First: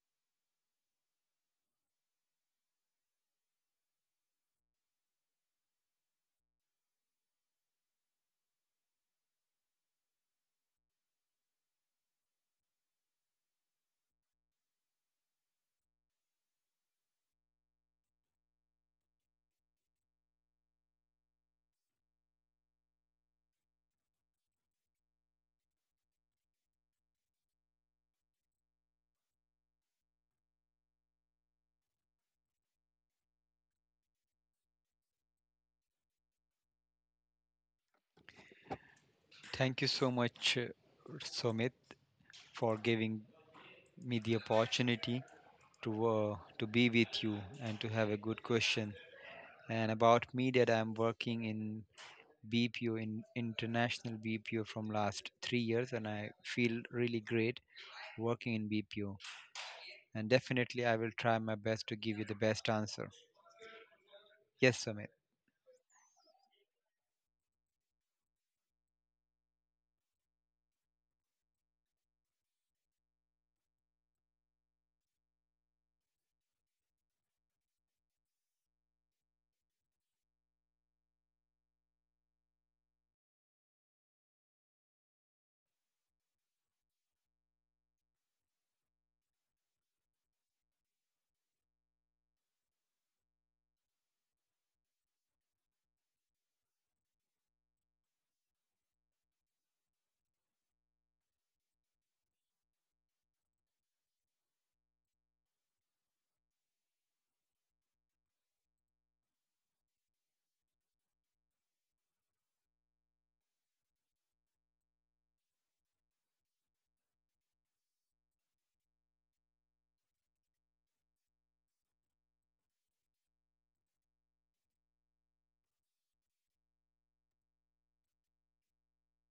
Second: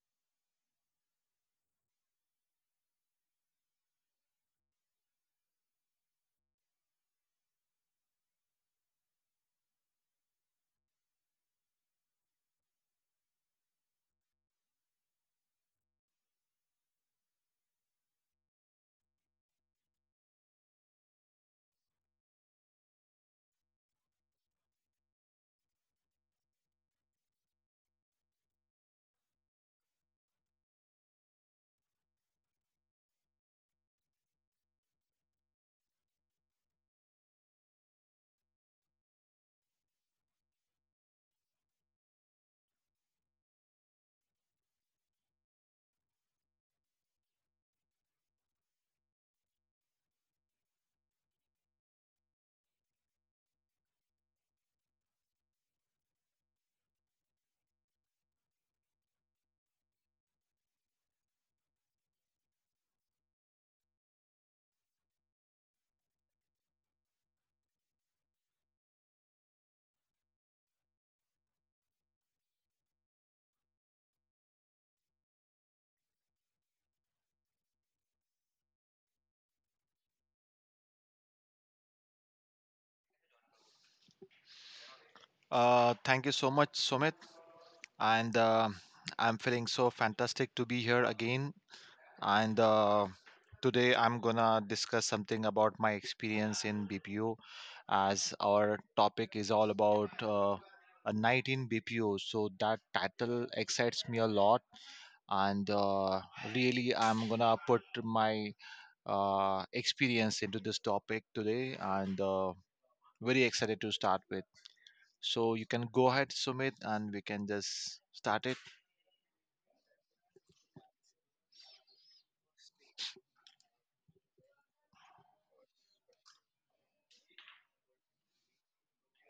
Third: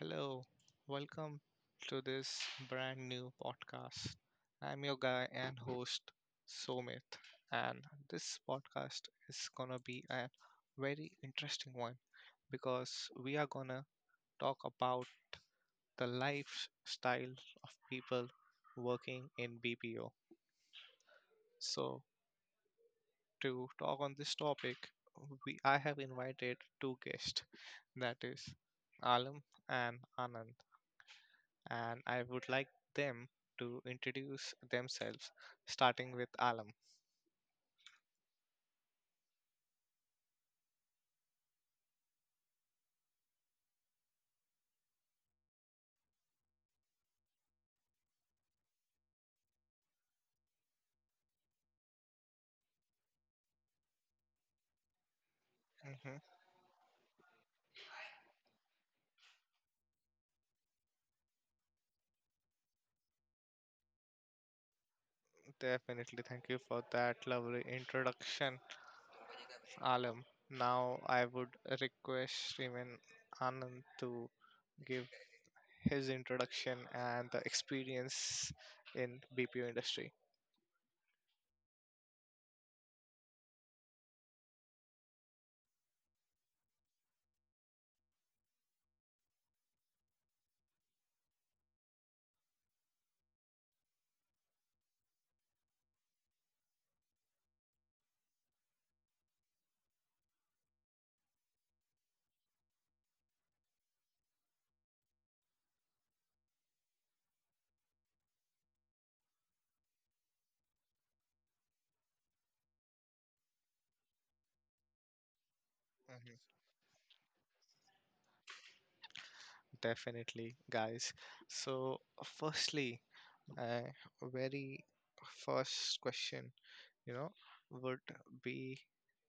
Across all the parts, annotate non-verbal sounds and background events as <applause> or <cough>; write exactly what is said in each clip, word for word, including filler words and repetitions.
Hello, welcome to this brand new podcast. I'm your guy and host, Somit, and this podcast is gonna be a very interesting one because we are gonna talk about the lifestyle of people working in B P O. So, to talk on this topic, we I have invited two guests, that is Alam and Anand. And I would like them to introduce themselves, starting with Alam. Thank you so much, uh, Sumit, for giving me the opportunity to uh, to be with you and to have a good question. And about me, that I'm working in B P O, in international B P O from last three years, and Hmm. I feel really great working in B P O. And definitely, I will try my best to give you the best answer. Yes, Sumit. Definitely, thank you for that lovely introduction, Alam. Now, I would request Shriman Anand to give his introduction and the experience in B P O industry. Uh, thank you so much, Sumit. And uh, I'm feeling so fantastic to be here again. And uh, today I'm gonna discuss something about my experience in B P O, as our topic is all about uh, a night in B P O. So that title excites me a lot, and uh, really I'm gonna put my uh, experience into this topic today, and uh, very excited to start with. So you can go ahead, Mhm. Sumit, and we can just start it. Definitely, guys. So, firstly, uh, very first question, you know, would be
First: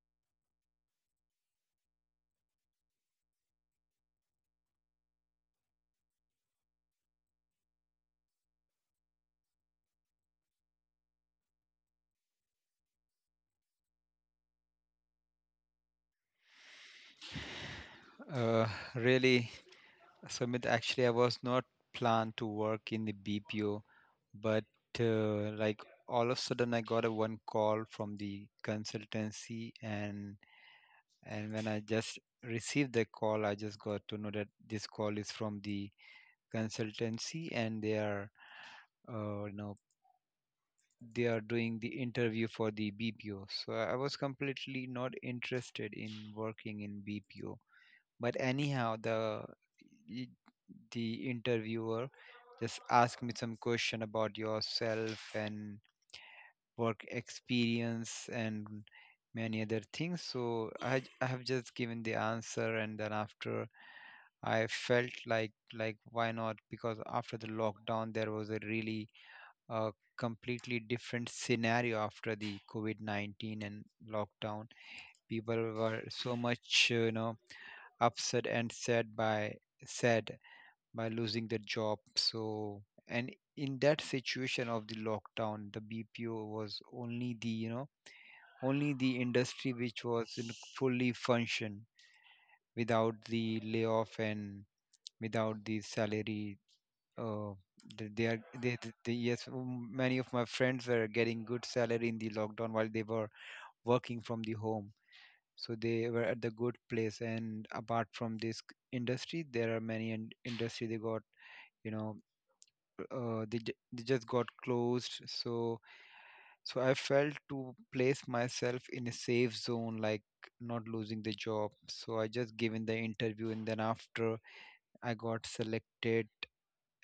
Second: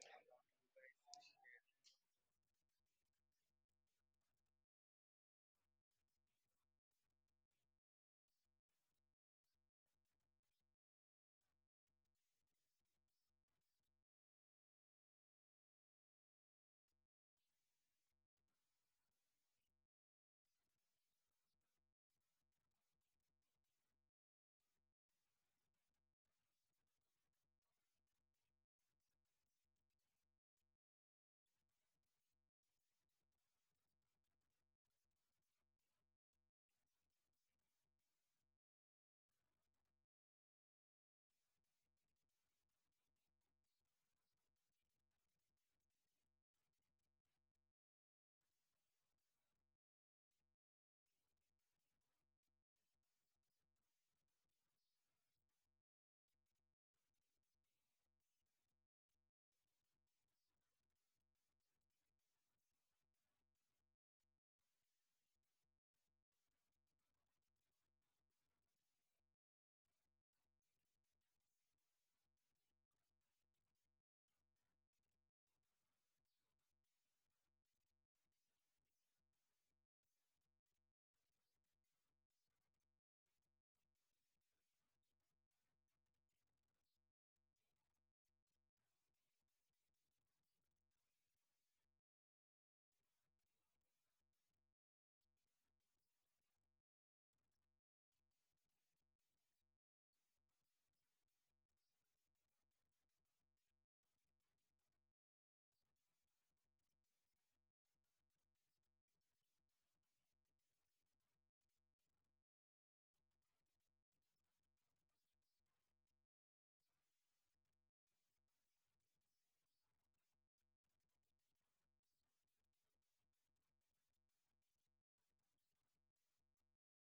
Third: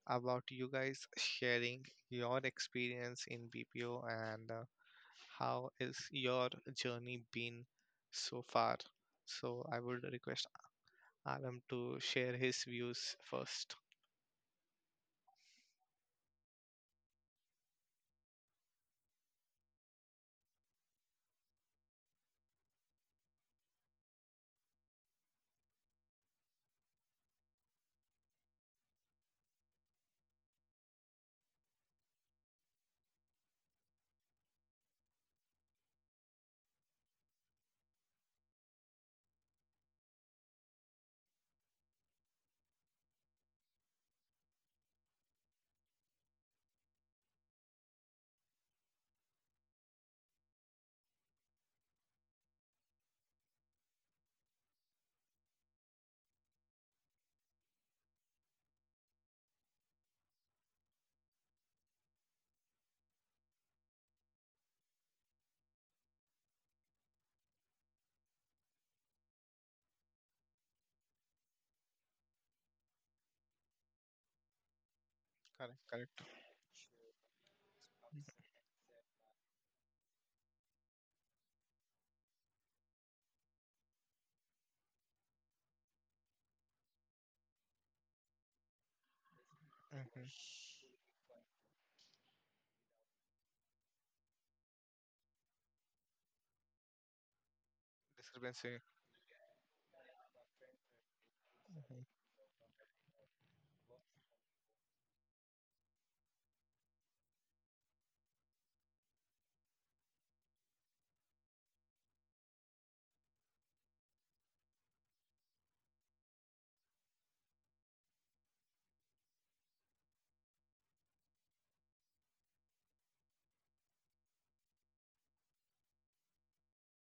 about you guys sharing your experience in B P O and uh, how is your journey been so far? So I would request Aram to share his views first. Uh, really Sumit, actually, I was not planned to work in the B P O, but uh, like all of a sudden, I got a one call from the consultancy, and and when I just received the call, I just got to know that this call is from the consultancy, and they are, uh, you know, they are doing the interview for the B P O. So I was completely not interested in working in B P O, but anyhow the y- the interviewer just asked me some question about yourself and work experience and many other things. So i j- i have just given the answer, and then after, I felt like, like why not? Because after the lockdown, there was a really uh, completely different scenario. After the COVID nineteen and lockdown, people Correct, were correct. so much uh, you know upset and sad by sad by losing their job. So, and in that situation of the lockdown, the B P O was only the, you know, only the industry which was Mm-hmm. in fully function, without the layoff and without the salary. Uh, th- they are Discrepancy. they, th- they yes m- many of my friends were getting good Hmm. salary in the lockdown while they were working from the home, so they were at the good place. And apart from this c- industry, there are many in- industry they got, you know, uh, they, ju- they just got closed. So so i felt to place myself in a safe zone, like not losing the job. So I just given the interview, and then after, I got selected,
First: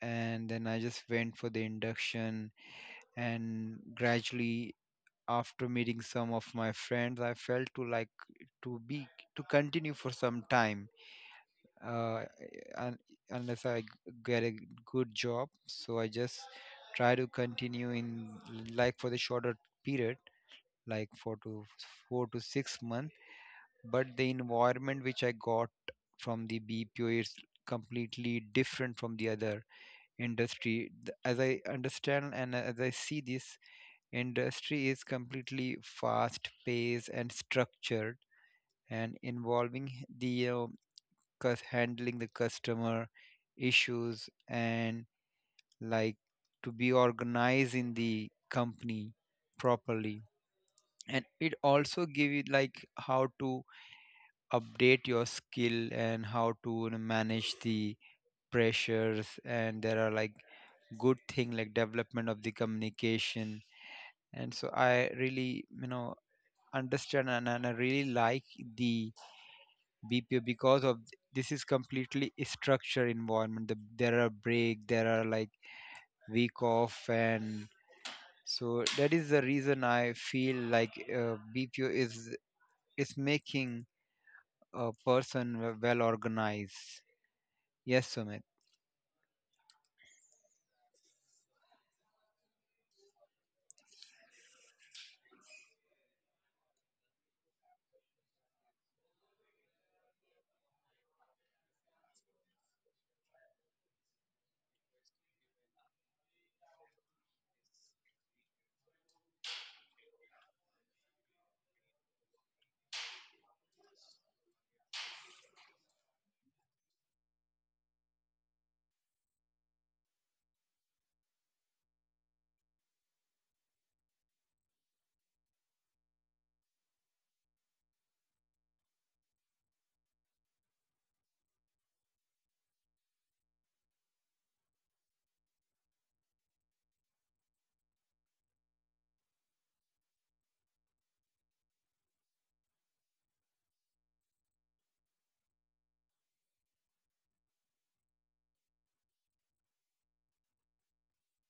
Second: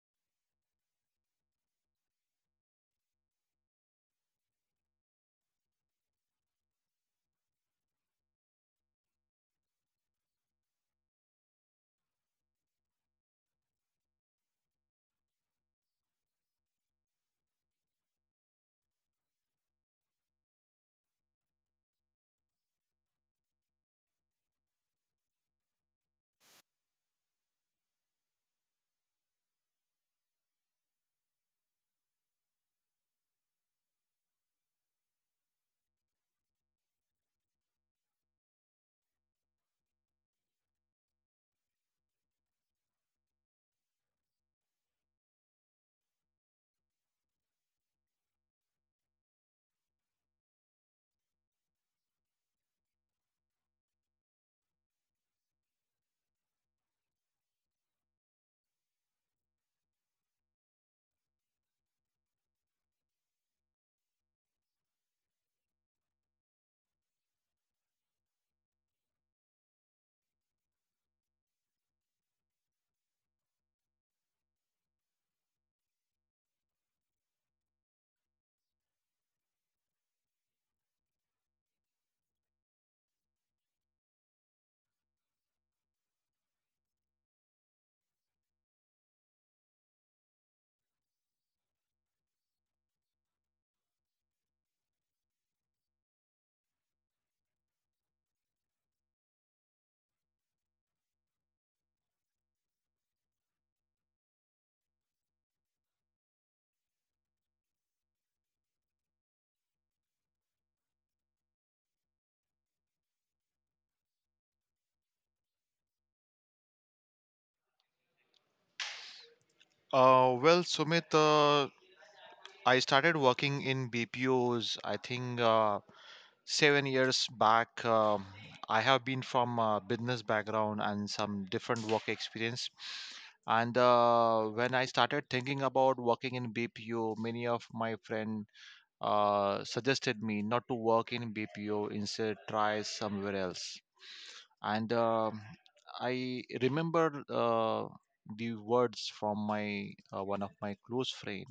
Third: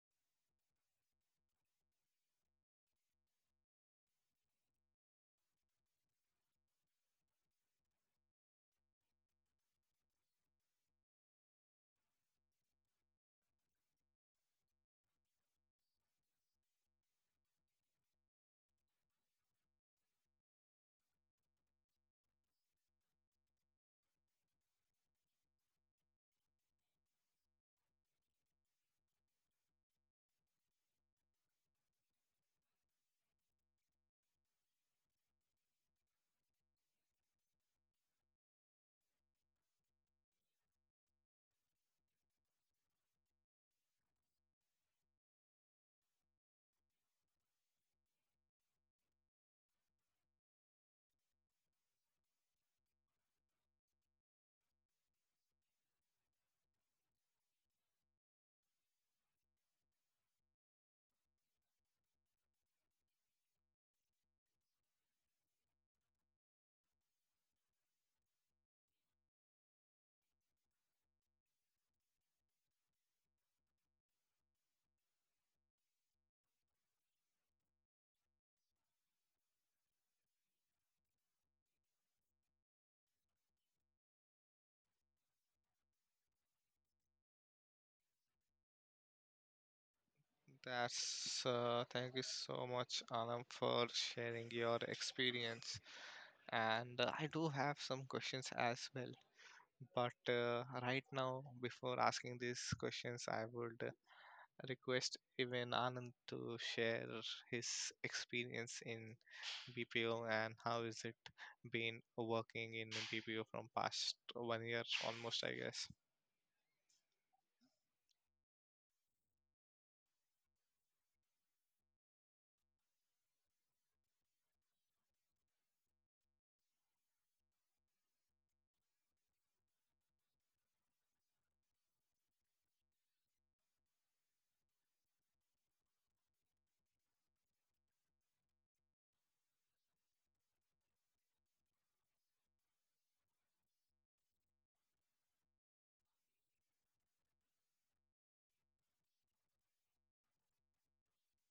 and then I just went for the induction. And gradually, after meeting some of my friends, I felt to like to be to continue for some time, uh, un unless I g- get a good job. So I just try to continue in, like, for the shorter period, like four to four to six months. But the environment which I got from the B P O is completely different from the other industry. Th- As I understand and as I see, this industry is completely fast paced and structured, and involving the uh, cus- handling the customer issues, and like to be organized in the company properly. And it also give you like how to update your skill and how to, you know, manage the pressures. And there are like good thing, like development of the communication. And so I really, you know understand, and, and I really like the B P O because of th- this is completely a structured environment. The, there are break, there are like week off. And so that is the reason I feel like, uh, B P O is is making a person w- well organized. Yes, Sumit. That's uh, Thank you so much, Alam, for sharing your experience. And uh, I do have some questions as well. But uh, right now, before asking these questions, I would uh, request even Anand to share his experience in B P O and how is it been working in B P O from past one year almost, I guess. Uh, well, Sumit, uh, I started working in B P Os, I think uh, seven years back. Um, I have been from a business background and some different work experience. And uh, when I started thinking about working in B P O, many of my friends uh, suggested me not to work in B P O, instead try somewhere else. and um I remember uh, the words from my uh, one of my close friend,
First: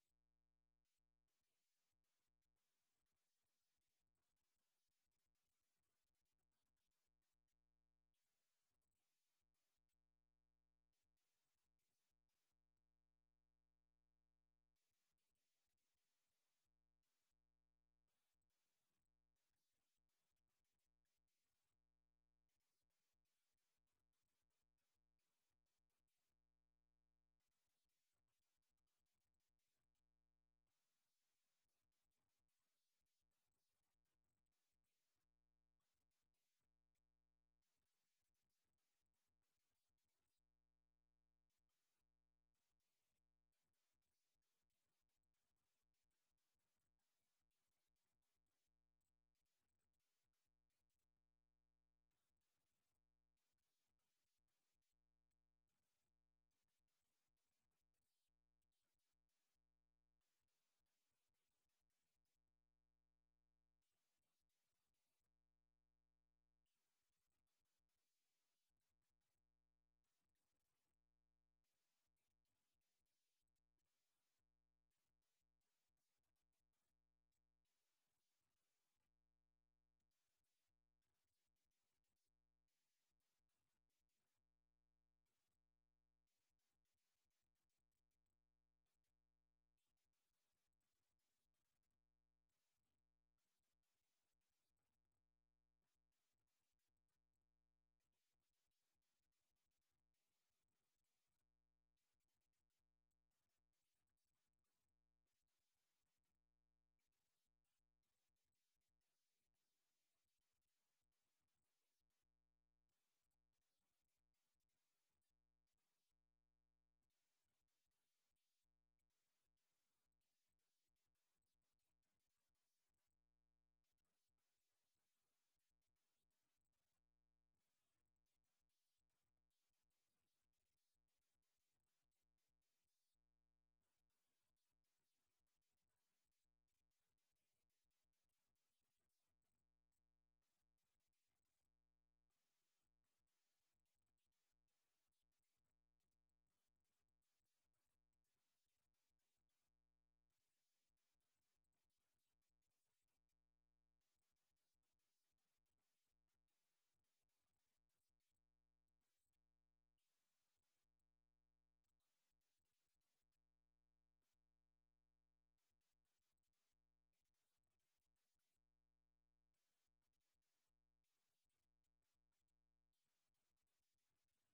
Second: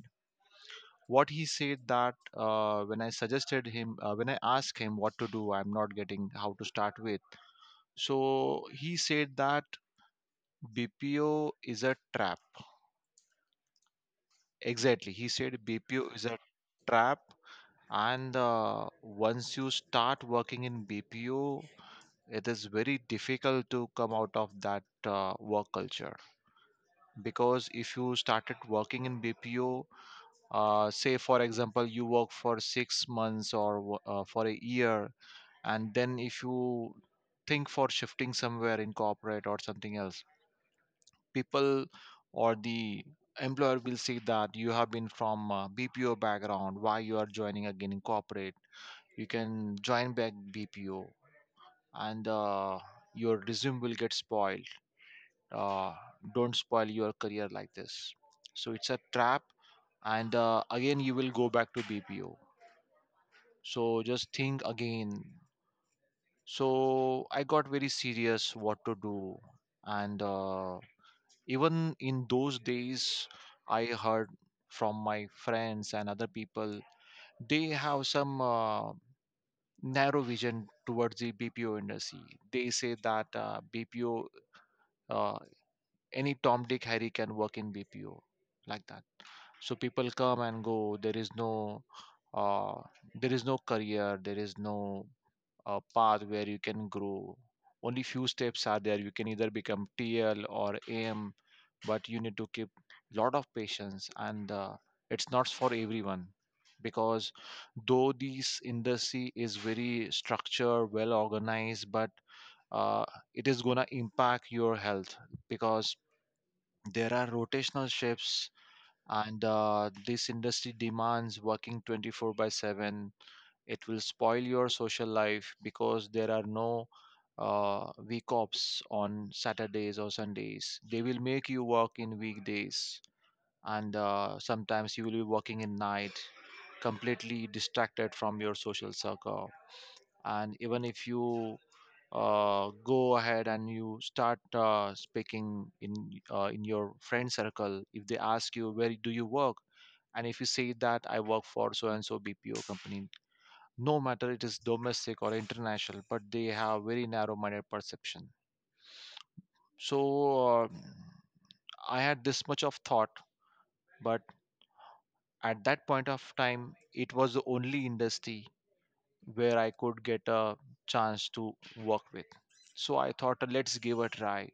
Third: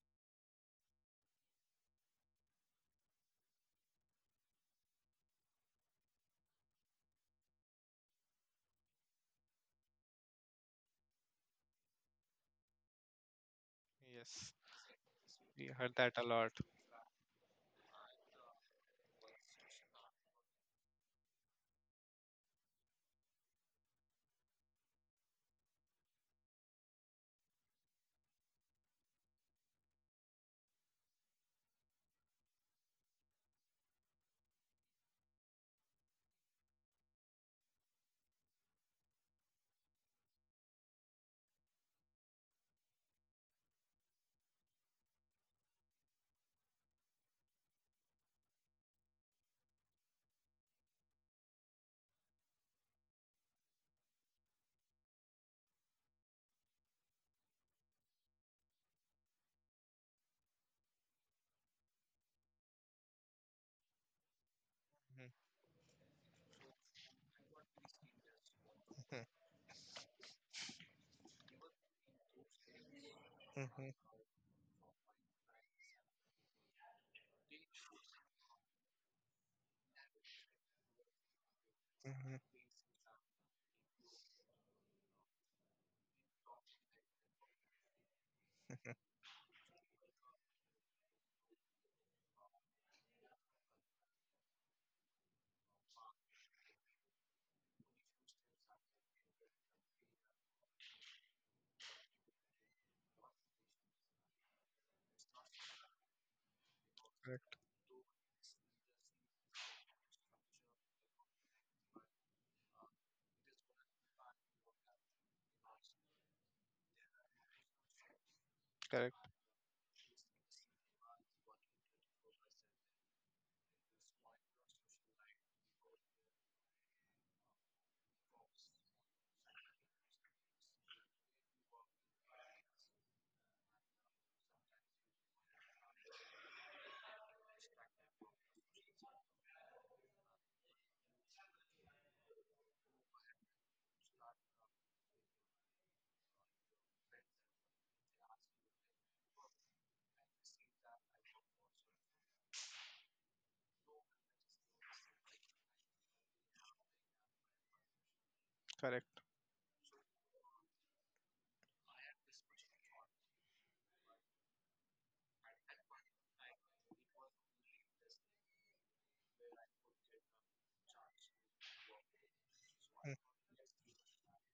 what he said that uh, when I suggested him uh, when I asked him what to do, I'm not getting how to start with. So he said that BPO is a trap. Yes, Exactly, he said we heard that BPO a is a lot. trap. And uh, once you start working in BPO, it is very difficult to come out of that uh, work culture, because if you started working in B P O, uh, say for example you work for six months or wo- uh, for a year, and then if you think for shifting somewhere in corporate or something else, people or the employer will see that you have been from uh, B P O background. Why you are joining again in corporate? You can join back B P O, and uh, your resume will get spoiled. Uh, don't spoil your career like this, so it's a trap, and uh, again you will go back to B P O. So just think again. So I got very serious what to do, and uh, even in those days, I heard from my friends and other people they have some uh, narrow vision towards the B P O industry. They say that uh, B P O, uh, any Tom, Dick, Harry can work in B P O, like that. <laughs> So people come and go, there is no uh, there is no career, there is no uh, path where you can grow. Only few steps are there, you can either become TL or AM, but you need to keep lot of patience, and uh, it's not for everyone, because Correct, though this industry is very structured, well organized, but uh, it is gonna impact your health because there are rotational shifts, correct, and uh, this industry demands working twenty-four by seven. It will spoil your social life because there are no uh, week offs on Saturdays or Sundays, they will make you work in weekdays, and uh, sometimes you will be working in night, completely distracted from your social circle. And even if you uh, go ahead and you start uh, speaking in uh, in your friend circle, if they ask you where do you work, and if you say that I work for so and so BPO company, no matter it is domestic or international, but they have very narrow minded perception. correct. So uh, I had this much of thought, but at that point of time, it was the only industry where I could get a chance to work with. So I Mm, thought let's give a try,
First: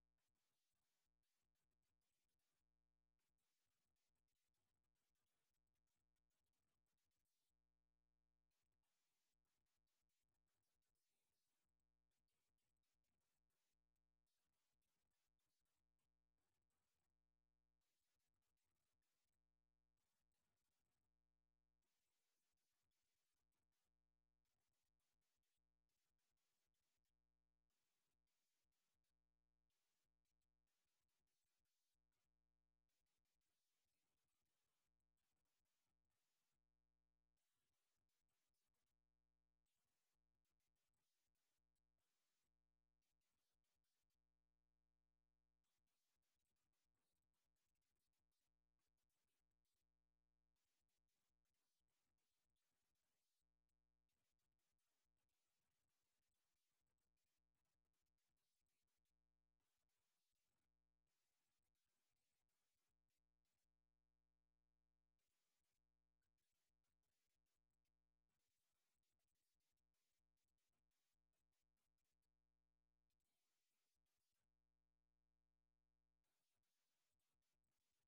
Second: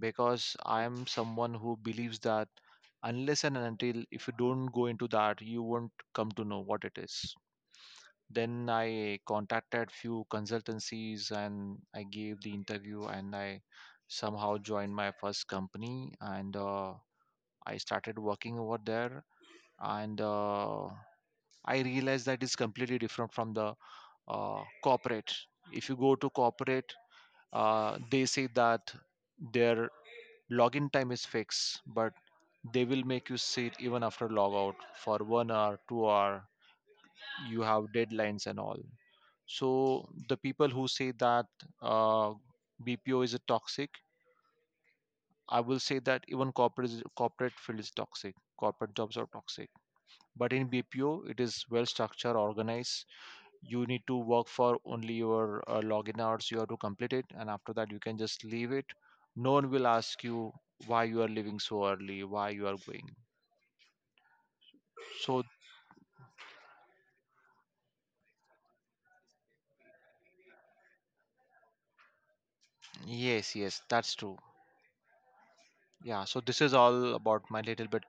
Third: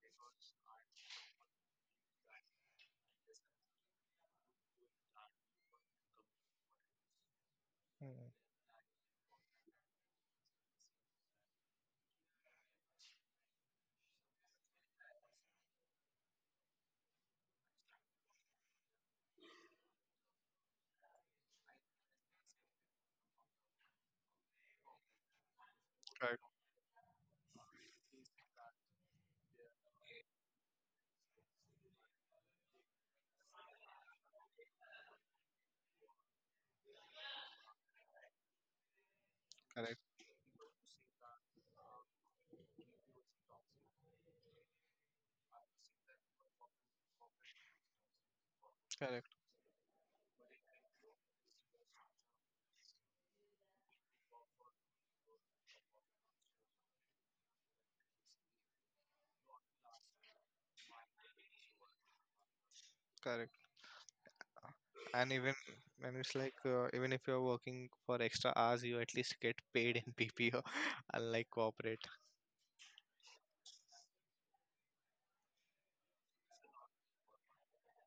because I am someone who believes that unless and until if you don't go into that, you won't come to know what it is. mm. Then I contacted few consultancies and I gave the interview, and I somehow joined my first company, and uh, I started working over there, and uh, I realized that it's completely different from the uh, corporate. If you go to Right. corporate, uh, they say that their login time is fixed, but they will make you sit even after log out for one hour, two hour. You have deadlines and all. Correct. So the people who say that uh, B P O is a toxic, I will say that even corporate is- corporate field is toxic. Corporate jobs are Correct. toxic. But in B P O, it is well structured, organized. You need to work for only your uh, login hours. You have to complete it, and after that, you can just leave it. No one will ask you why you are leaving so early, why you are going. Correct. And So even and it's like uh, even if you're working for extra hours, you at least get paid in P P O, <laughs> unlike corporate. yes, yes, that's true. Yeah. So this is all about my little bit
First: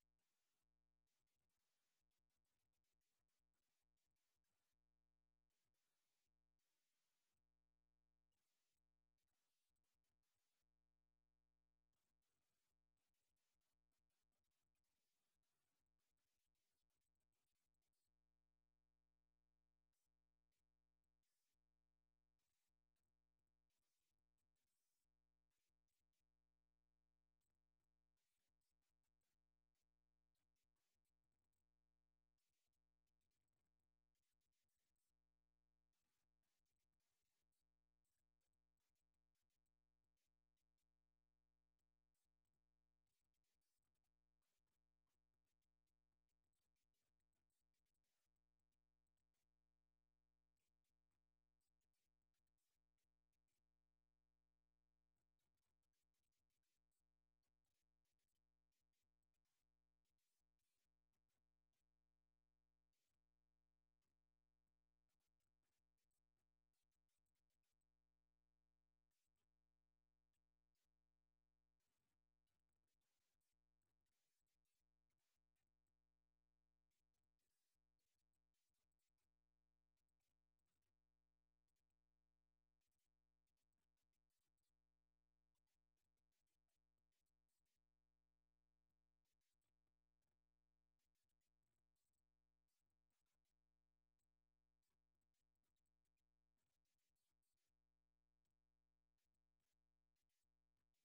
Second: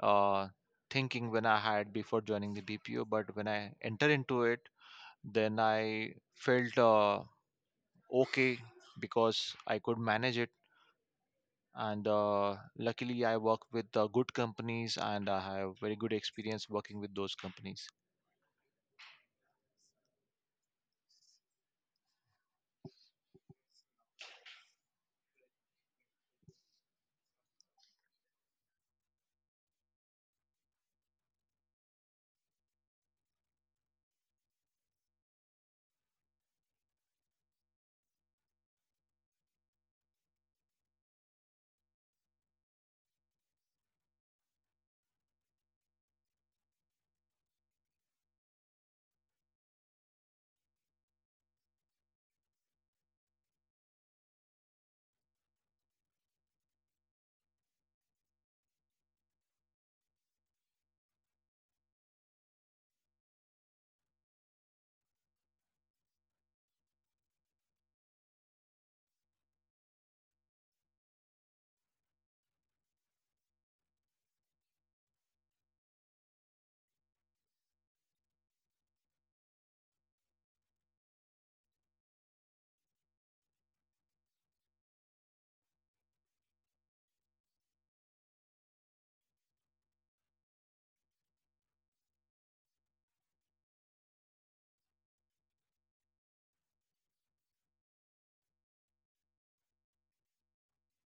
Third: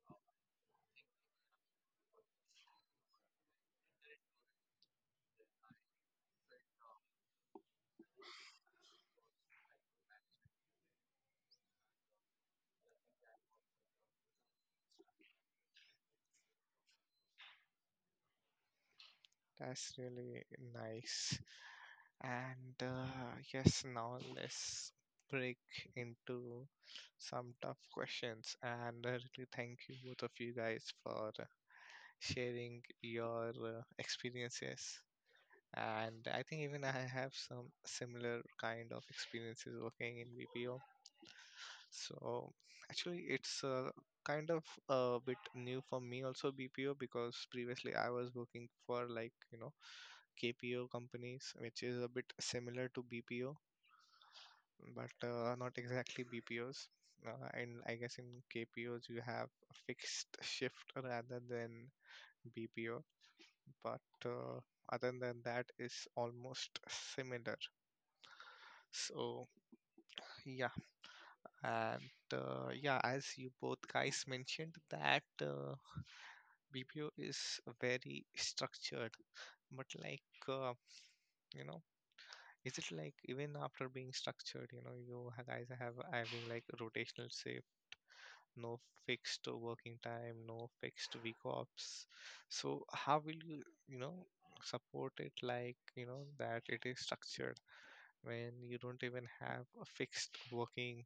uh, thinking when I had before joining the B P O. But when I enter into it, then I felt uh, okay, because I could manage it. And uh, luckily, I work with uh, good companies, and I have very good experience working with those companies. That's really nice. And uh, yes, now let's break into some tough questions. And I really thank you both of you guys for sharing your uh, experiences. And I think even I have some similar kind of experiences working in BPO. So actually it's uh, kind of a bit new for me also, BPO, because previously I was working for like you know K P O companies, which is a bit similar to B P O, but uh, not exactly B P Os. Uh, and I guess in K P Os you have a fixed shift rather than B P O. But uh, other than that is almost similar, so. Yeah, and uh, yeah, as you both guys mentioned, that uh, B P O is very structured, but like uh, you know, is it like even after being structured, you know, you ha- guys have having like rotational say, no fixed working time, no fixed week offs. So how will you, you know, support it like you know that it is structured when you don't even have a fixed working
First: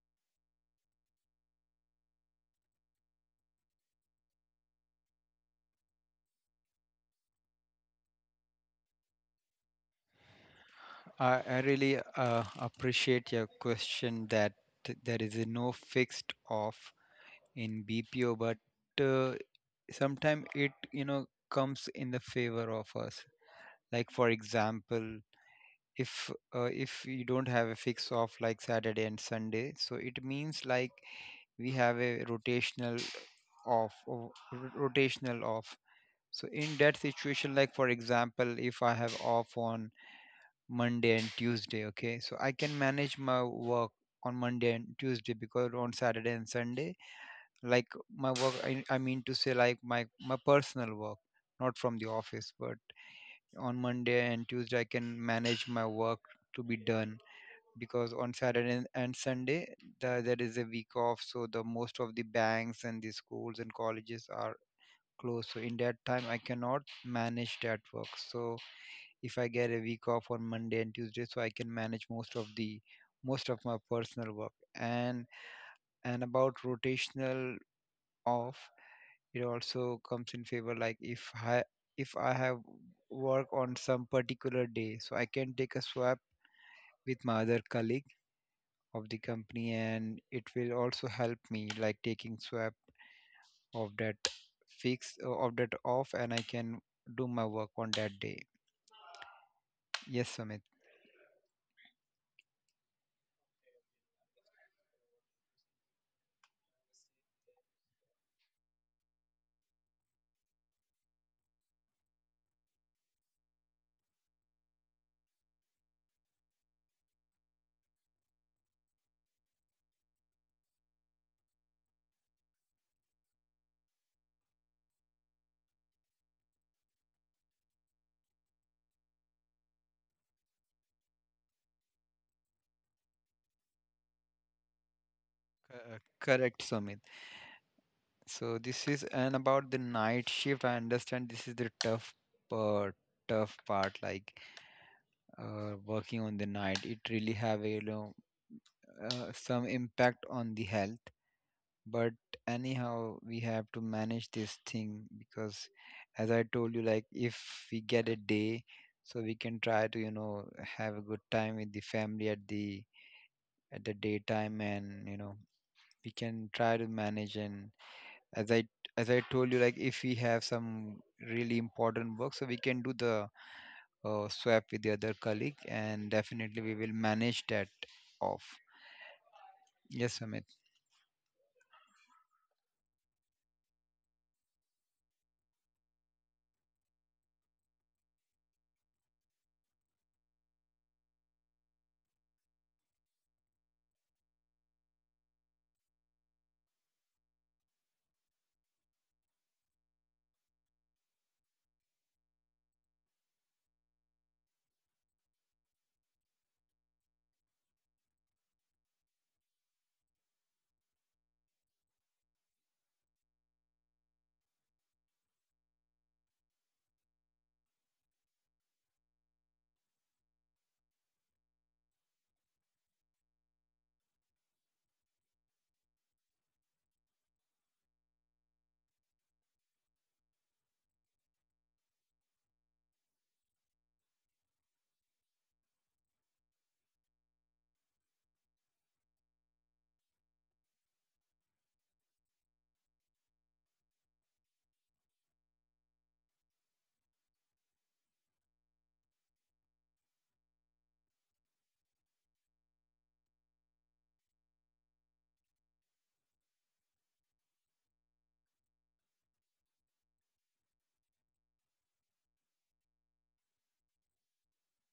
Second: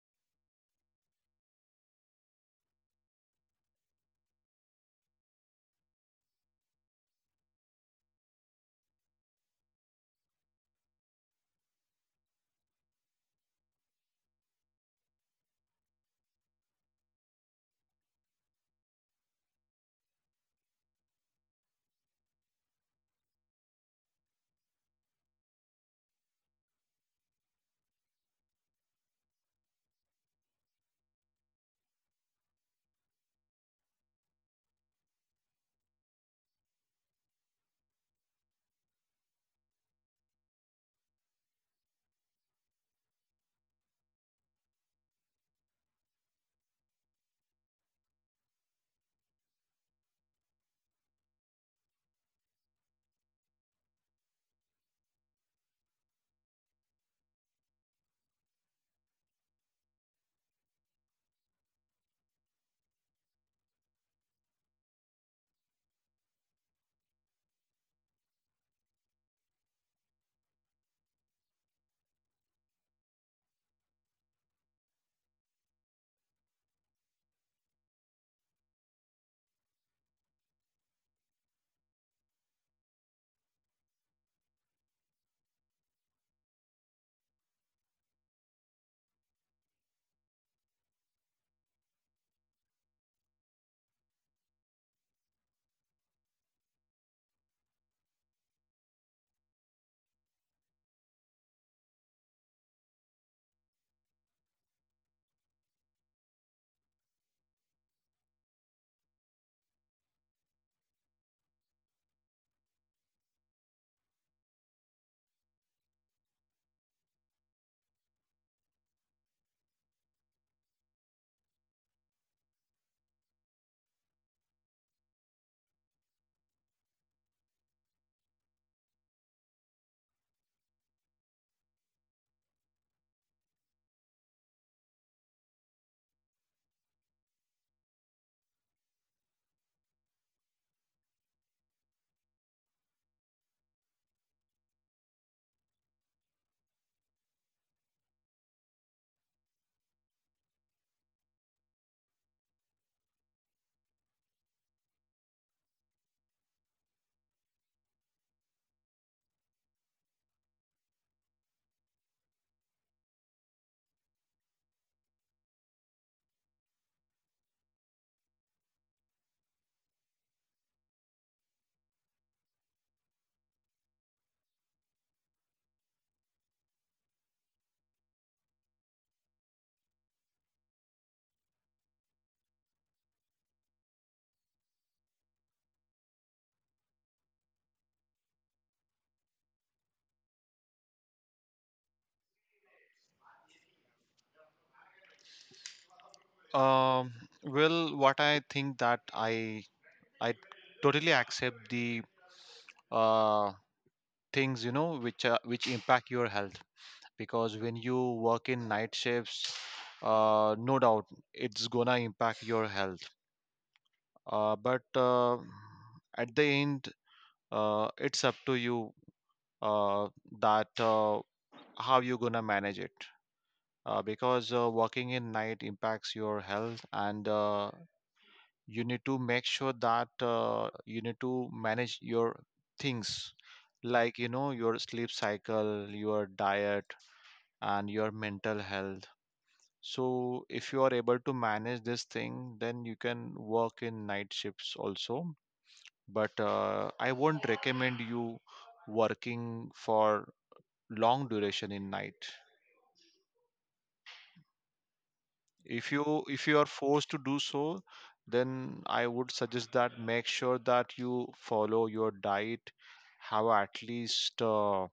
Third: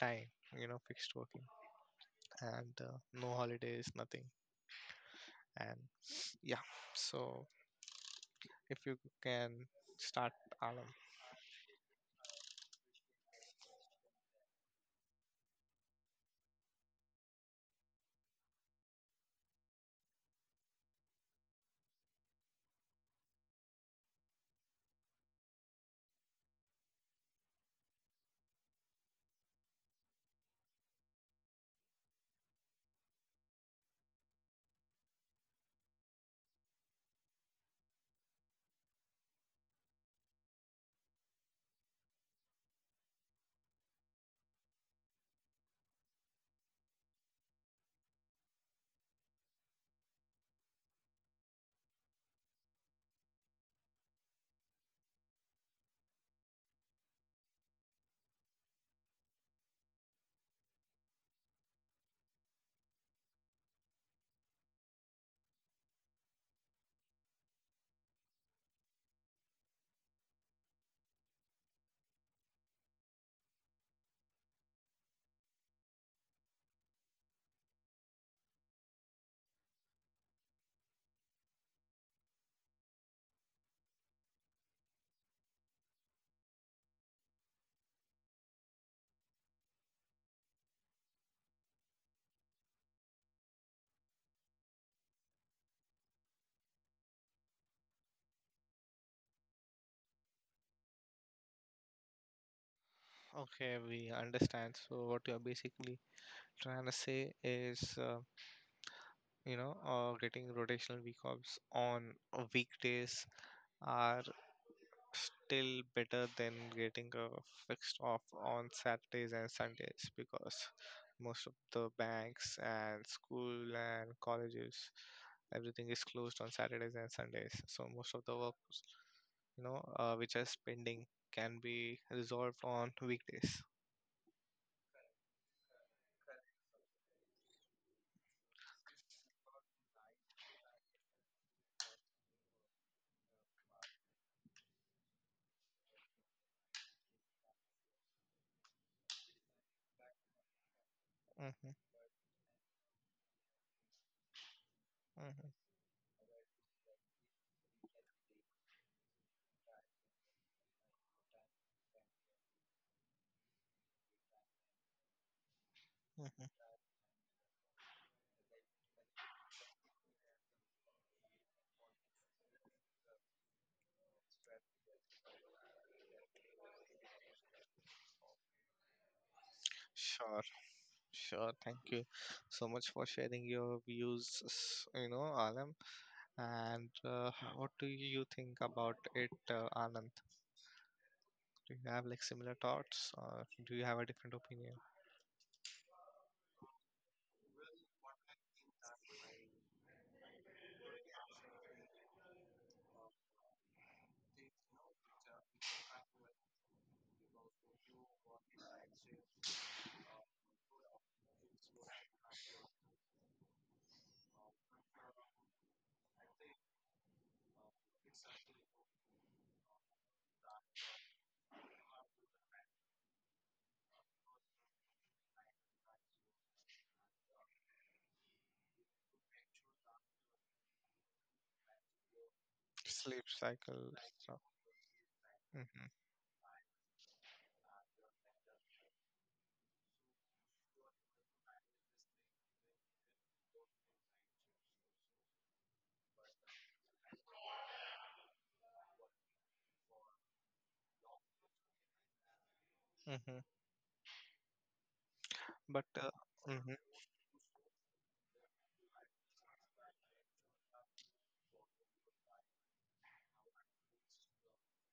time, you know, fixed working and uh, no holidays, nothing. And <sniffs> yeah, so if you can start, Alam. I, I really uh, appreciate your question that th- there is a no fixed off in B P O, but uh, sometimes it, you know, comes in the favor of us. Like for example, if uh, if you don't have a fix off like Saturday and Sunday, so it means like we have a rotational off or ro- rotational off so in that situation, like for example, if I have off on Monday and Tuesday, okay, so I can manage my work on Monday and Tuesday. Because on Saturday and Sunday, like, my work, i, I mean to say, like, my my personal work, not from the office. But on Monday and Tuesday, I can manage my work to be done, because on Saturday and Sunday, the, there is a week off, so the most of the banks and the schools and colleges are closed. So in that time, I cannot manage that work. So if I get a week off on Monday and Tuesday, so I can manage most of the most of my personal work. And and about rotational off, it also comes in favor. Like if I if I have work on some particular day, so I can take a swap with my other colleague of the company. And it will also help me, like taking swap of that fix of that off, and I can do my work on that day. Yes, Sumit. Okay, we understand. So what you are basically trying to say is, uh, you know, uh, getting rotational week offs on uh, weekdays are still better than getting a fixed off on Saturdays and Sundays because most of the banks and school and colleges everything is closed on Saturdays and Sundays. So most of the work, you know, uh, which is pending can be resolved on weekdays. Uh, Correct, Sumit. So this is, and about the night shift, I understand this is the tough part, tough part, like, uh, working on the night. It really have, a you know, uh, some impact on the health. Hmm. But anyhow, we have to manage this thing. Hmm. Because, as I told you, like, if we get a day, so we can try to, you know have a good time with the family at the at the daytime. And, you know we can Hmm. try to manage. And as i as i told you, like, if we have some really important work, so we can do the uh, swap with the other colleague, and definitely we will manage that off. Yes, Sure, amit. sure. Thank you so much for sharing your views, s- you know, Alam. And uh, what do you think about it, uh, Anand? Do you have like similar thoughts, or do you have a different opinion? Um, well, what I think that I I totally accept the uh, things, you know, which uh, which impact your health, because when you work in night shifts, uh, no doubt it's gonna impact your health, uh, but uh, at the end, uh, it's up to you, uh, that uh, how you gonna manage it, uh, because uh, working in night impacts your health, and uh, you need to make sure that uh, you need to manage your Sleep things, cycle. like you So, know, your sleep mm-hmm, cycle, your diet, and your mental health. So if you are able to manage this thing, then you can work in night shifts also. But uh, I won't recommend you working for long duration in night. mm-hmm. But If uh, you if you are mm-hmm, forced to do so, then I would suggest that make sure that you follow your diet, have at least uh,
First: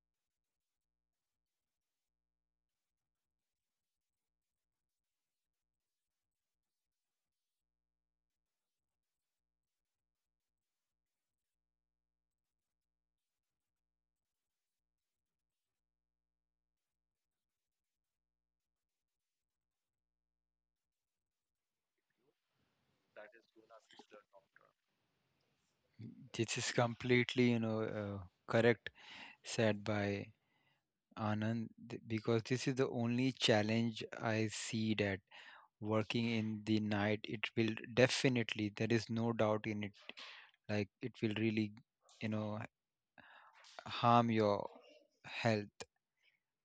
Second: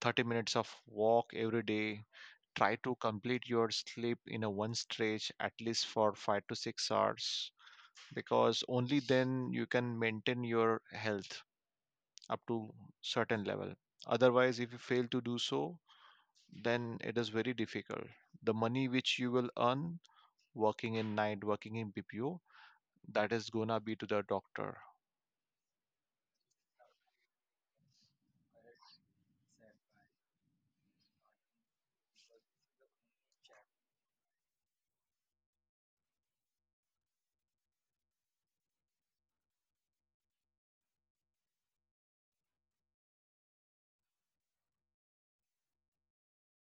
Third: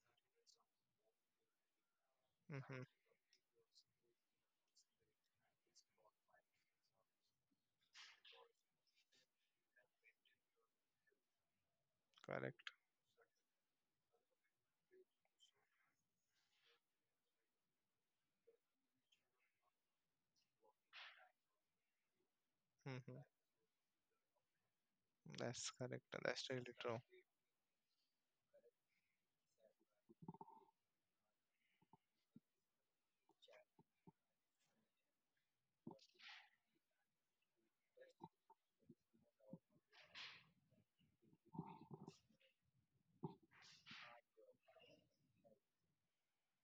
thirty minutes of walk every day. Try mm-hmm, to complete your sleep in a one stretch at least for five to six hours, because only then you can maintain your health up correct. to certain level. Otherwise, if you fail to do so, then it is very difficult. The money which you will earn working in night, working in BPO, Mm-hmm. that is gonna be to the doctor. That's correct. That's This is really true. completely, you know uh, correct, said by Anand. Th- because this is the only challenge I see, that working in the night, it will definitely, there is no doubt in it, like, it will really, you know, harm your health.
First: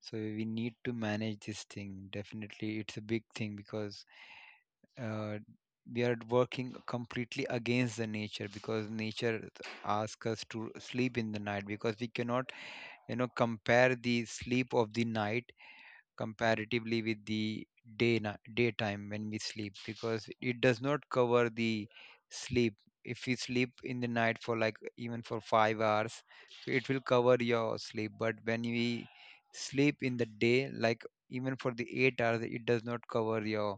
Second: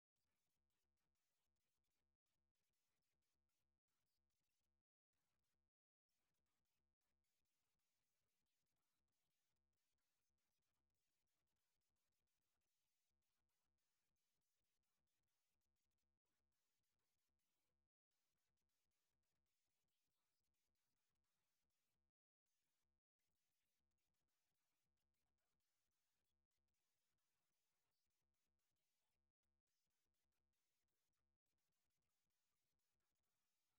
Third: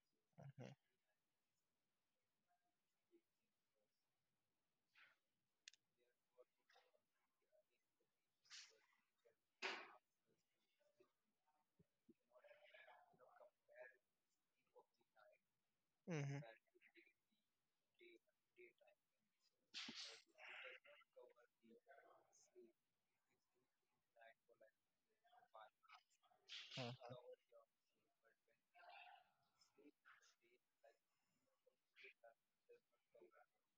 So we need to manage this thing. Definitely, it's a big thing, because uh, we are working completely against the nature. Because nature asks us to sleep in the night, because we cannot, you know, compare the sleep of the night Mm-hmm, mm-hmm. comparatively with the day na daytime, when we sleep, because it does not cover the sleep. If you sleep in the night for like, even for five hours, so it will Mm. cover your sleep. But when we sleep in the day, like, even for the eight hours, it does not cover your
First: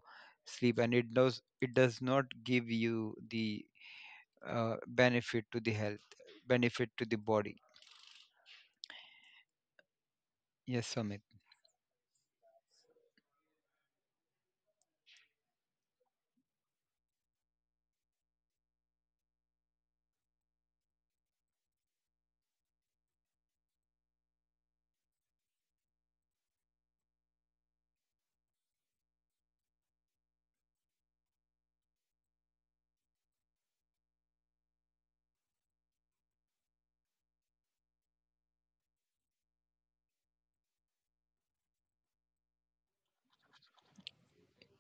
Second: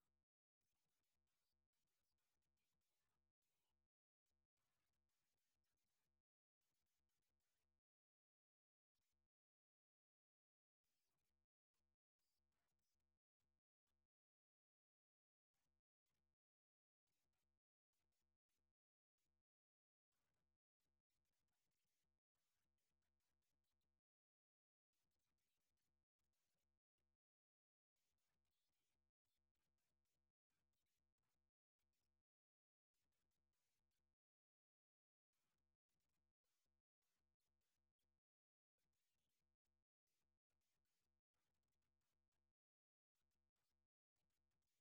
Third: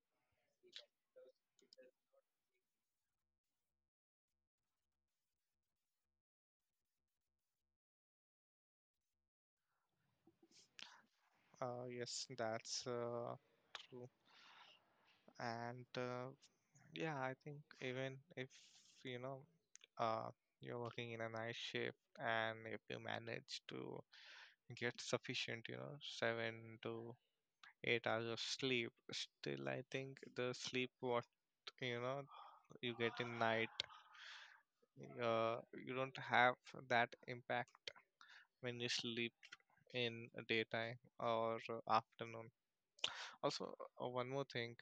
sleep. And it does it does not give you the uh, benefit to the health, benefit to the body. Yes, Sumit. Uh, yes, that's uh, true. And uh, yeah, I think even if you know uh, you're working in a night shift and if you manage to get sufficient, you know, seven to eight hours of sleep. Still, I think the sleep what you know you get in night, uh, you don't have that impact when you sleep in daytime or uh, afternoon. Also, uh, one more thing,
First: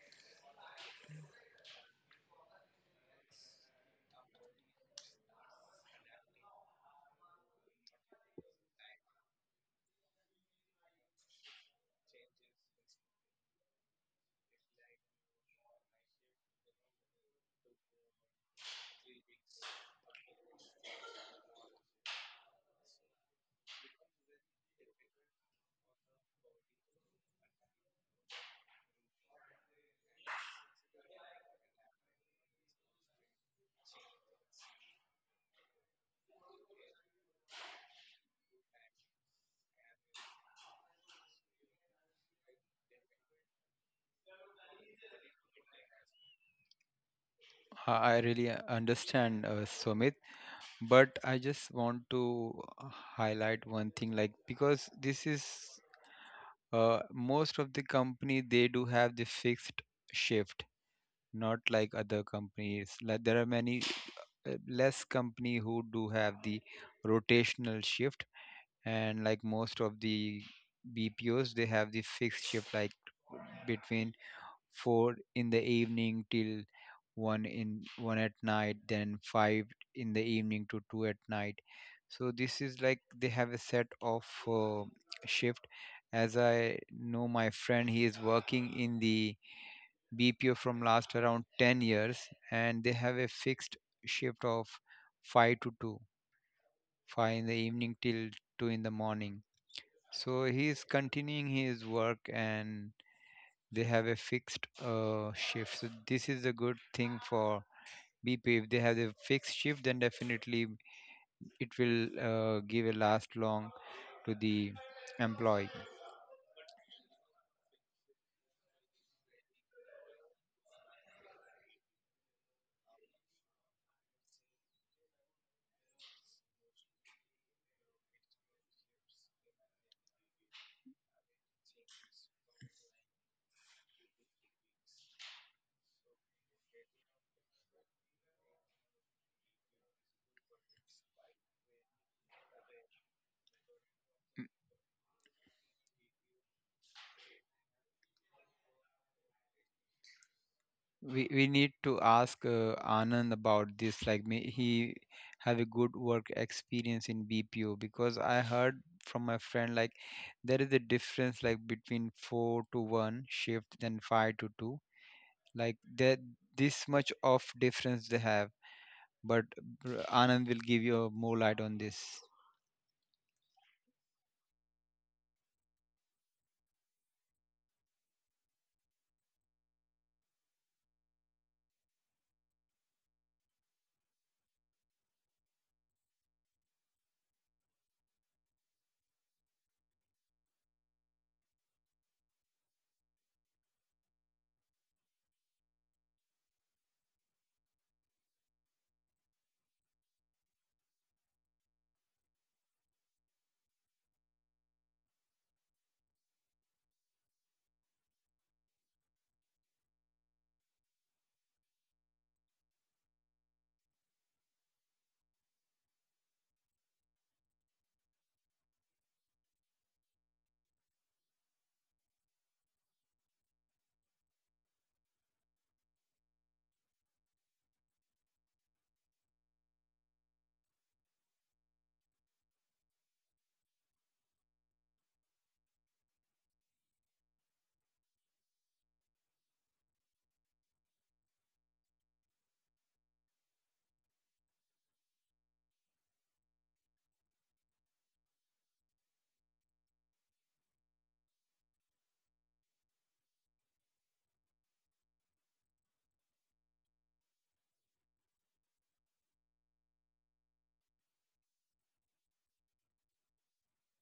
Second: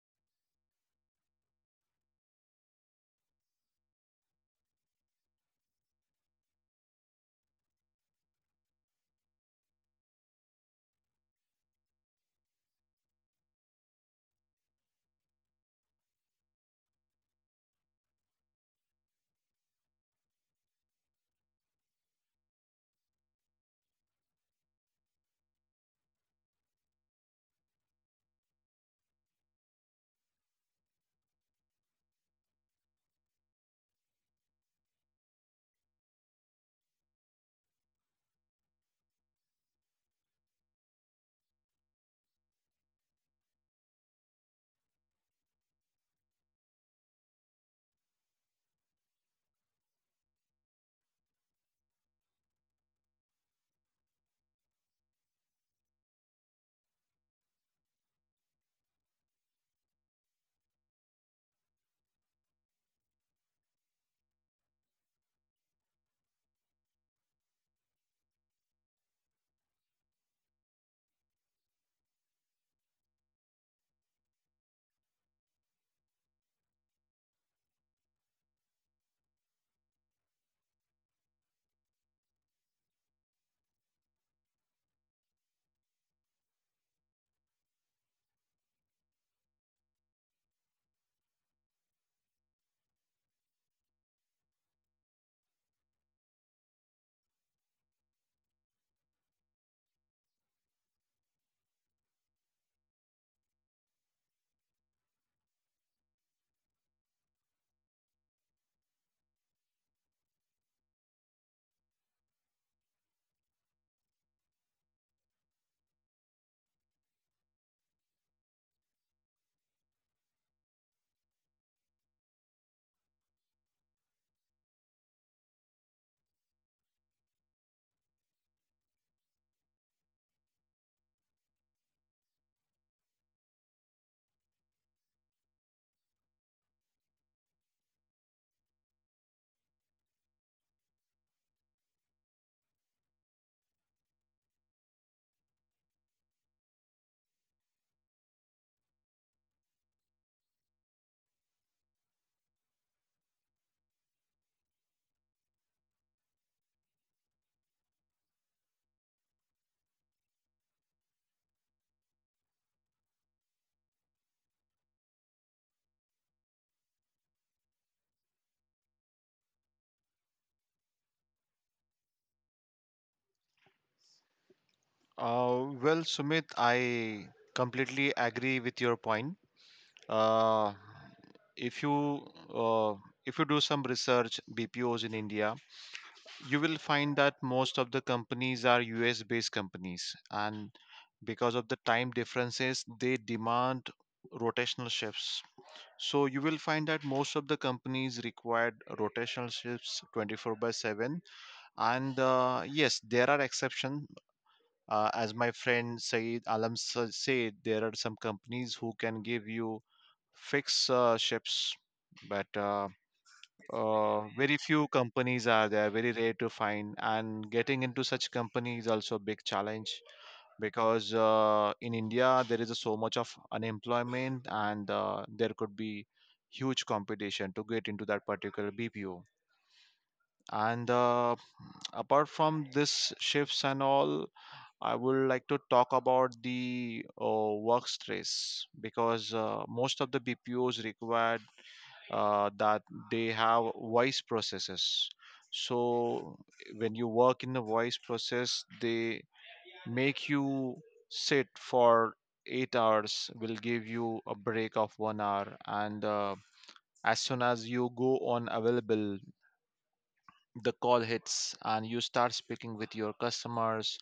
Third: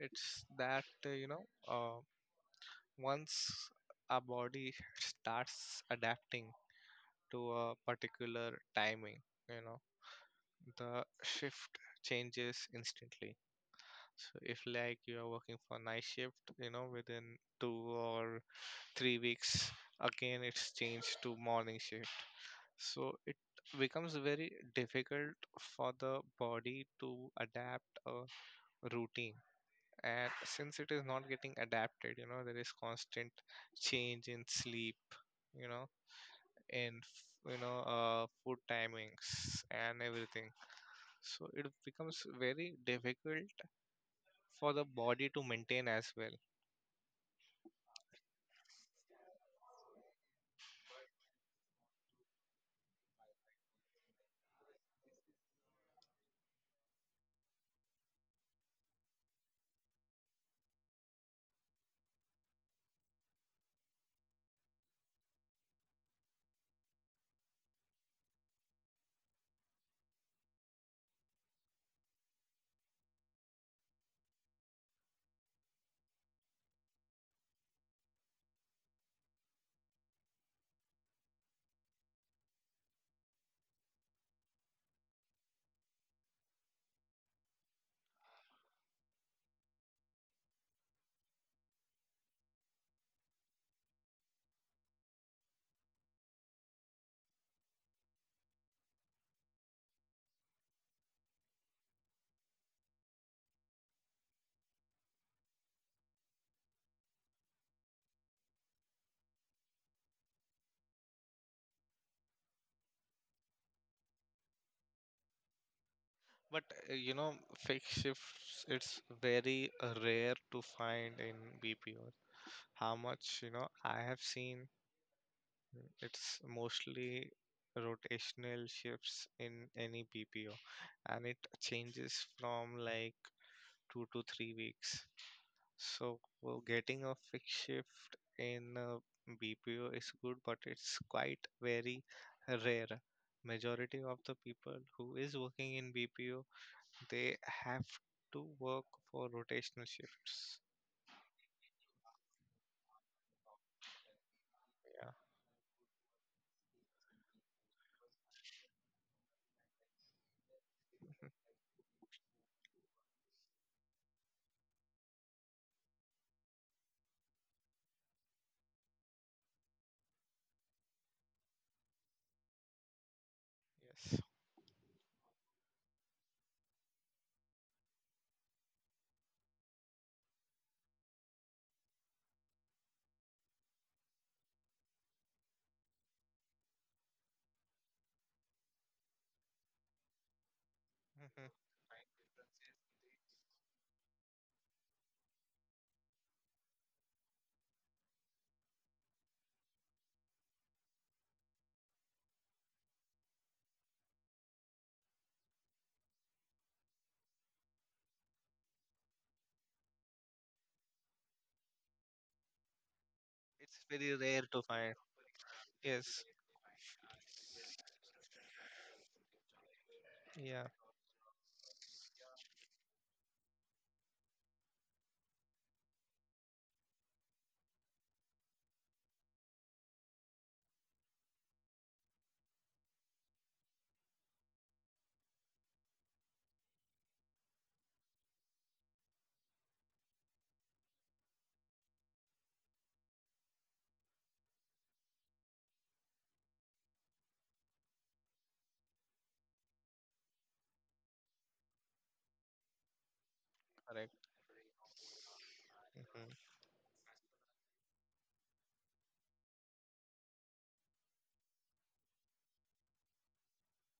it's that uh, you know, uh, once our body starts adapting to a particular timing, you know, the shift changes instantly. So if like you are working for night shift, you know, within two or three weeks, again it's changed to morning shift. So it becomes very difficult for the body to adapt a routine. And since it is not getting adapted, you know, there is constant change in sleep, you know, in f- you know, uh, food timings and everything. So it becomes very difficult for the body to maintain as well. I I really understand, uh, Sumit. But I just want to uh, highlight one thing, like, because this is, uh, most of the company, they do have the fixed shift, not like other companies. Like, there are many uh, less company who do have the rotational shift. And like most of the B P Os, they have the fixed shift, like between four in the evening till one in one at night, then five in the evening to two at night. So this is like they have a set of uh, shift. As I know, my friend, he is working in the B P O from last around ten years, and they have a fixed shift of five to two, five in the evening till two in the morning. So he is continuing his work, and they have a fixed uh, shift. So this is a good thing for bp if they have a fixed shift, then definitely it will uh, give a last long to the employee. But uh, you know, fixed shifts, it's very uh, rare to find in B P O. How much, you know, I have seen, mm, it's mostly rotational shifts in any B P O, and it changes from like two to three weeks. So well, getting a fixed shift in uh, B P O is good, but it's quite very rare. Majority of the people who is working in B P O they have to work for rotational shifts. We, we need to ask, uh, Anand, about this, like, may he Yeah. have a good work experience in BPO, because I heard from my friend, like, there is a difference, like, between four to one shift than five to two, like that, this much of difference they have. But uh, Anand will give you more light on this. Yes. Uh, well Sumit, I completely agree with your point. uh, if you uh, if you do some research, BPOs in India, you will find that most of the companies are US based companies, and because Hmm. of the time differences, they demand rotational shifts. So you will find that most of the companies required rotational shifts twenty-four by seven. And uh, yes, there are exceptions, uh, as my friend said, Alam sa- said, there are some companies who can give you fixed uh, shifts, but uh, It's very uh, rare very to few find. companies are there, very Yes. rare to find, and getting into such company is also a big challenge, Yeah. because uh, in India there is so much of unemployment, and uh, there could be huge competition to get into that particular B P O. And uh, apart from this shifts and all, I would like to talk about the uh, work stress, because uh, most of the B P Os required uh, that they have voice processes. So when you work in the voice process, they make you sit for eight hours, will give you Correct. a break of one hour, and uh, Hmm. as soon as you go on available, the call hits and you start speaking with your customers,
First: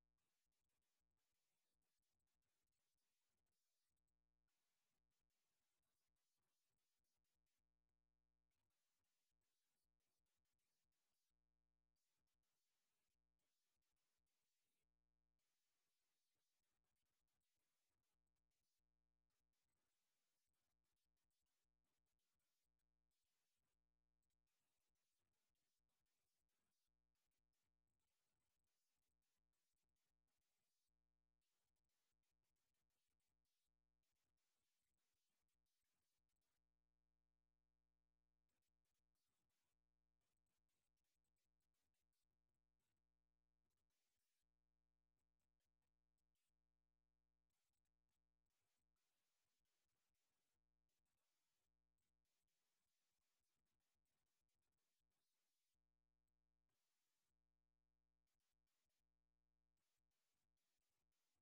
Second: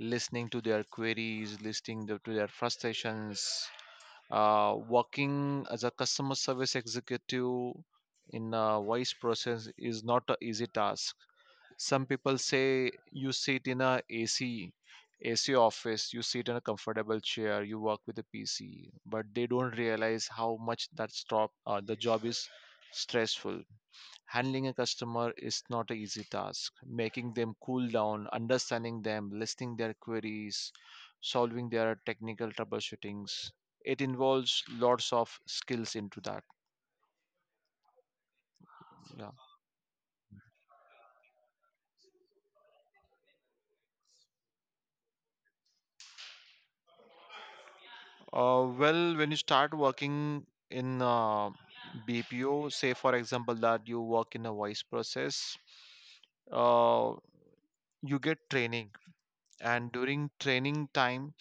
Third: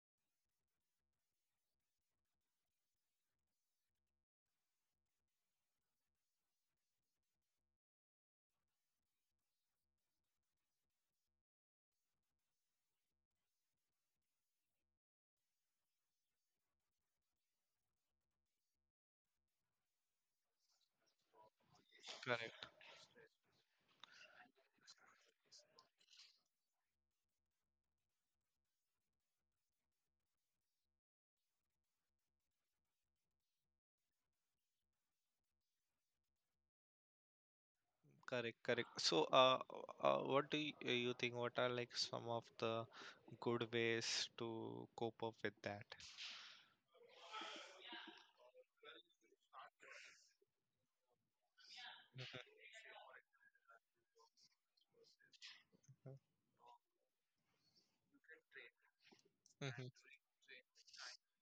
listening to their queries, listening the, to their frustrations. Uh, working as a customer service executive in a voice process is not an easy task. Some people say you sit in a ac ac office, you sit in a comfortable chair, you work with a PC, but they don't realize how much that stop uh, the job is Correct. stressful. Handling a customer is not an easy task, making them cool down, understanding them, listening their queries, solving their technical troubleshootings, it involves lots of skills into that. Correct. Correct. So, Yeah. uh, uh, what do you, you think? What are like some of the good ways to cope up with that? Uh, well, when you start working in uh, B P O, say for example that you work in a voice process, uh, you get training, Hmm. and during training time,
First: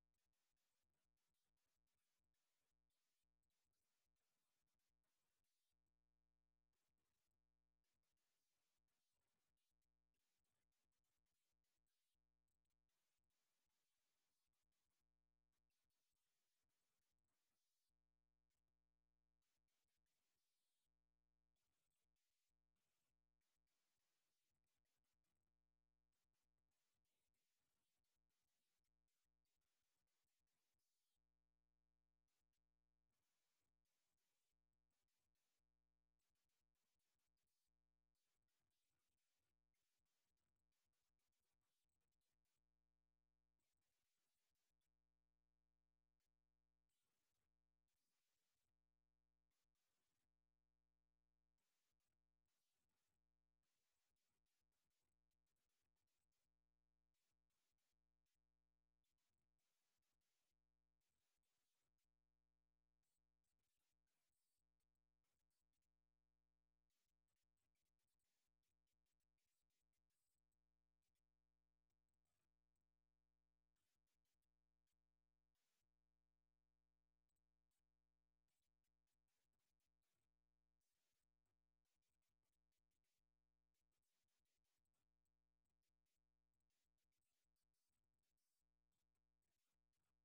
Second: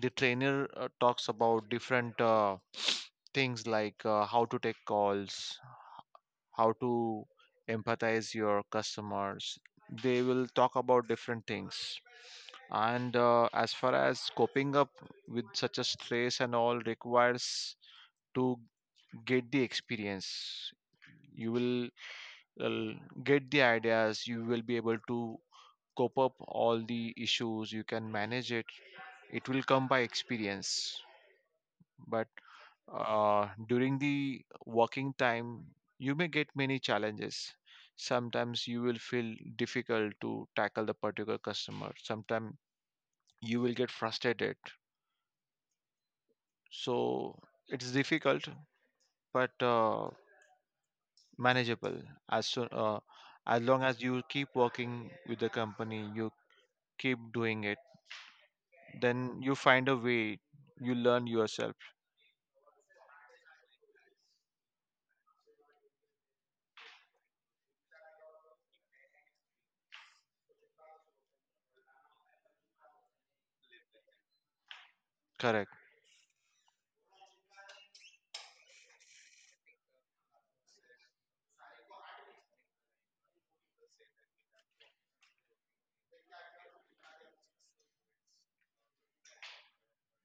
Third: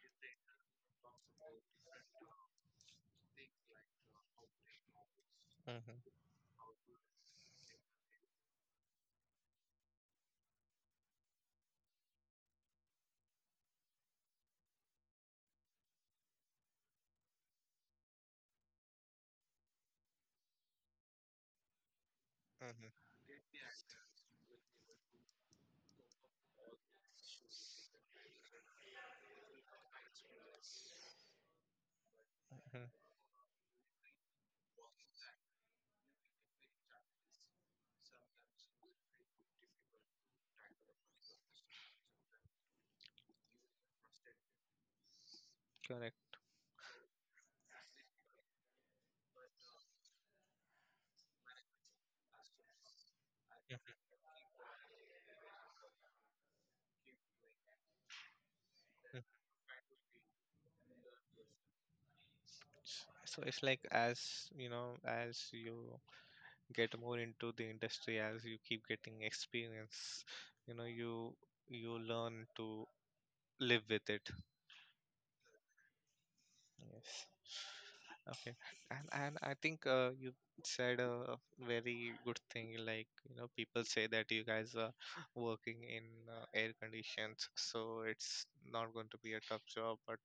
the trainer uh, talks about different uh, things like uh, how to take calls, Hmm. how to empathize your customers. They will talk about different things, and uh, as far as coping up with such a stress and all requires to get the experience. You will Mhm, uh, get the ideas, you will be able to cope up all the issues, you can manage it. It will come by experience. But mhm, uh, during the working time you may get many challenges. Sometimes you will feel difficult to tackle the particular customer, sometimes you will get frustrated. correct. So it's difficult but uh, manageable. As soon uh, as Mhm. long as you keep working with the company, you keep doing it, then you find a way, you learn yourself. S- So it's like as you know, as you get more into the industry, as you keep getting experience, you know, you you learn to live with it. Correct. Yes. Okay. And and I think uh, you said a very good thing. Like, you know, people say that you guys are working in uh, air conditions, so it's not going to be a tough job. But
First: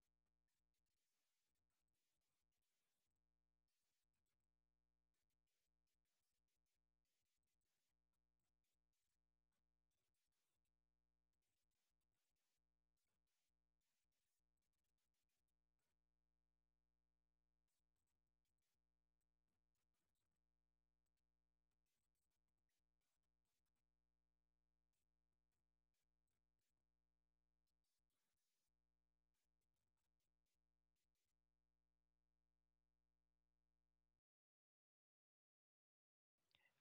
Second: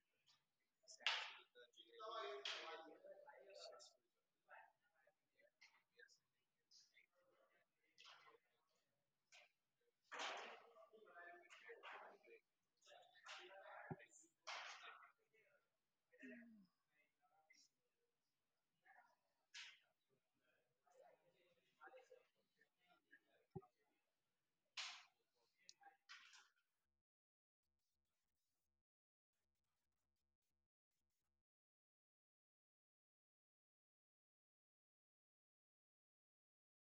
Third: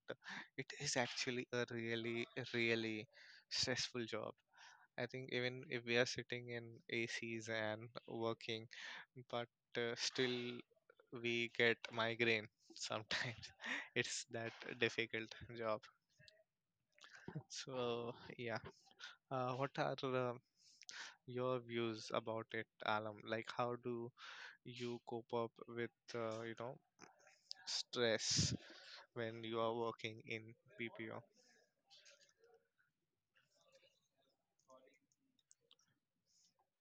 it is actually a really, really stressful job. I think even if we are sitting in A Cs and working, but uh, still we get migraine sometimes. <laughs> It's that difficult job. So yeah, uh, what are uh, your views about it, Alam? Like, how do you cope up with uh, you know stress when you are working in B P O?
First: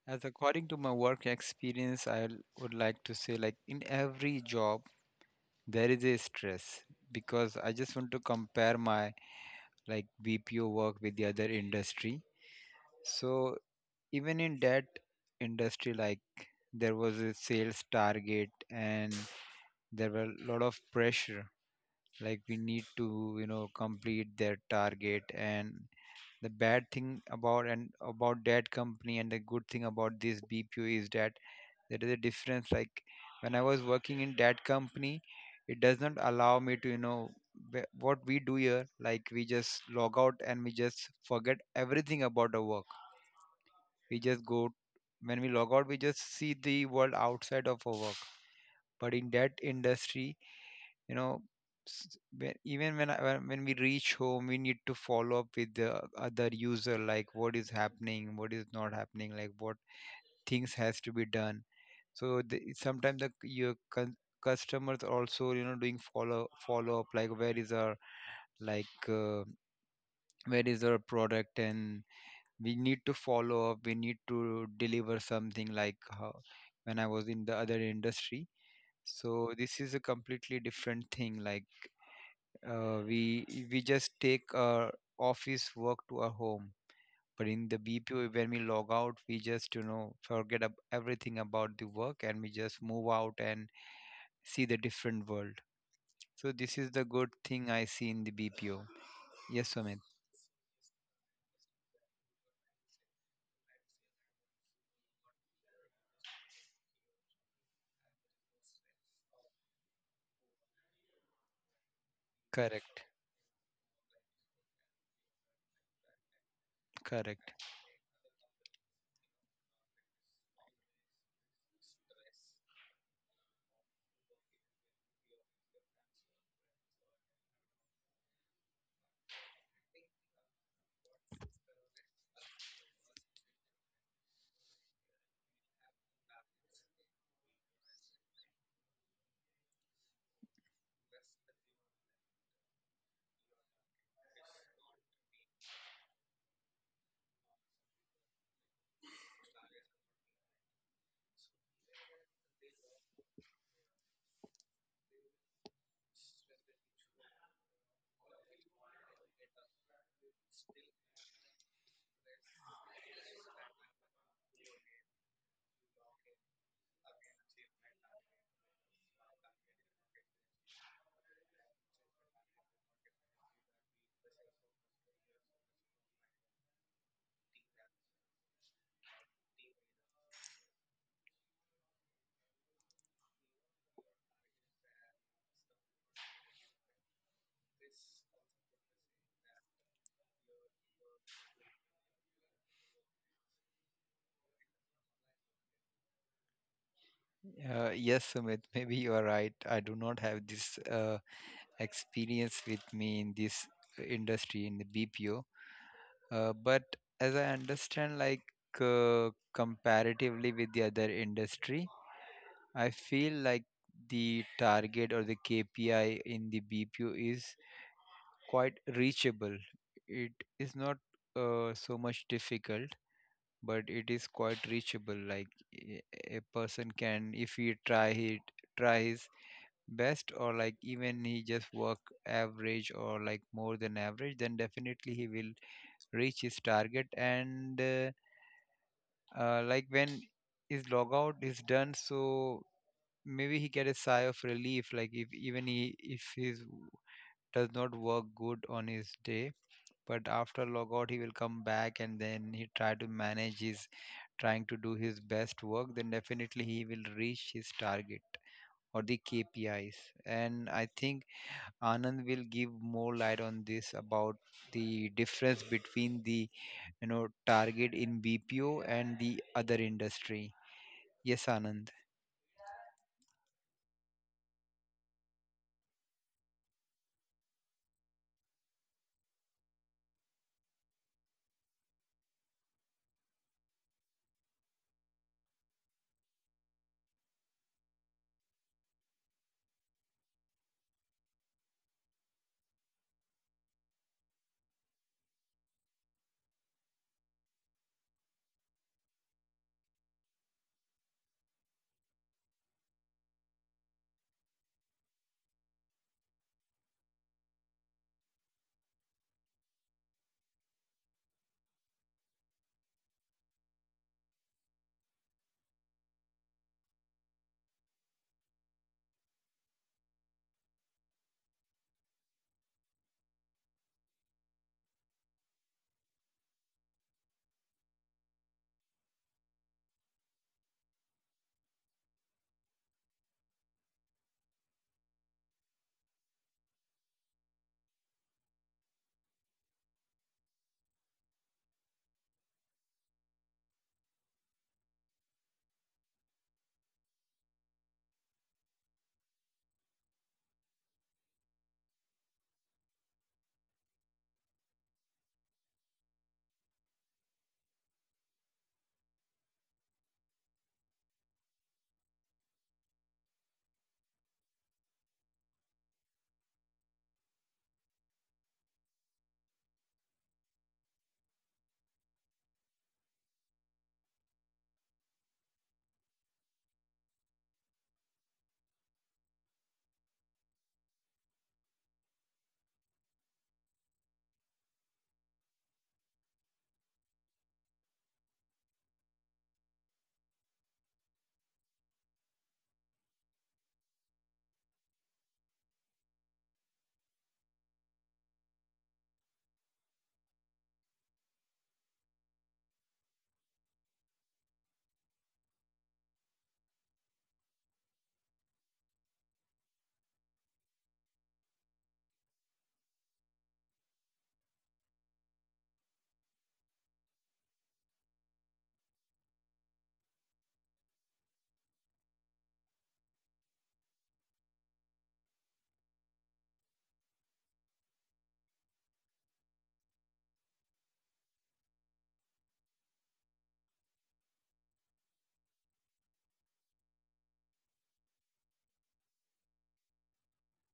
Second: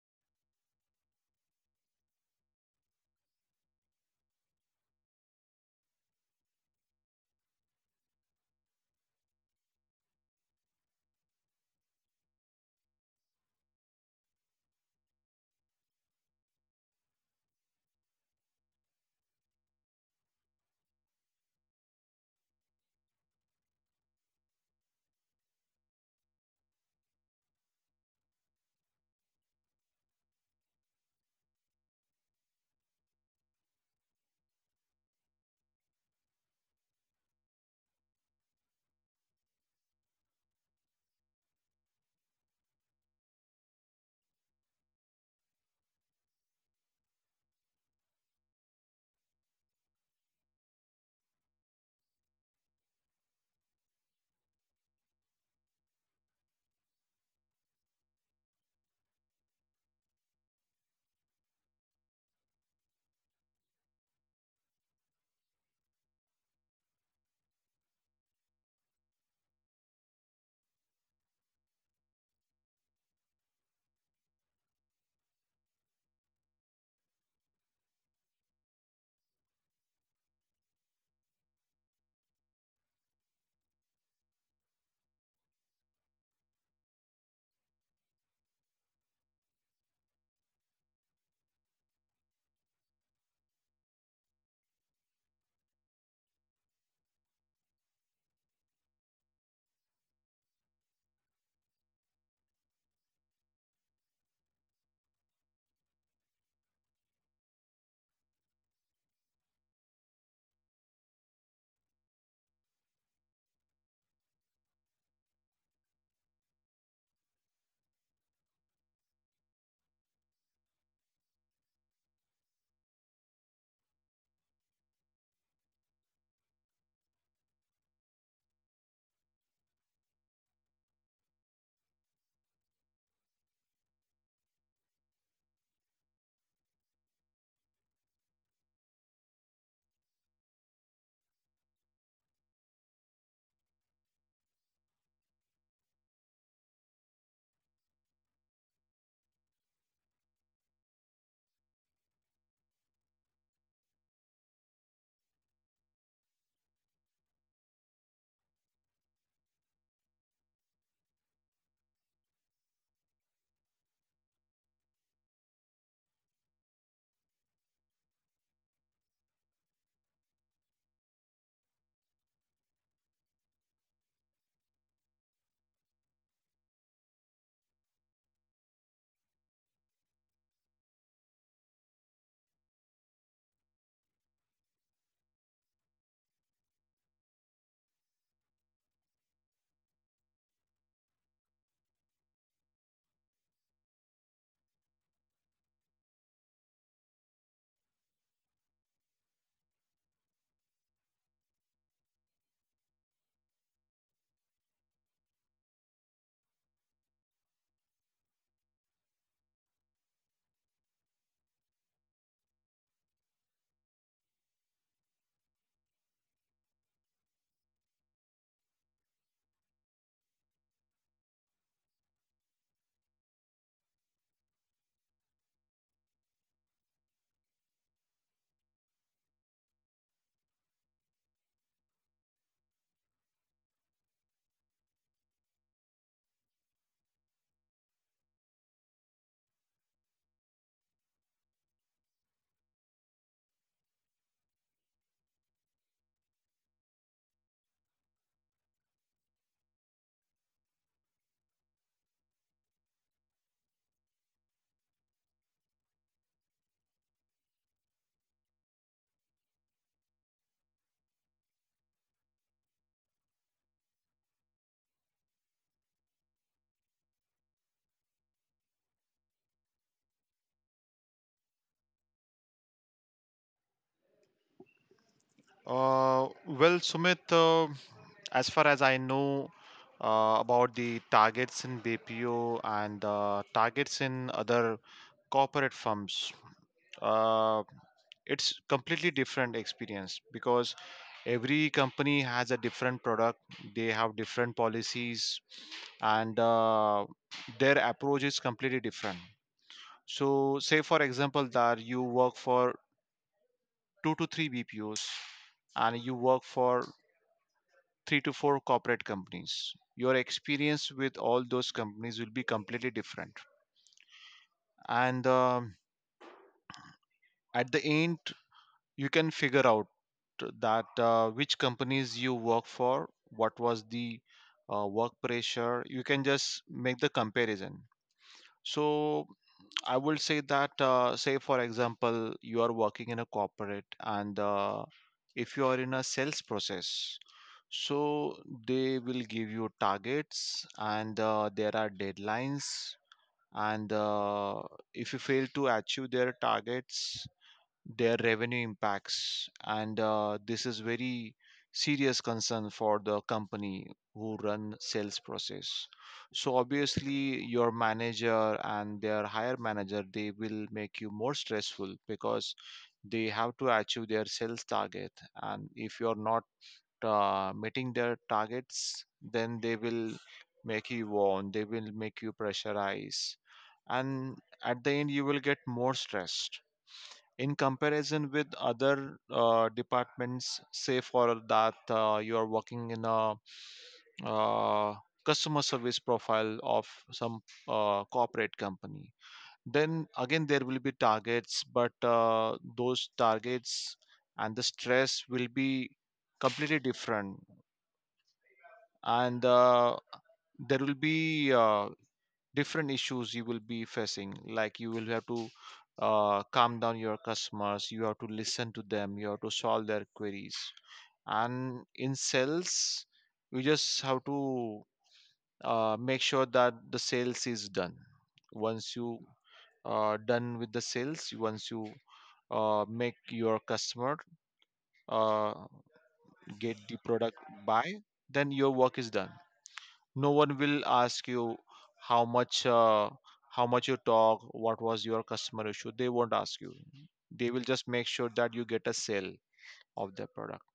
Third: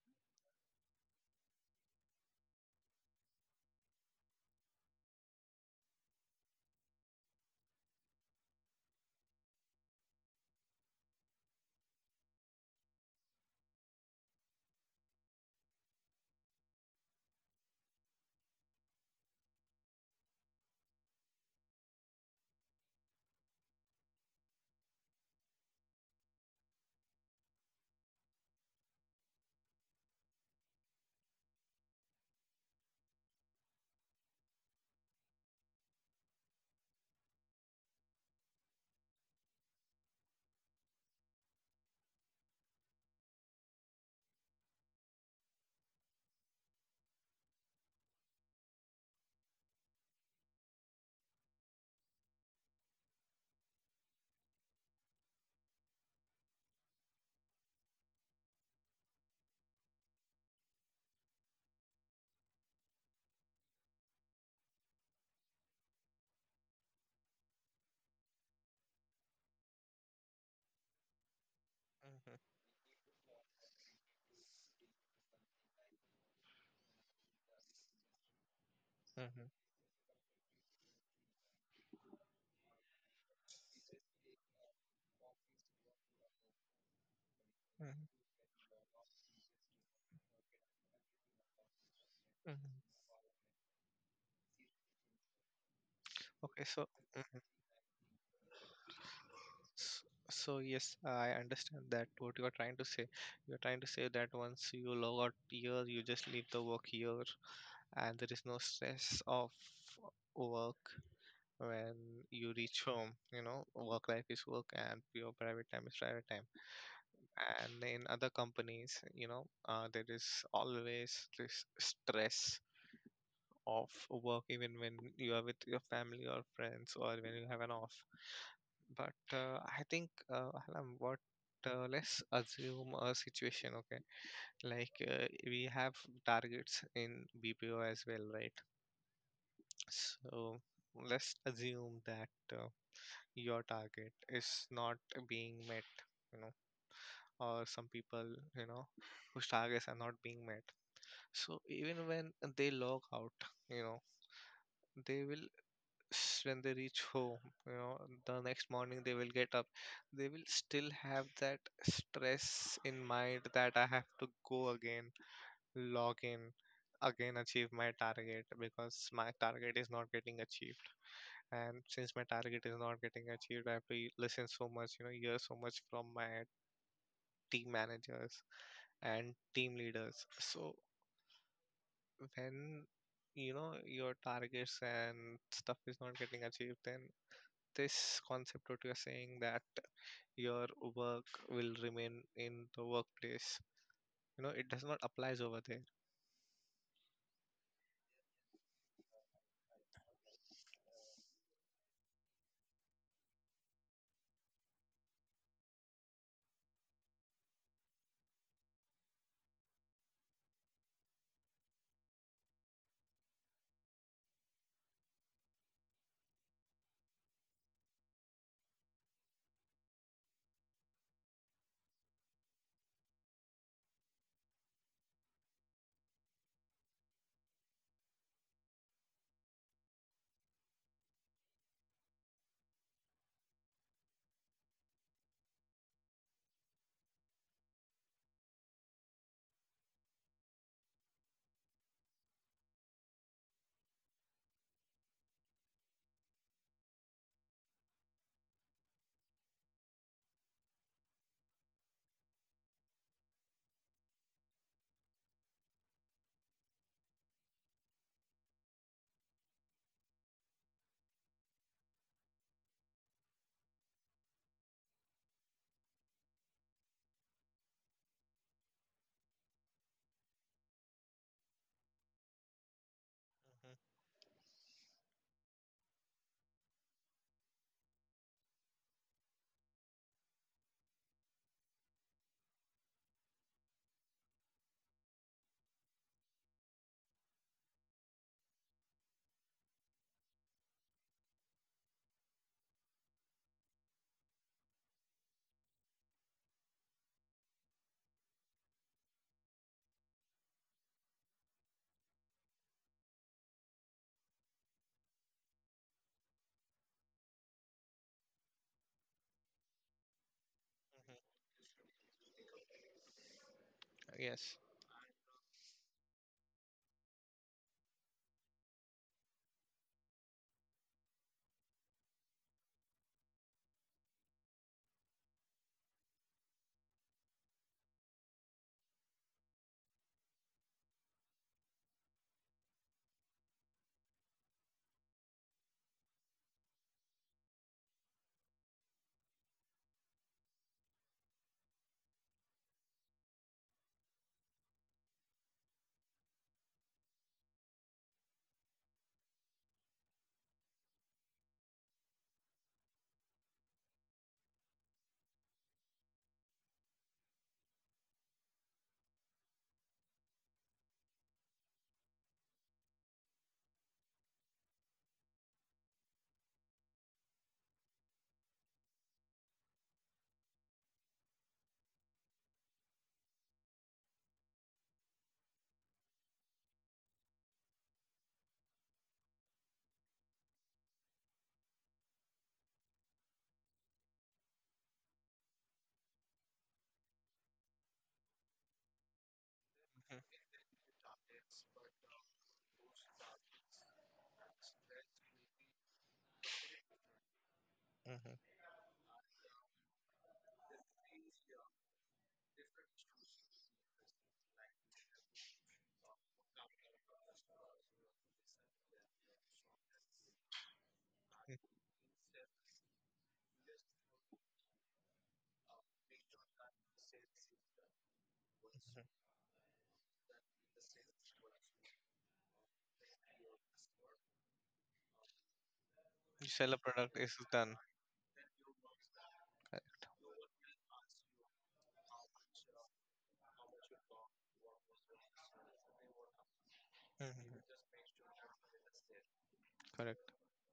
As according to my work experience, I would like to say, like, in every job there is a stress. Because I just want to compare my, like, B P O work with the other industry. So even in that industry, like, there was a sales target and there were a lot of pressure. Like we need to you know complete their target. And the bad thing about and about that company and the good thing about this BPO is that there is a difference. Like when I was working in that company, it does not allow me to, you know wh- what we do here. Like we just log out and we just forget everything about our work. We just go. When we log out, we just see the world outside of our work. But in that industry, you know, s- when, even when, I, when when we reach home, we need to follow up with the other user, like what is happening, what is not happening, like what things has to be done. So the, sometimes the c- your con- customers also, you know doing follow follow up like where is our like uh, where is our product. And we need to follow up, we need to deliver something like how, when I was in the other industry. Mhm, So this is a completely different thing. Like uh, we we just take our office work to our home, but in the mhm, BPO when we log out we just, you know forget ab- everything about the work, and we mhm. just move out and see the different world. So Okay, this so is the good mm, thing I see in the BPO. Yes, s- Sumit. so yes, I understand that what you are trying to say. You're trying to say that once you log out here, you just leave the work here and there is no stress of work when you reach Correct, home, you know work life is work and your private time is private time. correct. And in other companies you know uh, there is always this stress of work even when you are with your family or friends or when you have an off. But uh, I think uh, Alam, what uh, let's assume a situation, okay? Like, uh, we have targets in B P O as well, right? So let's assume that uh, your target is not being met, you know, or some people, you know, whose targets are not being met. So even when they log out, you know, they will, s- when they reach home, you know, the next morning they will get up, they will still have that stress in mind that I have to go again, log in, again achieve my target because my target is not getting achieved. And since my target is not getting achieved, I have to y- listen so much, you know hear so much from my team managers and team leaders. So when you know your targets and stuff is not getting achieved, then this concept what you are saying that your work will remain in the workplace, you know it does not applies over there. Uh, yes, Sumit, <laughs> maybe you are right. I do not have this uh, experience with me in this uh, industry, in the BPO. Uh, but as I understand, like uh, comparatively with the other industry, I feel like the target or the K P I in the B P O is quite reachable. It is not uh, so much difficult, but it is quite reachable. Like a a person can, if he try, he try his best, or like even he just work average or like more than average, then definitely he will reach his target. And uh, uh, Like when his logout is done, so maybe he get a sigh of relief. Like if even he, if his does not work good on his day, but after logout he will come back and then he try to manage his, trying to do his best work, then definitely he will reach his target or the K P Is. And I think Anand will give more light on this about the difference between the, you know target in B P O and the other industry. Yes, Anand. Mhm. Uh, well Sumit, uh, as far as I know uh, about the targets in BPO and uh, targets in other corporate firms, uh, it's completely different experience, because every company has a different product, they have different policies, and uh, their approach is completely different. So say for example that you work for two to three bpos and you work for three to four corporate companies, your experience with all those companies will be completely different. Yes. And um at the end you can figure out that uh, which companies you work for, what was the uh, work pressure. You can just make the comparison. So I will say that, uh, say for example you are working in a corporate and uh, if you are in a sales process, so they will give you targets, and uh, there are deadlines. And uh, if you fail to achieve their targets, their revenue impacts, and uh, this is very serious concern for the company who run sales process. So obviously your manager and their higher manager, they will make you more stressful because they have to achieve their sales target. And if you're not uh, meeting their targets, then they will make you warn, they will make you pressurize, and at the end you will get more stressed in comparison with other uh, departments. Say for that uh, you are working in a uh, customer service profile of some uh, corporate company, then again there will be targets, but uh, those targets and the stress will be completely different. Hmm. Hmm. And uh, there will be uh, different issues you will be facing. Like you will have to uh, calm down your customers, you have to listen to them, you have to solve their queries. And in sales you just have to uh, make sure that the sales is done. Once you uh, done with the sales, once you uh, make your customer uh, You sell a get the product, it's product, done. buy, then your work is done. No one will ask you how much, uh, how much you talk, what was your customer issue, they won't ask you. They will just make Hmm. sure that you get a sale of their Correct. product.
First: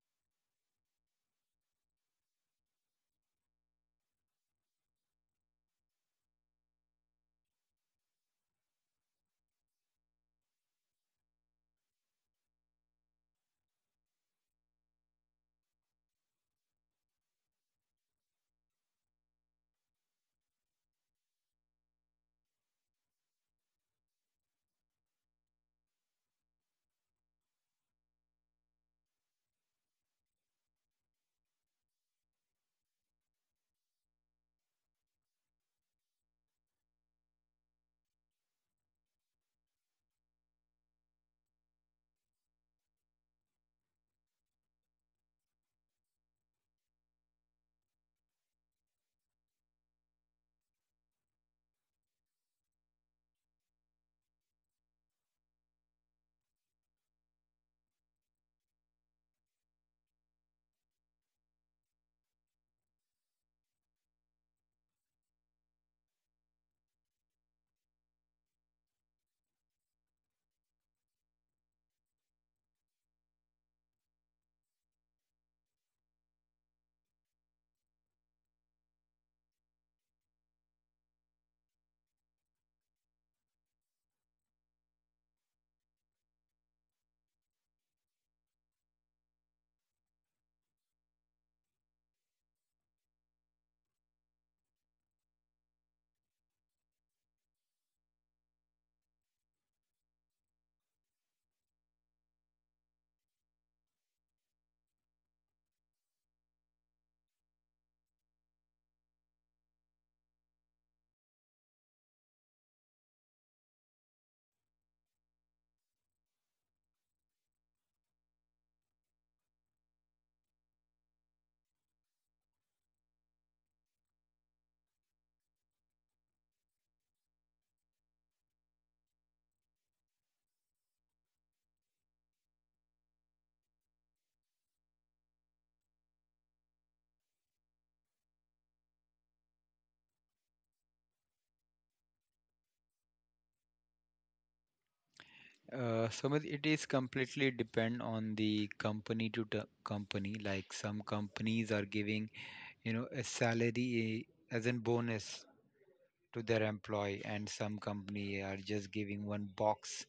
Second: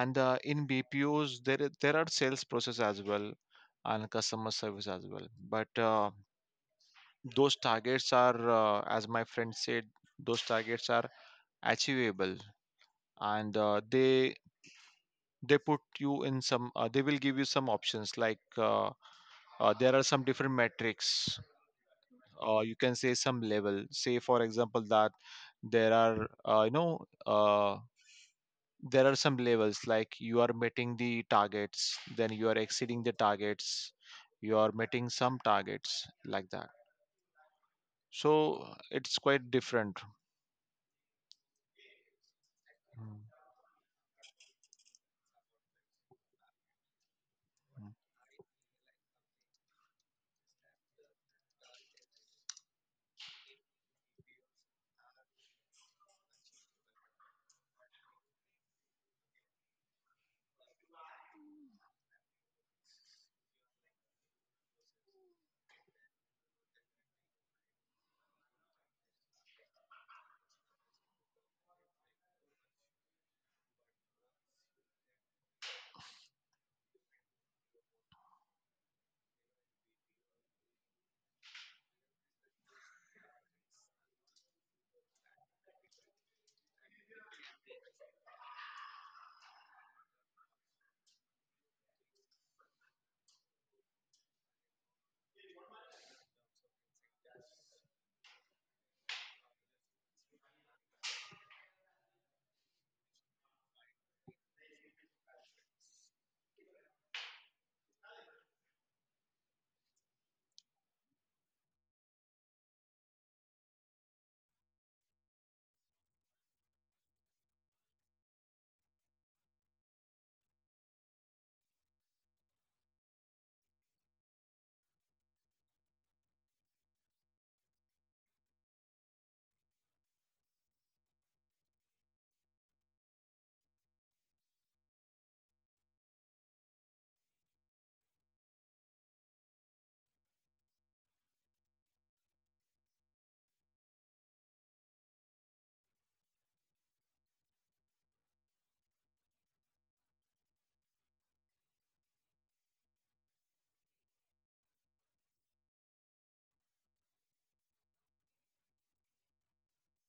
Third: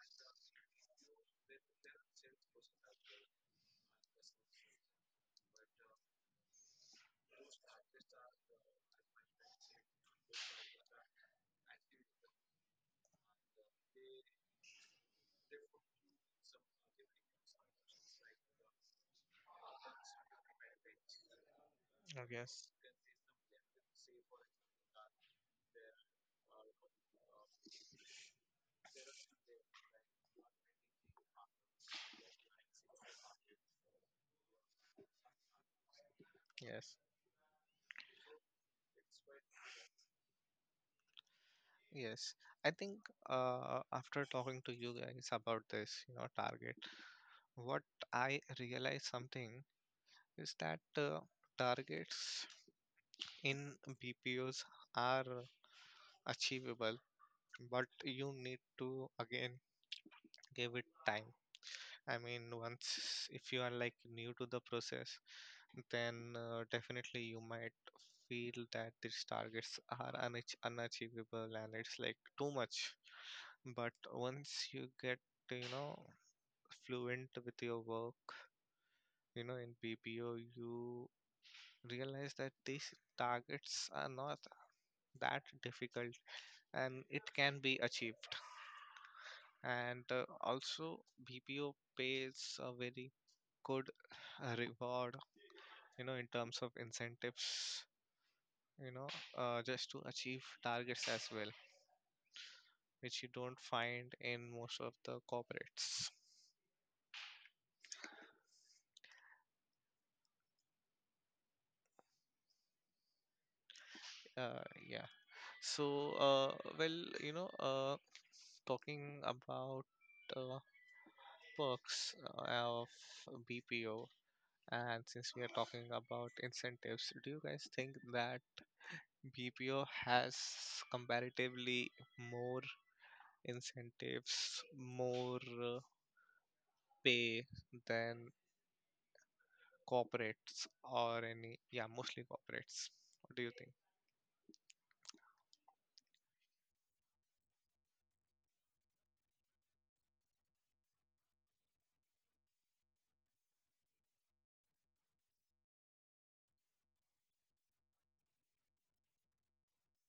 And uh, in bpos there is- there are sales process as well and customer service as well. But uh, those targets are, uh, as my friend said, those targets are achievable. And uh, they they put you in some, uh, they will give you some options like, uh, uh, there are some different metrics, Oh, or yes. you can say some level. Say for example that there are uh, you know uh, there are some levels like you are meeting the targets, then you are exceeding the targets, you are meeting some targets, like that. Yes. So it's quite different. Yes, I think Mm, uh, after talking to you guys about this, you know, target, what mm. I realized something is that uh, targets in B P Os are achievable, but you need to again give it time. I mean, once if you are like new to the process, then uh, definitely you might feel that these targets are unach- unachievable and it's like too much. But once you get to, you know fluent with your work, you know, in B P O, you realize that these targets are not that difficult and it can be achieved. And uh, also, B P O pays a very good uh, reward, you know, in terms of incentives, you know, uh, just to achieve targets as well, which you don't find in most of the corporates. Uh, yeah. So, uh, well, you know, uh, talking about uh, perks of B P O, and since we are talking about incentives, do you guys think that B P O has comparatively more incentives, more uh, pay than corporates or any, yeah, mostly corporates? What do you think? Uh, Sumit, it is completely depend on the company to t- company. Like some companies are giving, you know, a salary eh, as a bonus to their employee, and some company are just giving one box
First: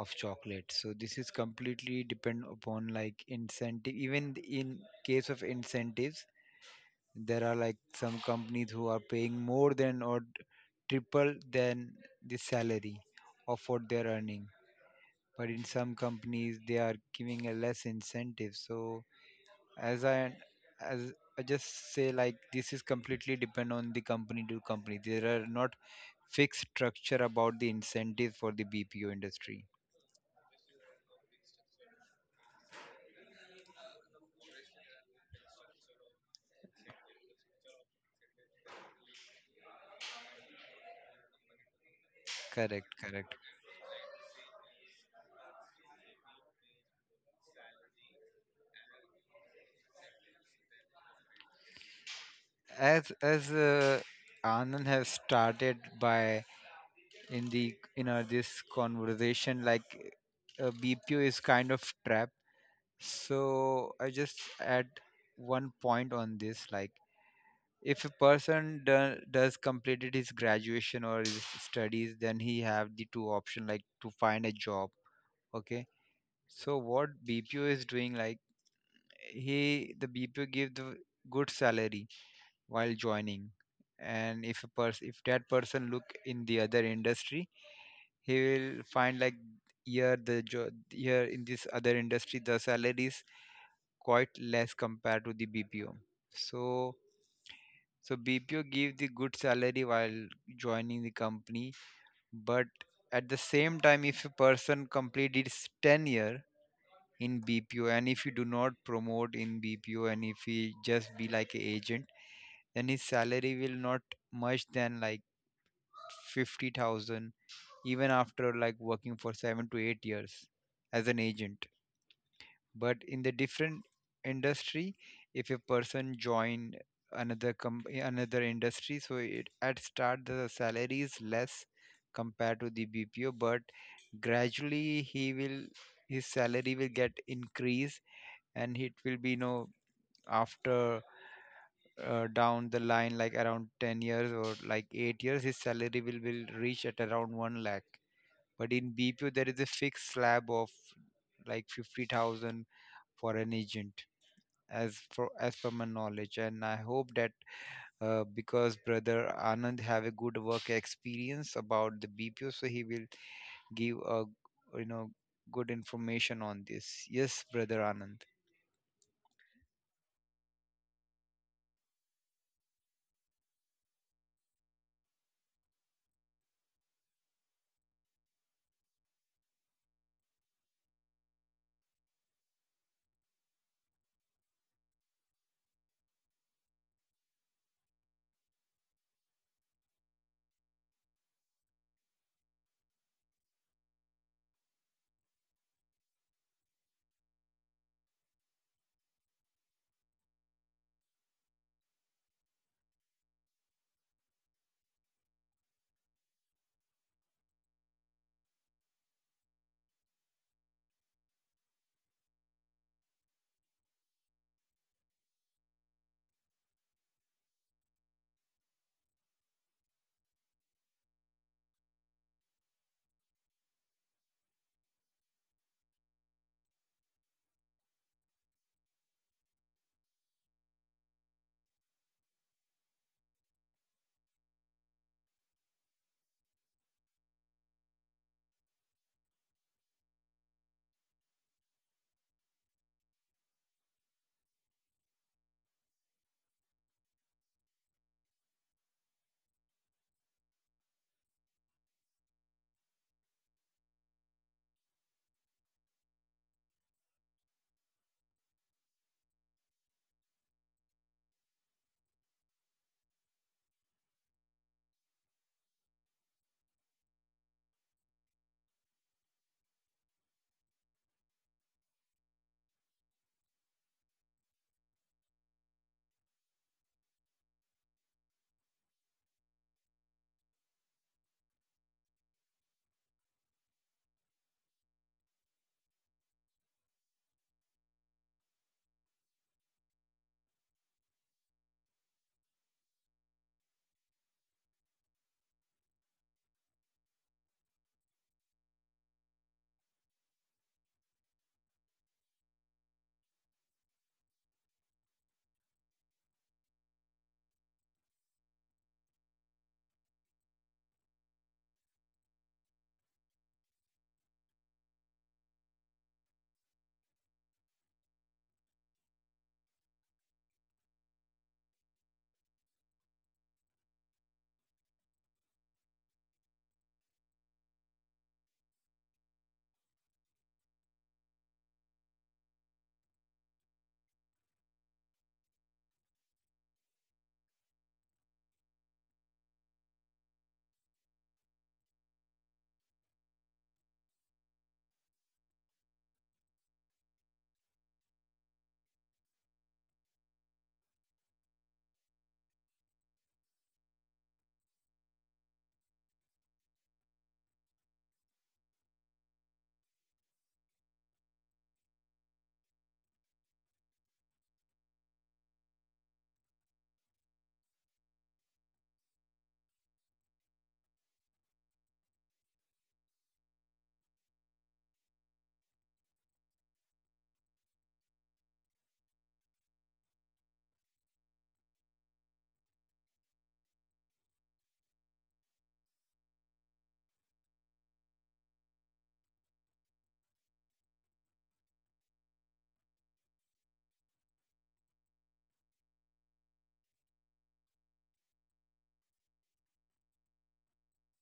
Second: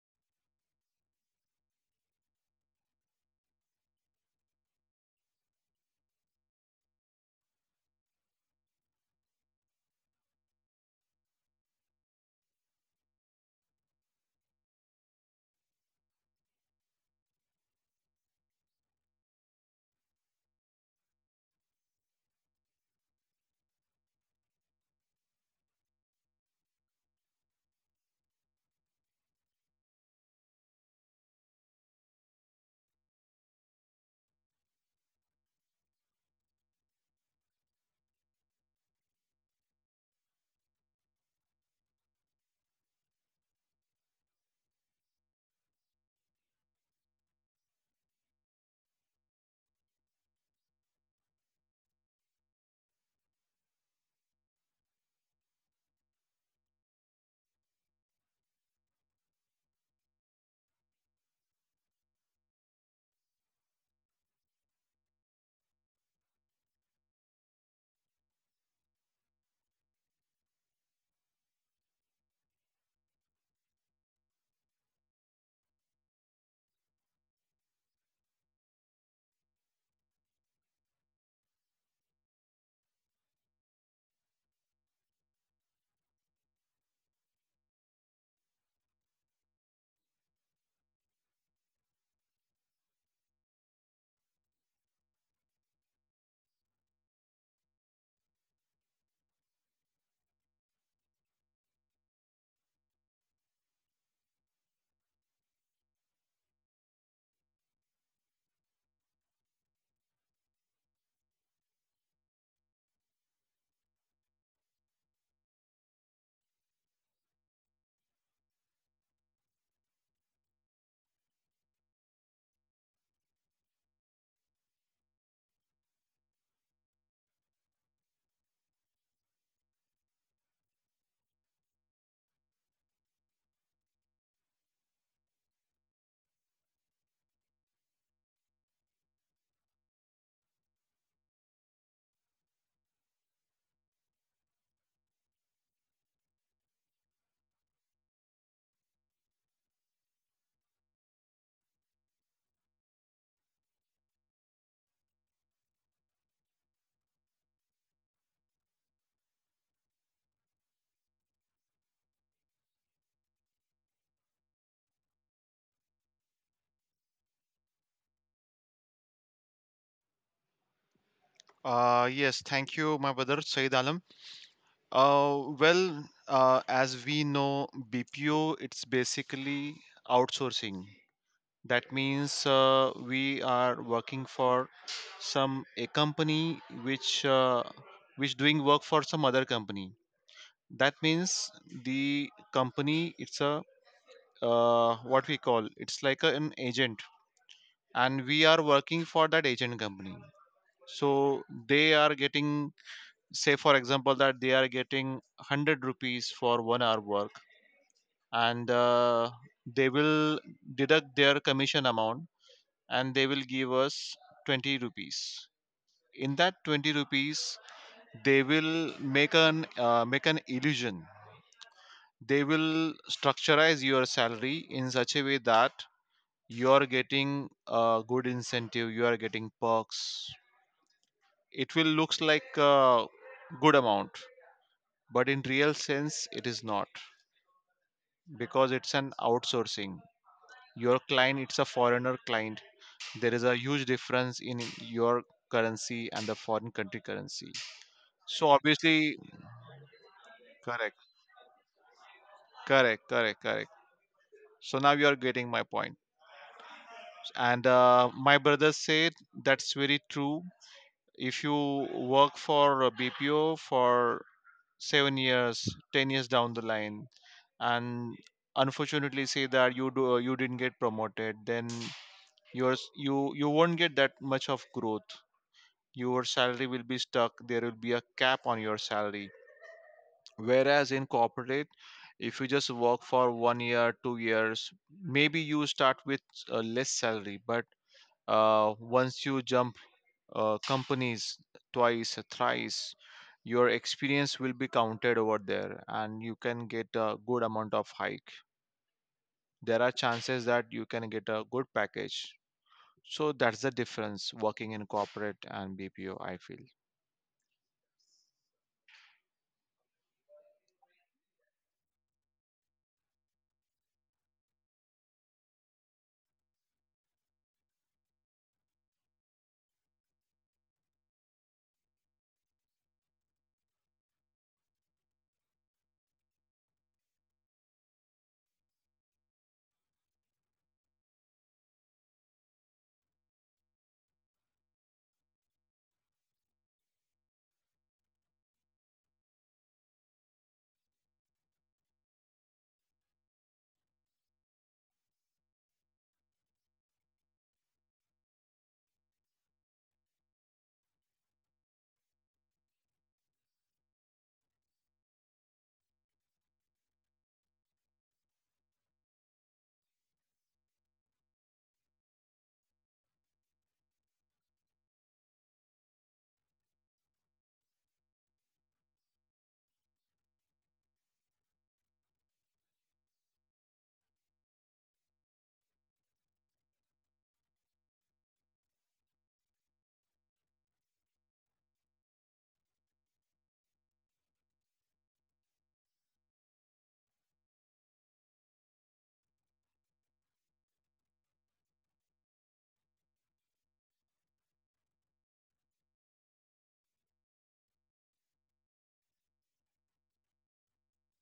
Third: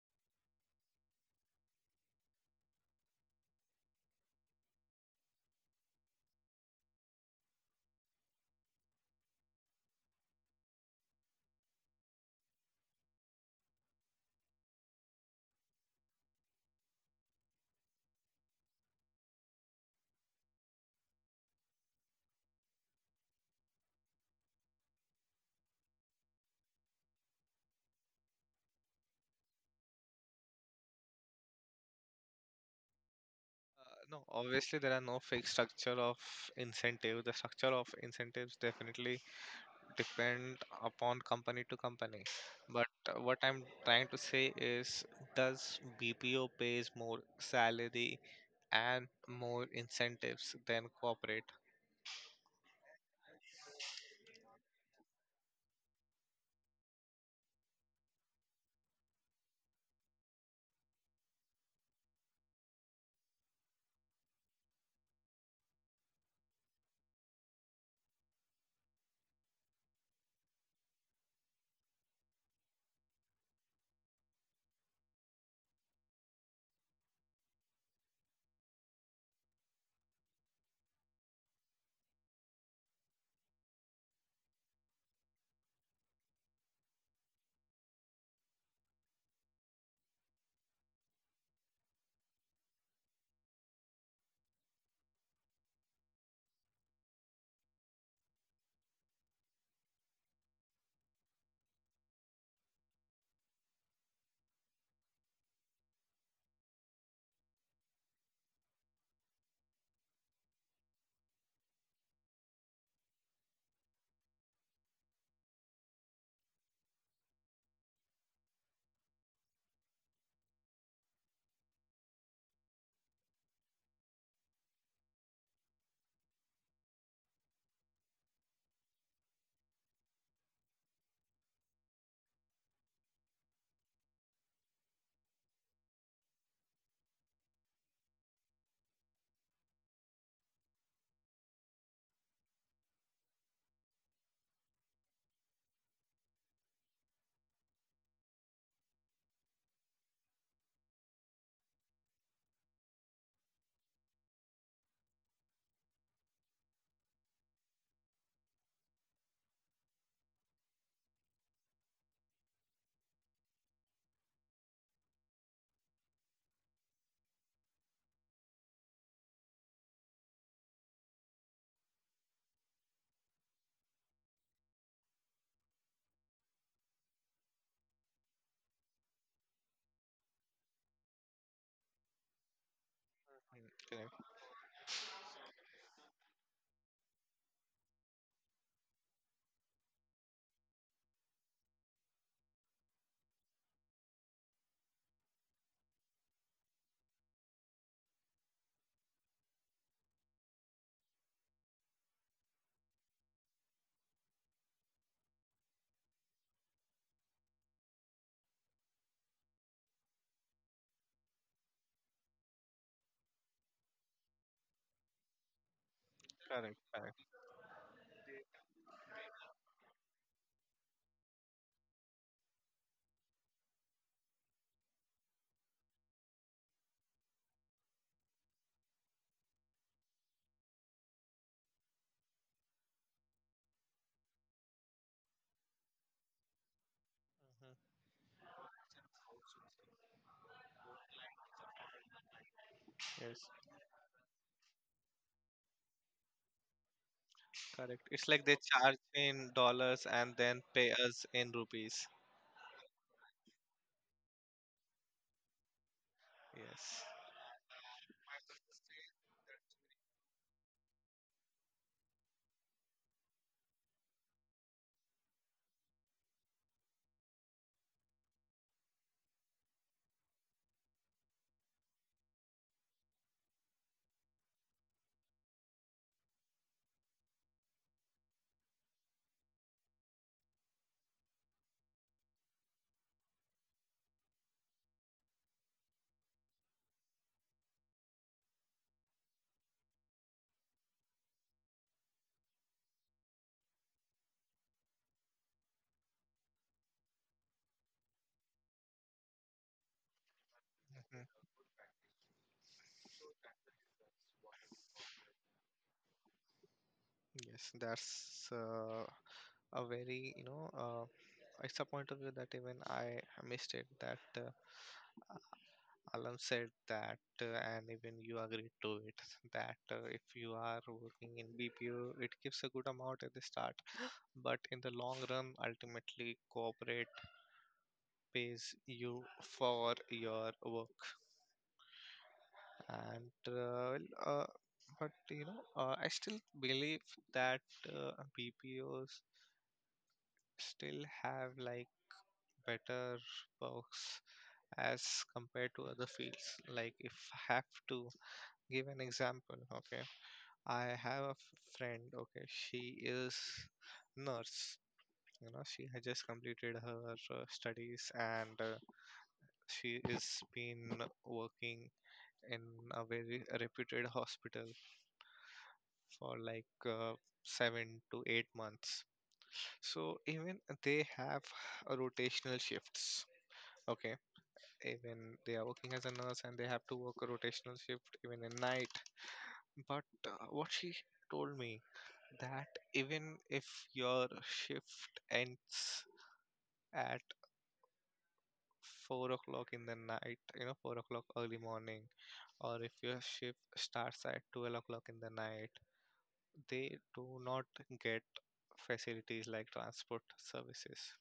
of chocolate. So this is completely depend upon like incentive. Even in case of incentives, there are like some companies who are paying more than or triple than the salary of what they're earning, but in some companies they are giving a less incentive. So as i as i just say, like this is completely depend on the company to company. There are not fixed structure about the incentive for the BPO industry. Uh, No, obviously there are no fixed structure of incentive. The structure of incentives definitely depend upon company to company. But Correct, uh, correct. what I'm trying to say is, does B P O pays more salary and more incentives than corporate? As as uh, Anand has started by, in the, you know this conversation, like uh, BPO is kind of trap. So I just add one point on this. Like if a person do, does completed his graduation or his studies, then he have the two option, like to find a job. Okay. So what BPO is doing, like he the BPO give the good salary while joining, and if a person, if that person look in the other industry, he will find like here the job, here in this other industry, the salary is quite less compared to the BPO. So, so B P O gave the good salary while joining the company, but at the same time, if a person completed his tenure in B P O and if you do not promote in B P O and if he just be like an agent, then his salary will not much than like fifty thousand even after like working for seven to eight years as an agent. But in the different industry, if a person join another com- another industry, so it at start the salary is less compared to the BPO, but gradually he will, his salary will get increased, and it will be, you know, after uh, down the line like around ten years or like eight years, his salary will will reach at around one lakh. But in BPO there is a fixed slab of like fifty thousand for an agent, as for as per my knowledge. And I hope that, uh, because brother Anand have a good work experience about the BPO, so he will give a, you know, good information on this. Yes, brother Anand. uh, yes thank you, my brother Said Alam. Uh, well uh, as we know, B P O it's basically outsourcing. That means uh, we Mm, are correct, working for some a company which uh, which doing work for some other company. That means the company it's a, uh, what we call, it's like a, an agent, and we are working for that agent company. So they are getting, say for example that they are getting one hundred rupees for one hour work, and uh, they will deduct their commission amount, and they will give us twenty rupees. In that correct, twenty correct. rupees they will make an uh, make an illusion. They will structureize your salary in such a way that you are getting a good incentive, you are getting perks, it will looks like a good amount, but in real sense it is not. Mhm. Because it's an outsourcing, your client it's a foreigner client, there Yes, is a huge difference in your currency and the foreign country currency. correct. It's like So they charge obviously. in dollars and then pay Correct, us in rupees. correct, correct, correct. So now you are getting my point. Yes. And uh, my brother said, that's very true. If you work for a B P O for seven years, ten years down the line, and unfortunately say that you do you didn't get promoted, then yours you you won't get that much of growth. Your salary will be stuck, there will be a cap on your salary. Whereas in corporate, if you just work for one year, two years, maybe you start with uh, less salary, but uh, once you jump uh, companies twice, thrice, your experience will be counted over there and you can get a good amount of hike. There are chances that you can get a Mhm. good package. So that's the difference working in corporate and bpo, I feel. Yes, that's uh, a very, you know, uh, it's a point of view that even I missed it that uh, Alan said that, uh, and even you agreed to it, that uh, if you are working in B P O, it gives a good amount at the start, but in the long run, ultimately, corporate pays you for your work. And uh, well, uh, but you know, uh, I still believe that uh, B P Os still have like better perks as compared to other fields. Like if I have to give an example, okay, I have a f- friend. Okay, she is nurse. You know, she has just completed her uh, studies, and uh, she is been working in a very reputed hospital for like uh, seven to eight months. So even they have a rotational shifts. Okay, even they are working as a nurse and they have to work a rotational shift even at night. But uh, what she told me that even if your shift ends at four o'clock in the night, you know, four o'clock early morning, or if your shift starts at twelve o'clock in the night, they do not get facilities like transport services.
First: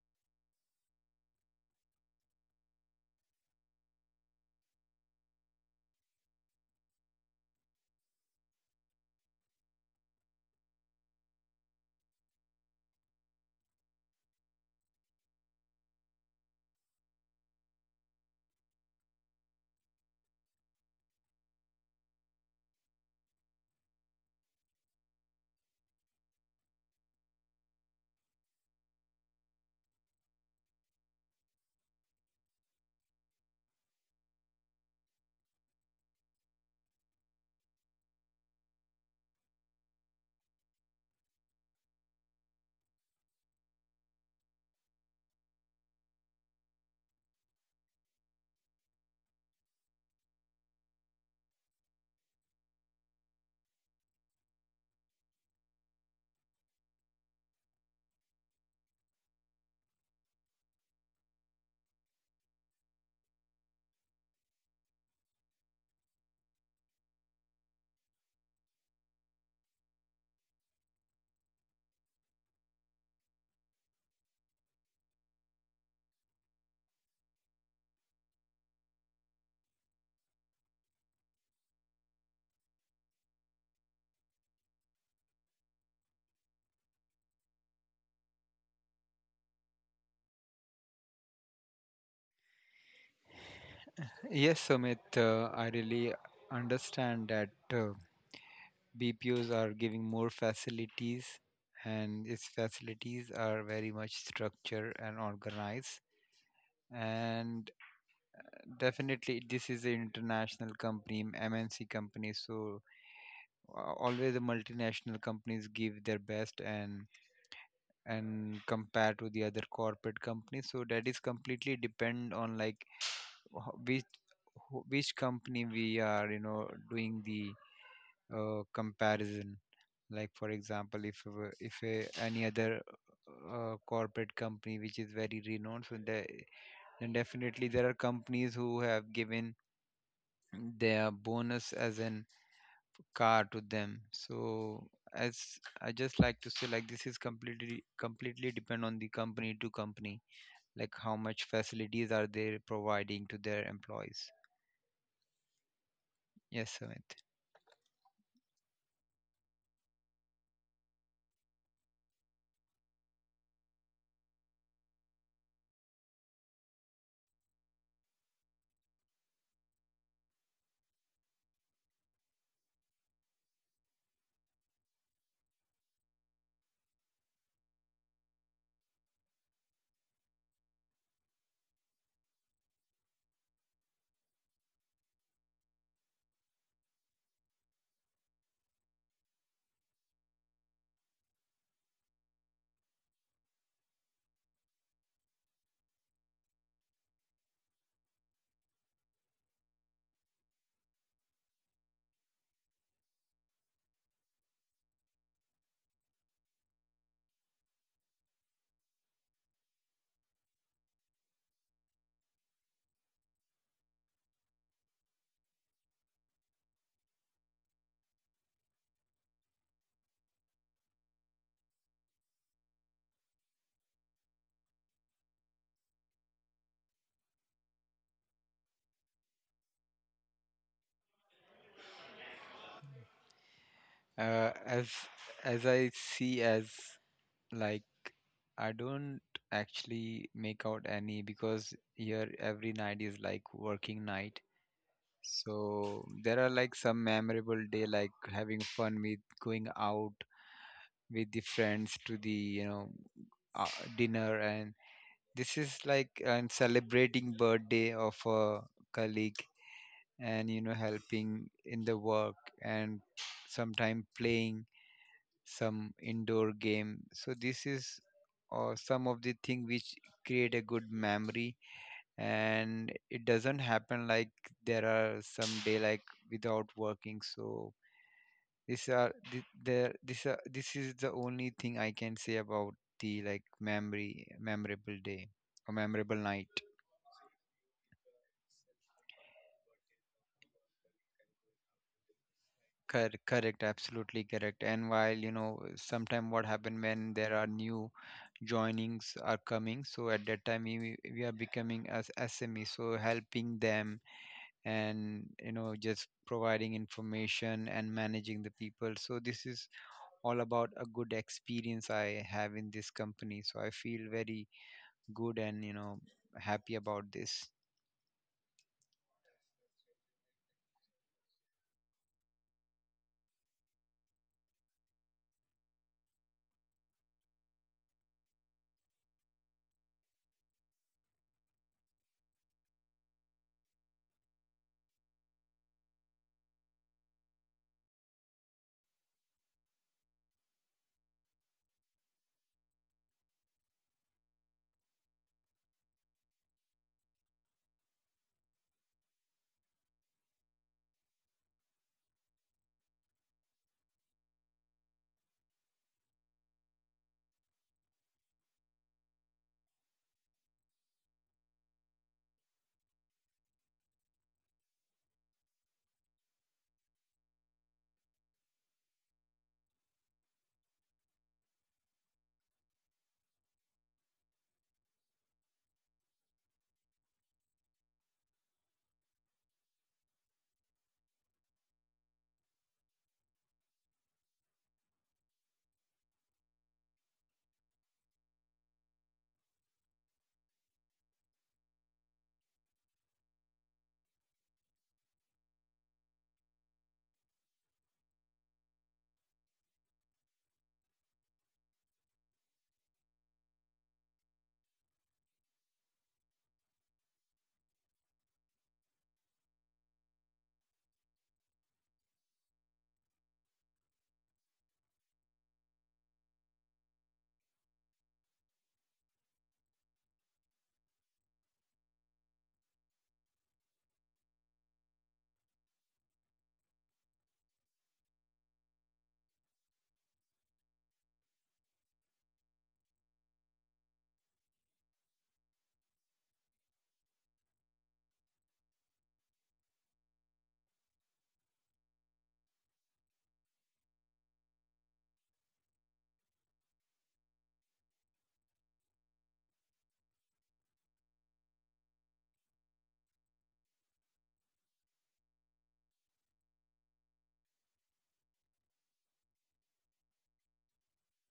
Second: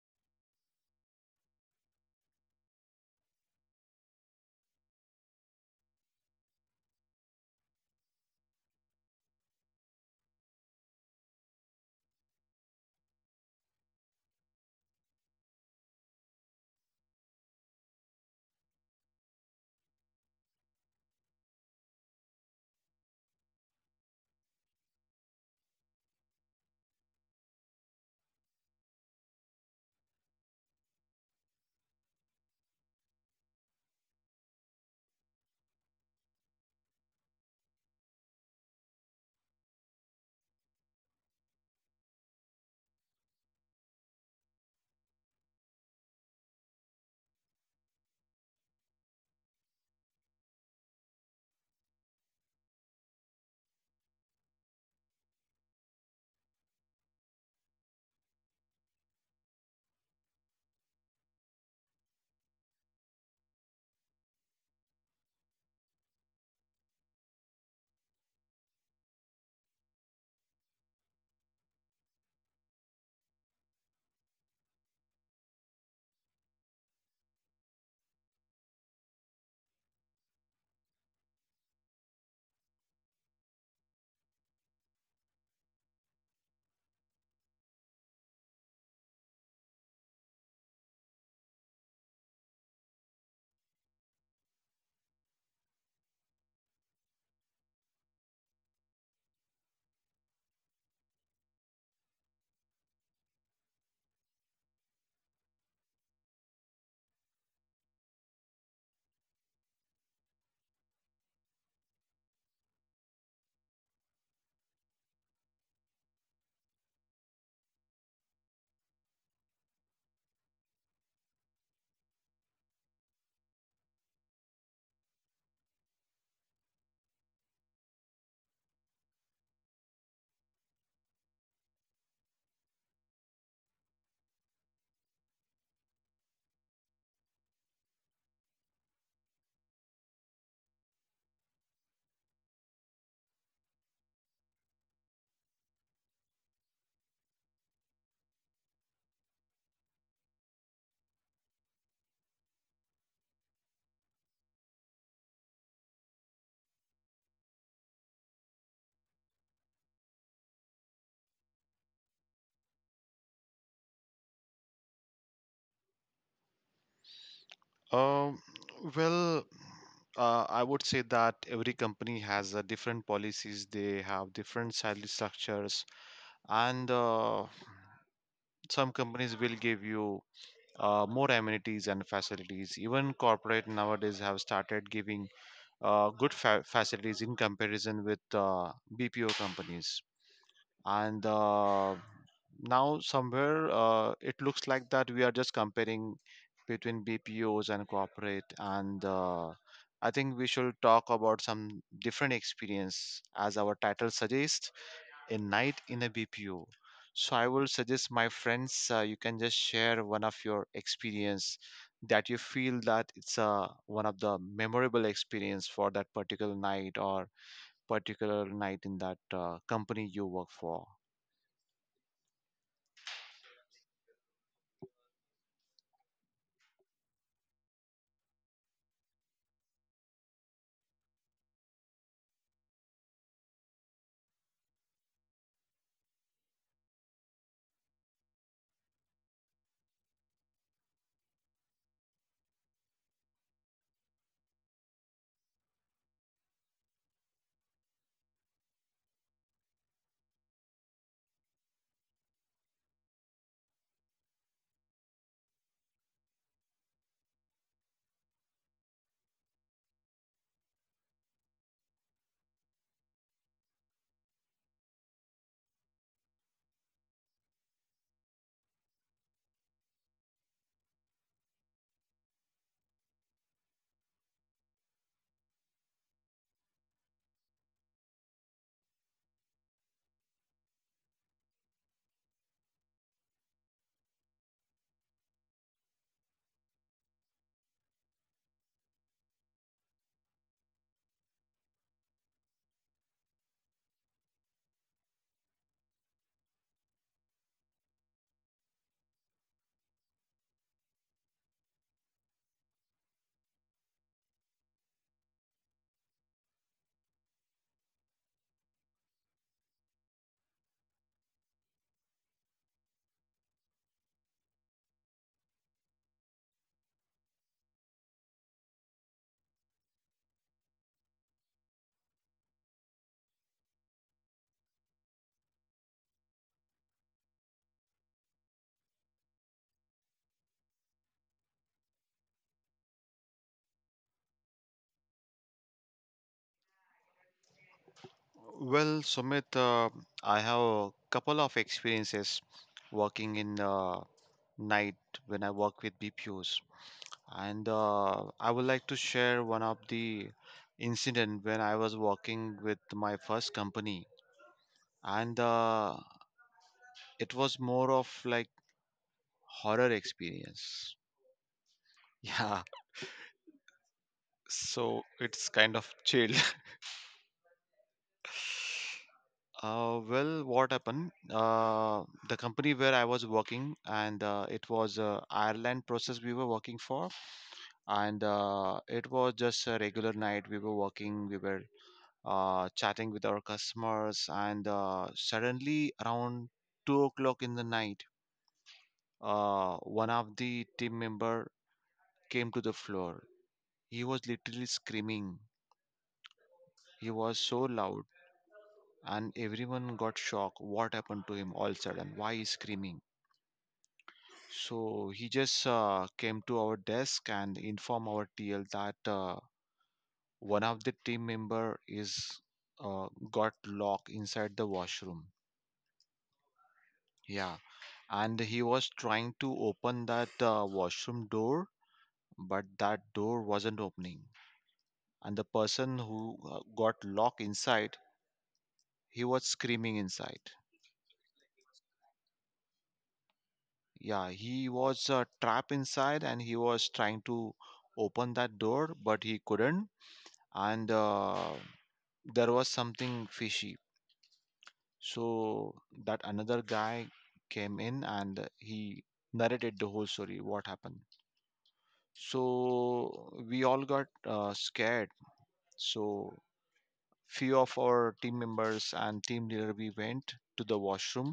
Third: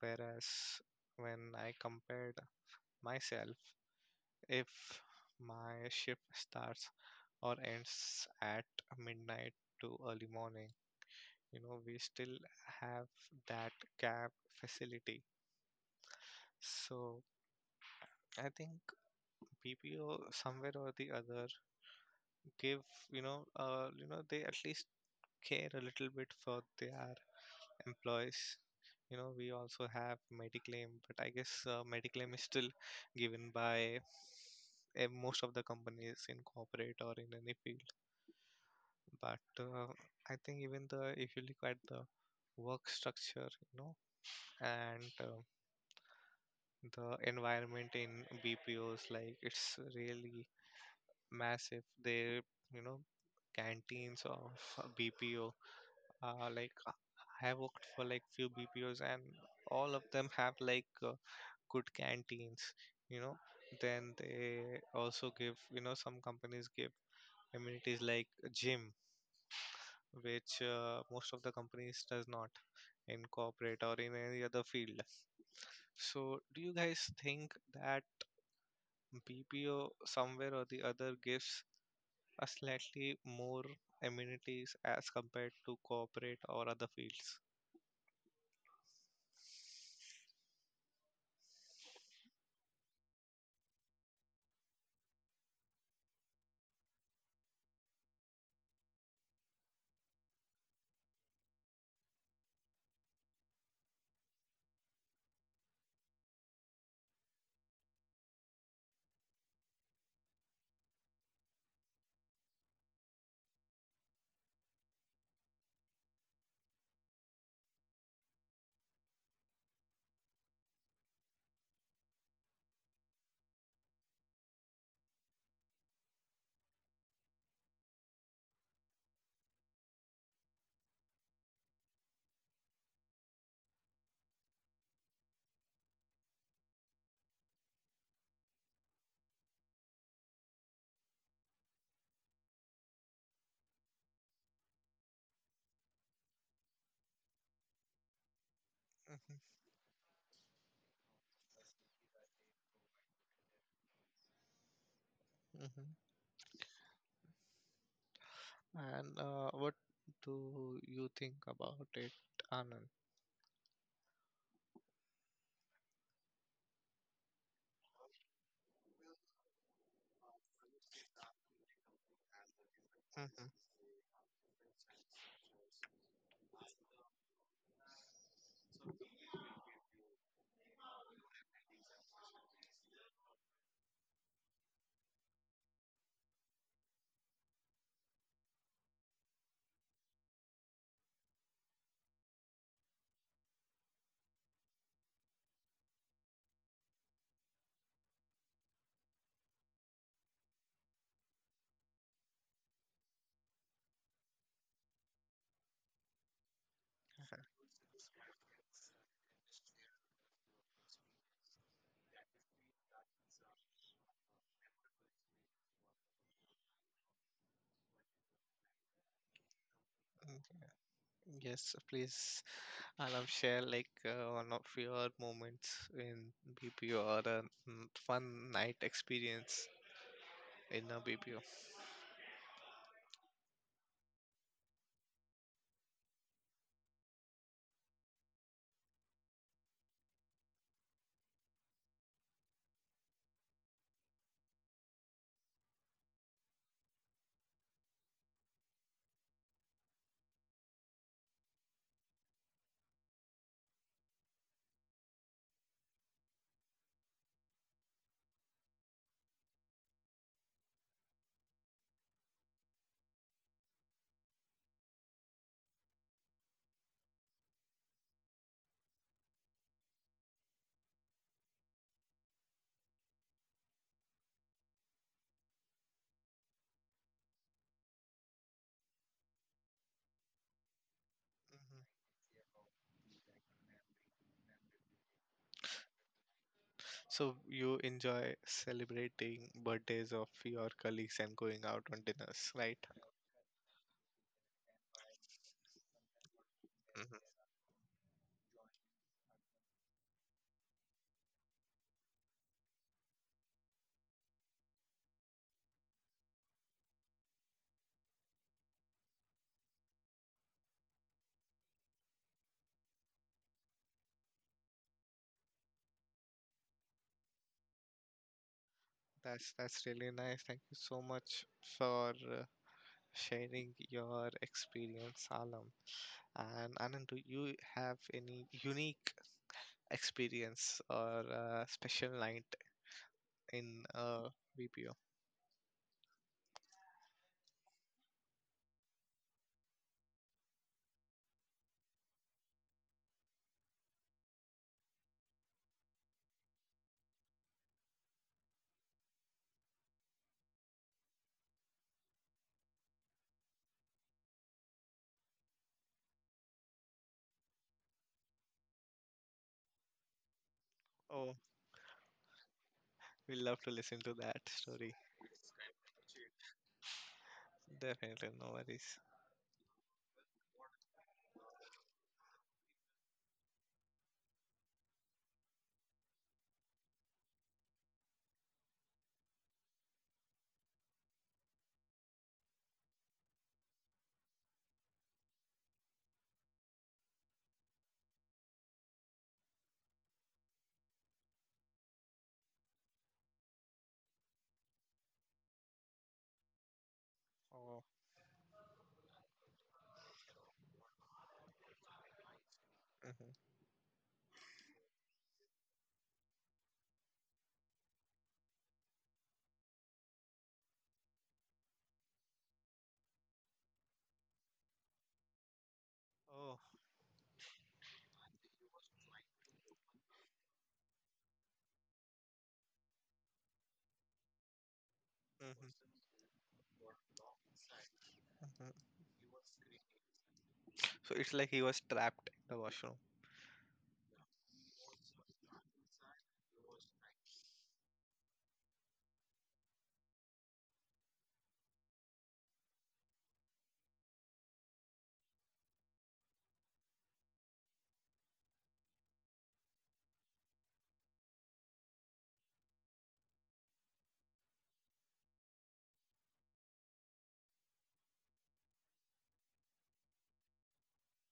Whereas when I compared myself, if my shift starts or ends at midnight to early morning, you know we still have that cab facility. So I think BPO somewhere or the other give, you know uh, you know they at least care a little bit for their employees. You know, we also have mediclaim, but I guess uh, mediclaim is still given by eh, most of the companies in corporate or in any field. But uh, I think even the if you look at the work structure, you know, and uh, the environment in B P Os, like it's really massive. They you know Canteens of a B P O, uh, like uh, I have worked for like few B P Os, and all of them have like uh, good canteens. You know, then they also give you know some companies give amenities like a gym, which uh, most of the companies does not, in corporate or in any other field. So, do you guys think that B P O somewhere or the other gives a slightly more amenities as compared to corporate or other fields? Yes, Sumit, uh, I really understand that uh, B P Os are giving more facilities, and its facilities are very much structured and organized. And definitely, this is an international company, M N C company, so uh, always the multinational companies give their best and and compare to the other corporate companies. So that is completely depend on like wh- which wh- which company we are, you know, doing the uh, comparison. Like for example, if a w- if a, any other uh, corporate company which is very renowned, so the, then definitely there are companies who have given their bonus as an car to them. So as I just like to say, like this is completely completely depend on the company Hmm. to company, like how much facilities are they providing to their employees. Hmm. Yes, Sumit. And uh, what do you think about it, Anand? Um, well, uh, I would say that every company has uh, different Hmm. policies. They have different salary structures, and uh, some companies will give you uh, more amenities and facilities. Even corporate nowadays have started giving uh, good fa- facilities in comparison with uh, B P O companies. And uh, now somewhere uh, it looks like that we are just comparing between bpos and corporate. And uh, I think we should talk about some different experience, as our title suggests, a night in a bpo. So I will suggest my friends, uh, you can just share one of your experience that you feel that it's uh, one of the memorable experience for that particular night, or particular night in that uh, company you work for. Yes, please. I love share like uh, one of your moments in B P O, or a n- fun night experience in a B P O. uh, as as i see as, like I don't actually make out any, because here every night is like working night. So there are like some memorable day, like having fun with going out with the friends to the, you know uh, dinner, and this is like, and celebrating birthday of a colleague, and you know, helping in the work, and sometime playing some indoor game. So this is or some of the thing which create a good memory, and it doesn't happen like. There are some day like without working. So these are the there this are this is the only thing Mhm. I can say about the, like memory memorable day or memorable night. So you enjoy celebrating birthdays of your colleagues and going out on dinners, right? Cor- correct, absolutely correct. And while, you know, sometime what happen, when there Hmm. are new joinings are coming, so at that time we, we are becoming as S M E, so helping them and you know just providing information and managing the people. So this is all about a good experience I have in this company. So I feel very good and, you know, happy about this. That's that's really nice. Thank you so much for uh, sharing your experience, Alam. And Anand, do you have any unique experience or uh, special night in uh, B P O? Well, Sumit, uh, I have a couple of experiences working in uh, night when I work with B P Os, and uh, I would like to share one of the incident when I was working with my first company, and uh, it was more of like horror experience. Oh. Yeah. We love to listen to that story. So it's kind of chill. Definitely, no worries. <laughs> uh well what happened? Uh the company where I was working, and uh, it was uh, Ireland process we were working for. And uh, it was just a regular night, we were working, we were uh, chatting with our customers. And uh, suddenly around two o'clock in the night, uh, one of the team member came to the floor. He was literally screaming, he was so Oh. loud, and everyone got shocked. What happened to him all of a sudden? Why is screaming? Hmm. So he just uh, came to our desk and informed our T L that uh, one of the team member is uh, got locked inside the washroom. Oh. Yeah, and he was trying to open that uh, washroom door, but that door wasn't opening. And the Hmm. Hmm. person who uh, got locked inside, he was screaming inside. So it's like he was trapped in the washroom. Yeah, he was uh, trapped inside, and he was trying to open that door, but he couldn't. And uh, there was something fishy. So that another guy came in, and he narrated the whole story what happened. So we all got uh, scared. So few of our team members and team leader, we went to the washroom.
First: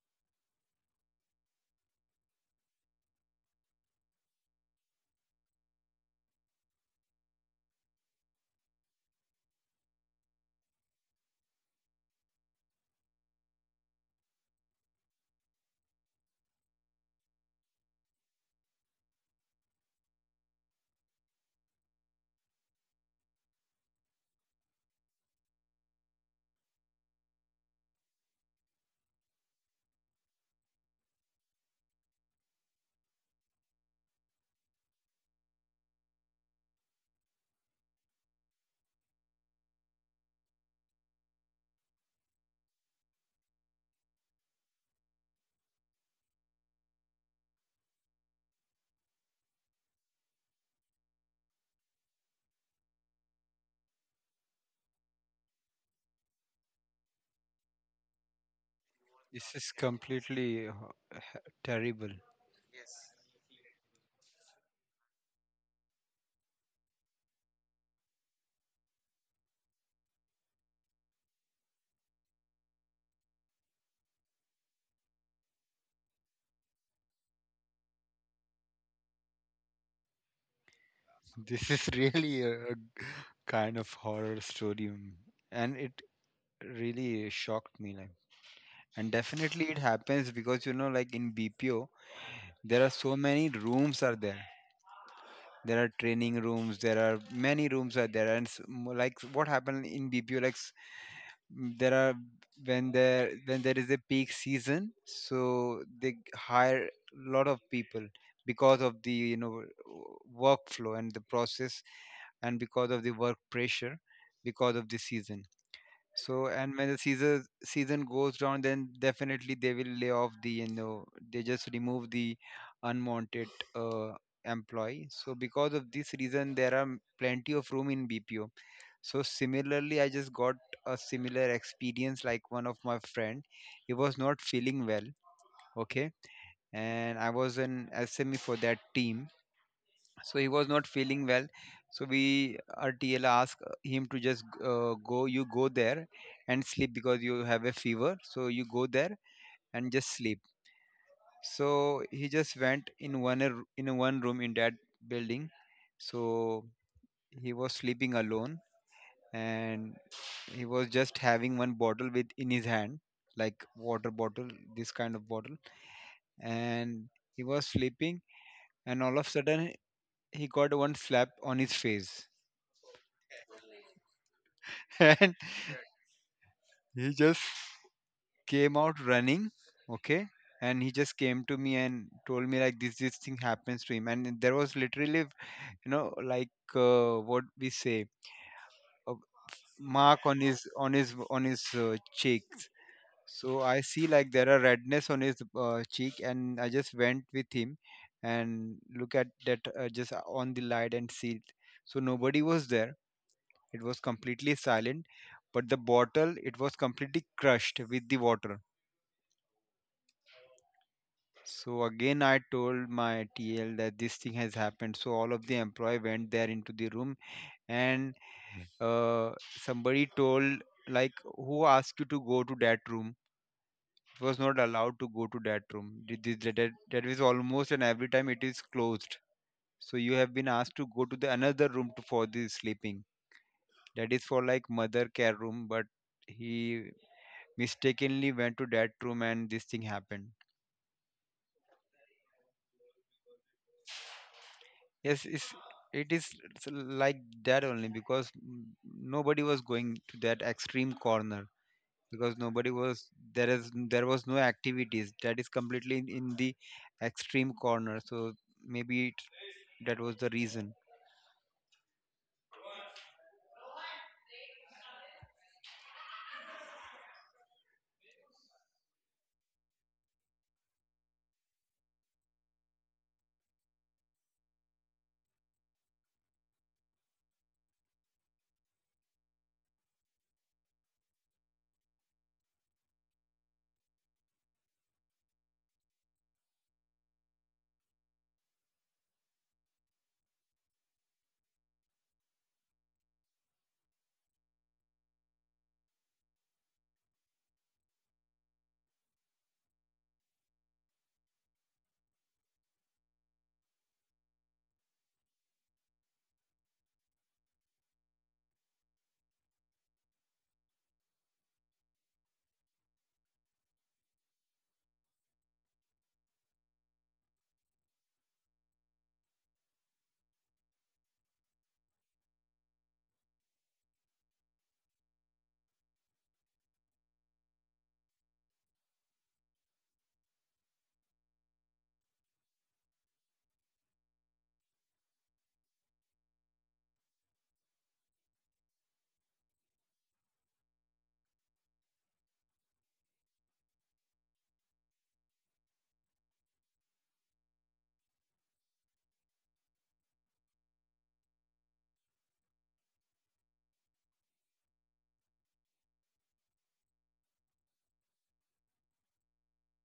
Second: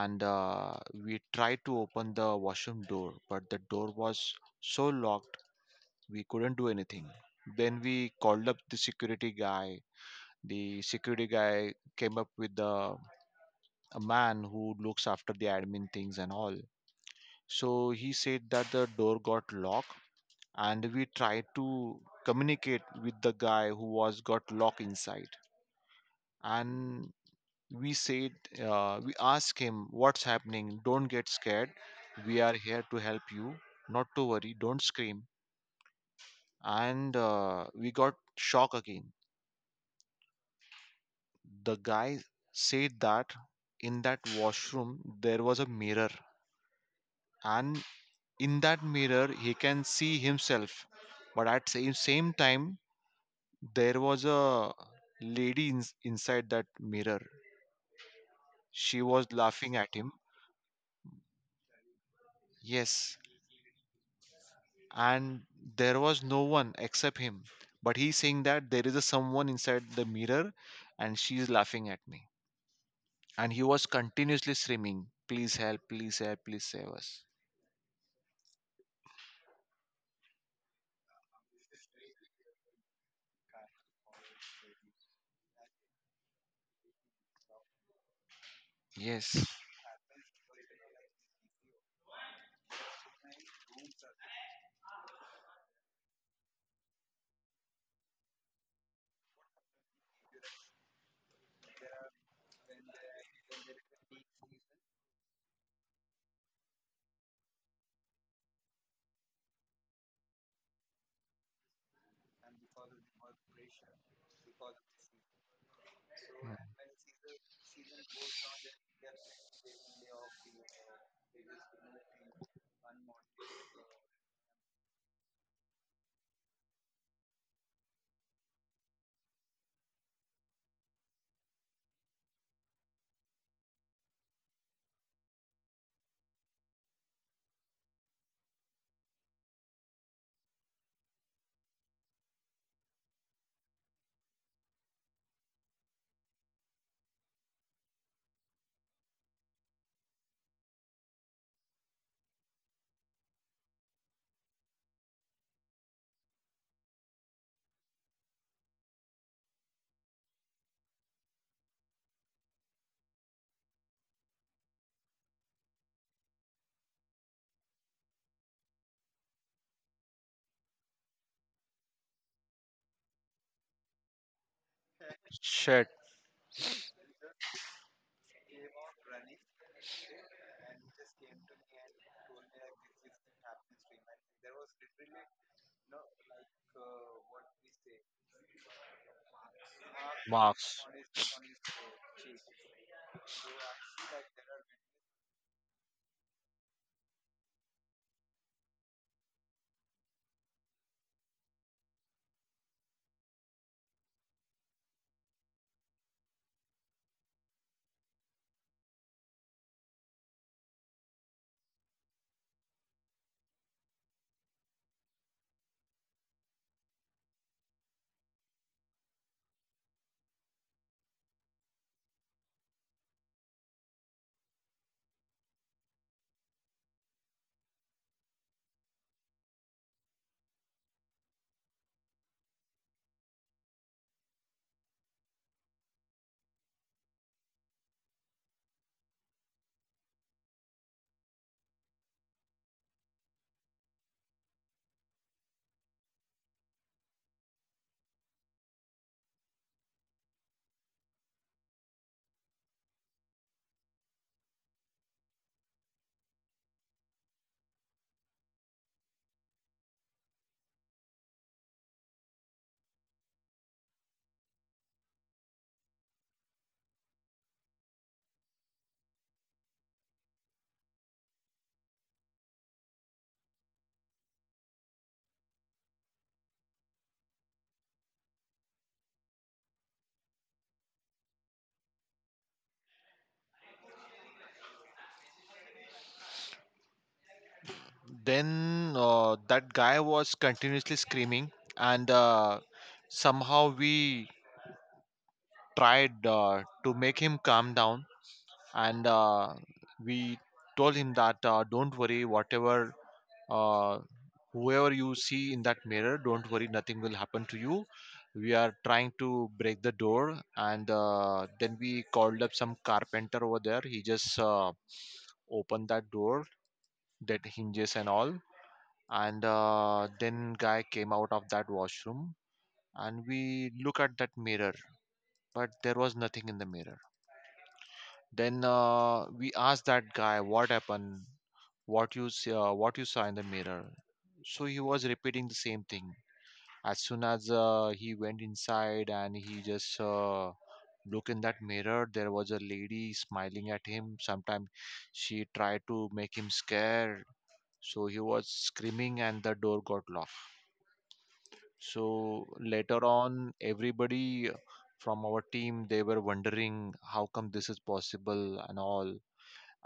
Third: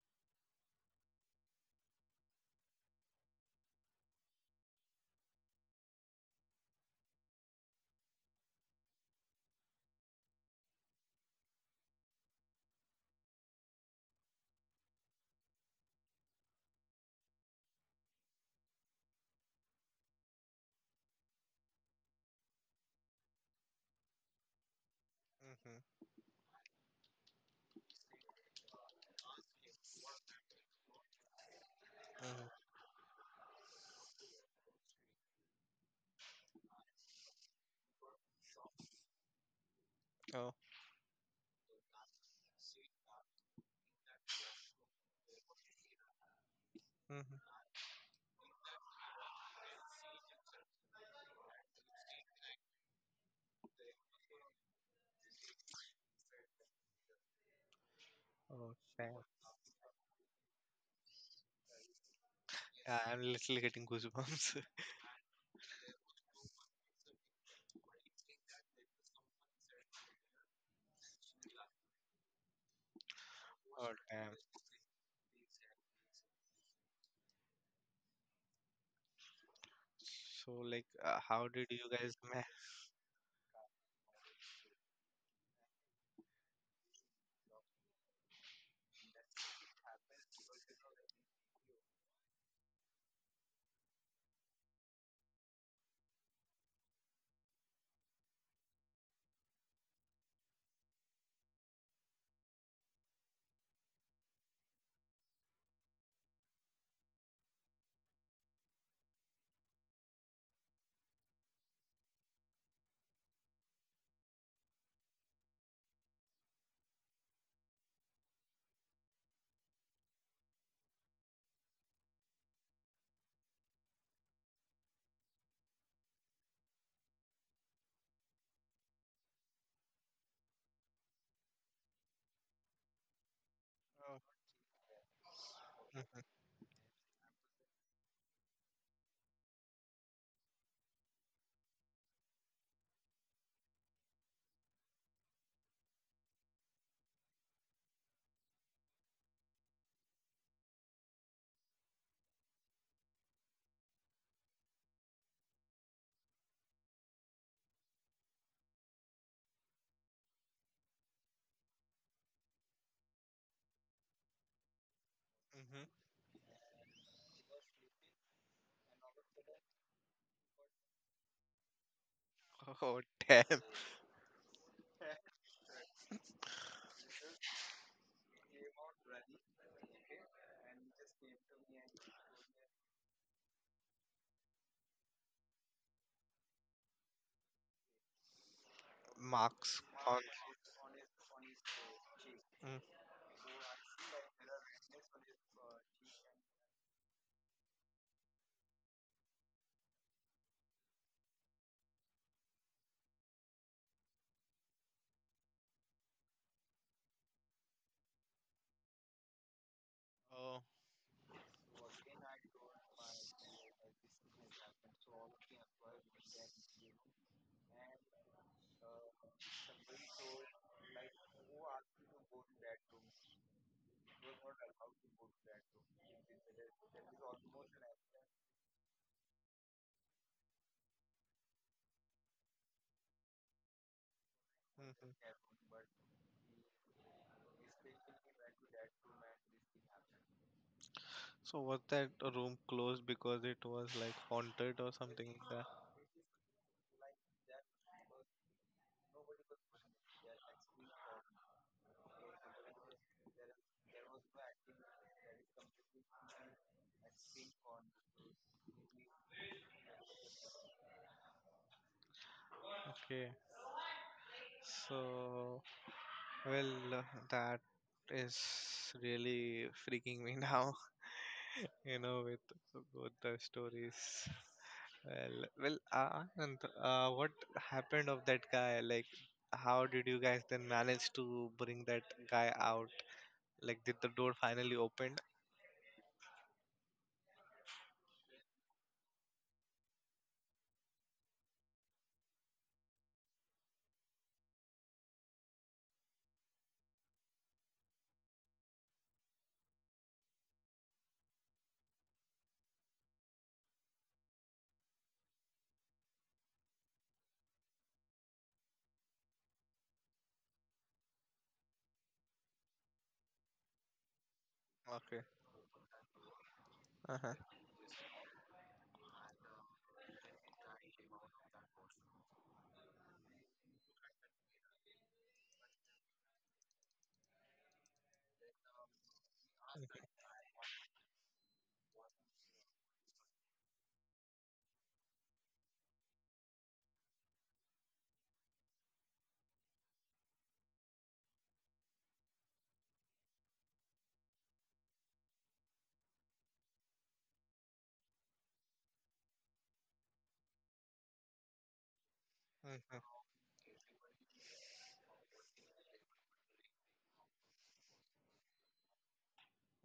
And uh, we tried to open the washroom door, but the door was so locked, we couldn't do anything. Then we called up the security guy. The security guy came up with the, a man who looks after the admin things and all. So he said that the door got locked, and we tried to communicate with the guy who was got locked inside. Hmm. And we said, uh, we ask him, what's happening, don't get scared, we are Hmm. here to help you, not to worry, don't scream. And uh, we got shock again. Oh. The guy said that in that washroom there was a mirror, Hmm. and in that mirror he can see himself, but at same same time there was a lady in, inside that mirror. Oh, She damn. was This is laughing at him. completely ho- h- terrible. Yeah, Yes. I'm literally getting goosebumps. And there was no one except him, but he's saying that there is a someone inside the mirror, and she is laughing at me. And he <laughs> was Oh, damn. continuously screaming, please help, please help, please save us. So, like, uh, <laughs> how did This you is guys? Ma- really a, a g- kind of horror story, mm, and it really shocked me. Like, and Yes. definitely it happens because you know, like in B P O, there are so many rooms are there. There are training rooms. There are many rooms are there, and s- mo- like what happened in B P O, like s- mm, there are, when there when there is a peak season, so they g- hire a lot of people because of the, you know, w- workflow and the process, and because of the work pressure, because of the season. So and when the season season goes down, then definitely they will lay off the, you know, they just remove the unwanted uh, employee. So because of this reason there are plenty of room in BPO. So similarly I just got a similar experience. Like one of my friend, he was not feeling well, Oh. okay, and I was an SME for that team. So he was not feeling well, so we our TL asked him to just uh, go, you go there and sleep, because you have a fever, so you go there and just sleep. So he just went in one r- in a one room in that building. So he was sleeping alone, and he was just having one bottle with in his hand, like water bottle, this kind of bottle. Hmm. <laughs> And he was sleeping, and all of a sudden he got one slap on his face. Oh, damn. <laughs> And Shit, he just came out running, okay, and he just came to me and told me like this this thing happens to him. And there was literally, you know, like, uh, what we say, a Marks mark on. on his marks. on his on his uh, cheek. Mm. So I see like there are redness on his uh, cheek, and I just went with him and look at that, uh, just on the light and see it. So nobody was there. It was completely silent, but the bottle, it was completely crushed with the water. Oh, So again, I told my T L that this thing has happened. So all of the employee went there into the room, and uh, somebody told like, "Who asked you to go to that room?" Was not allowed to go to that room. Th- th- That, that, that is almost and every time it is closed. So you have been asked to go to the another room to, for the sleeping. That is for like mother care room, but he mistakenly went to that room and this thing happened. so was that room closed because it was like haunted or Yes, something like it's, that? it is s- like that only, because mm, nobody was going to that extreme corner, because nobody was, there is there was no activities, that is completely in, in the extreme corner. So maybe it, that was the reason. Okay. So, well, uh, that is really freaking me <laughs> now, you know, with both the stories. Well, well, uh, Anant, uh, what happened of that guy? Like, how did you guys then manage to bring that guy out? Like, did the door finally opened? Then uh, that guy was continuously screaming, and uh, somehow we tried uh, to make him calm down. And uh, we told him that, uh, don't worry, whatever, uh, whoever you see in that mirror, don't worry, nothing will happen to you. We are trying to break the door. And uh, then we called up some carpenter over there. He just uh, Okay. opened that door, Uh-huh. that hinges and all. And uh, then guy came out of that washroom, and we look at that mirror, but there was nothing in the mirror. Then uh, we asked that guy what happened, what you s- uh, what you saw in the mirror. So he was repeating the same thing. As soon as uh, he went inside and he just uh, looked in that mirror, there was a lady smiling at him. Sometimes she tried to make him scared, so he was screaming, and the door got locked. So later Hmm. on, everybody from our team, they were wondering how come this is possible and all.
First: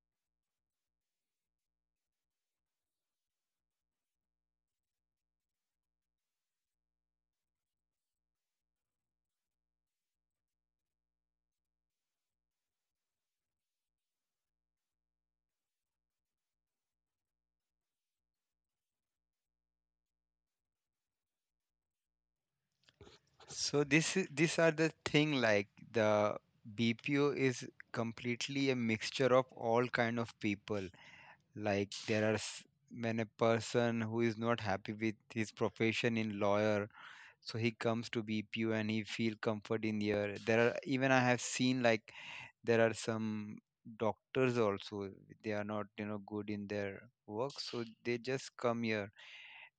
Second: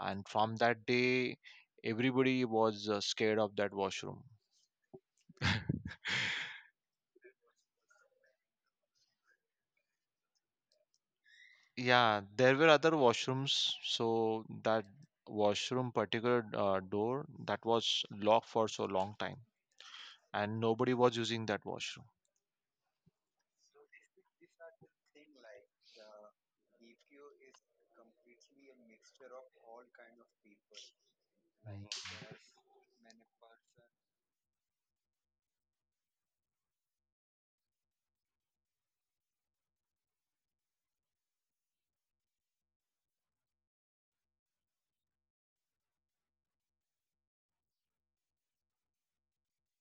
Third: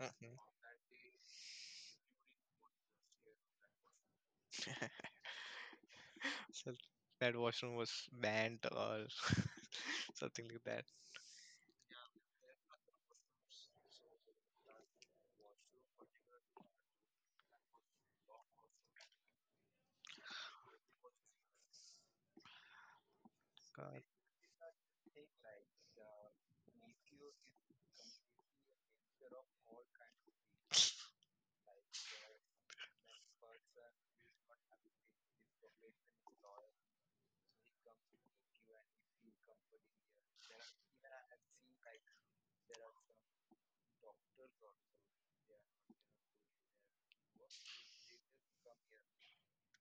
And from that day everybody was uh, scared of that washroom. So that washroom was banned or <laughs> something like that. Yeah, there were other washrooms, so that washroom particular uh, door that was locked for so long time, and nobody was using that washroom. So God. this is these are the thing, like the BPO is completely a mixture of all kind of people. Like there are s- when a person who is not happy with his profession in lawyer, so he comes to BPO and he feel comfort in here. There are, even I have seen like there are some doctors also, they are not, you know, good in their work, so they just come here.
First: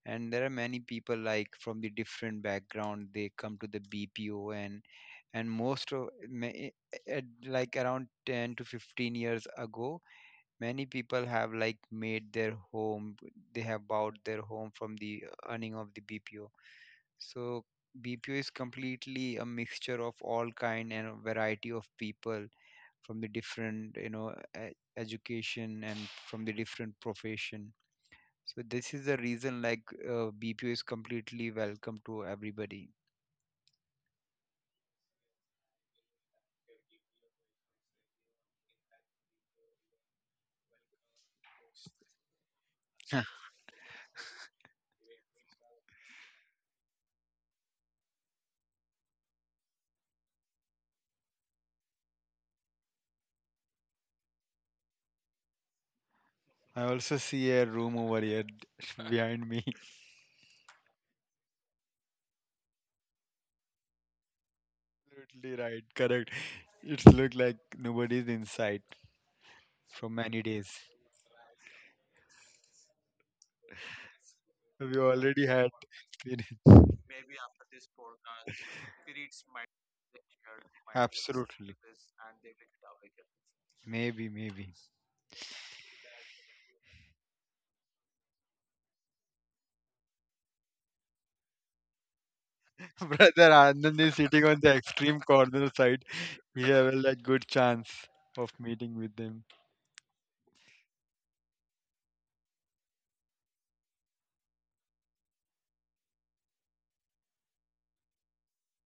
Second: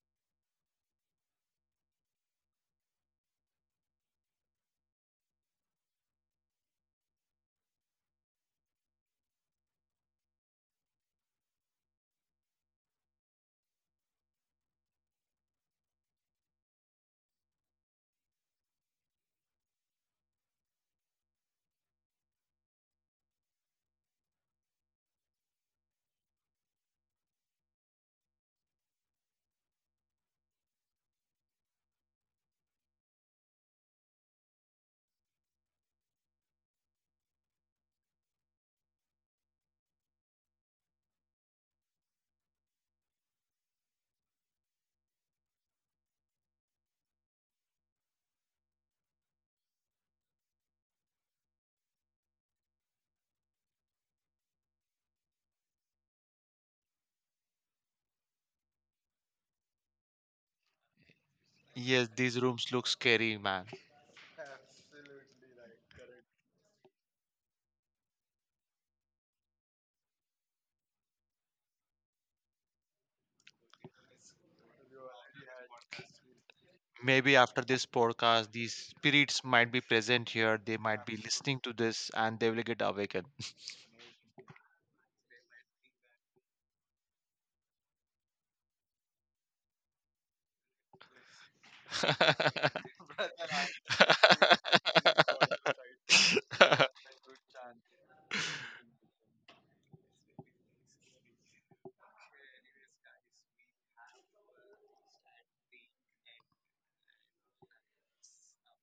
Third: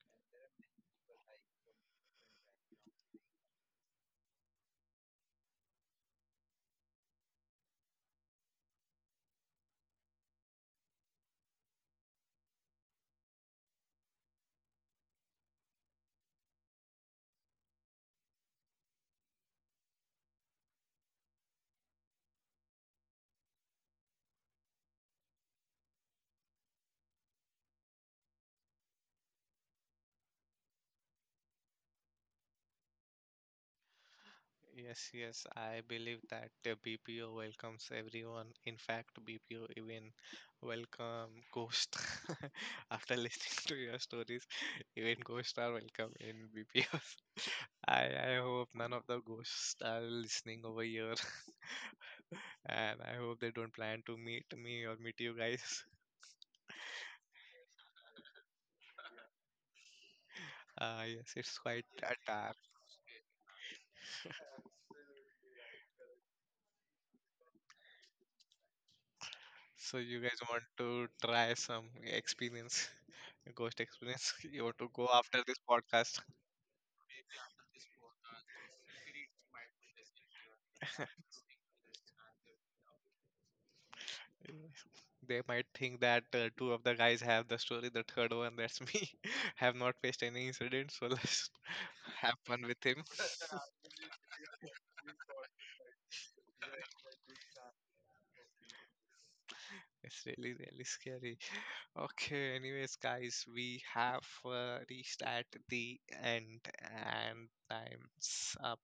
And there are many people like from the different background, they come to the BPO. and and most of ma- i- at like around ten to fifteen years ago, many people have like made their home, they have bought their home from the earning of the BPO. So BPO is completely a mixture of all kind and a variety of people from the different, you know, e- education, and from the different profession. So this is the reason like, uh, B P O is completely welcome to everybody. Yes, yes, I believe that the B P O welcomes everyone. In fact, B P O even welcome ghost. <laughs> After <laughs> listening to your stories, even ghosts are welcome in B P Os. <laughs> I I hope none of the ghosts are listening over here, <laughs> and I hope they don't plan to meet me or meet you guys. <laughs> I also see a room over here <laughs> behind me. Uh, yes, it's quite Yes, a these dark. rooms look scary, man. <laughs> Absolutely right, correct. It's look like nobody's inside So for you guys many want days. to try some experience, <laughs> ghost experience? <laughs> You want to We go after already this had podcast? three days. Maybe after this podcast these spirits might be present here, they might be listening to Absolutely. this and they will get awakened. Maybe, maybe. <laughs> They might think that uh, two of the guys have the story, the third one, that's me, <laughs> have not faced any incident, so let's <laughs> have fun with him. <laughs> Brother Anand is sitting on the extreme corner side. We have a <laughs> <laughs> like, good chance of meeting with them. It's really, really scary. Okay, anyways, guys, we have uh, reached at the end and time's up.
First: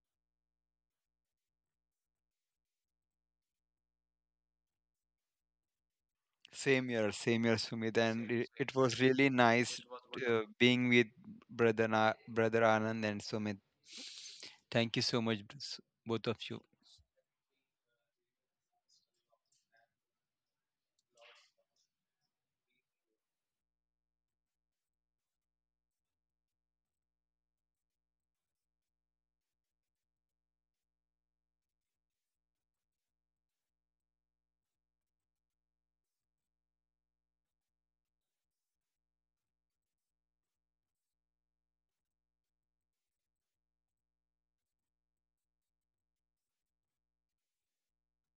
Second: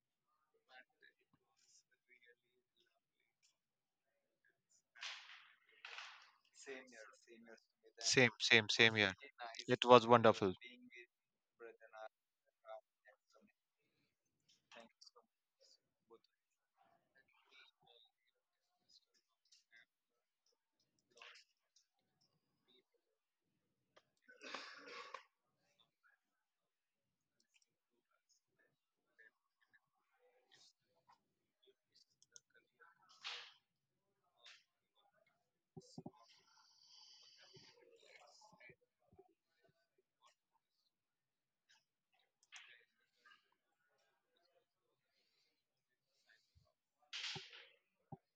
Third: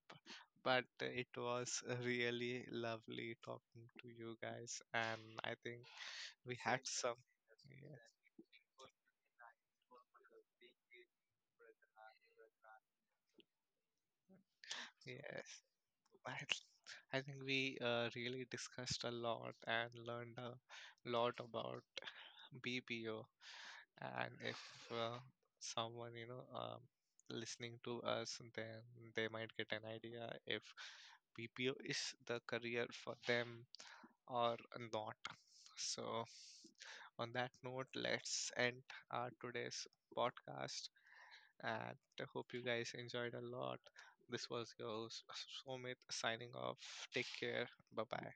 But it was really lovely talking to you guys, and I think we had Same year, some. same year, Sumit, Yes, and Same, it, same, it same was here. really nice, It was uh, wonderful. being with brother Na brother Anand and Sumit. Thank you so much, yes. s- both I, of you. th- I think we uh, really discussed a lot and learned a lot about B P O. And if uh, someone, you know, um, listening to us, then they might get an idea if B P O is the career for them or not. So, on that note, let's end our today's podcast. And I hope you guys enjoyed a lot. This was your host, Somit signing off. Take care. Bye bye.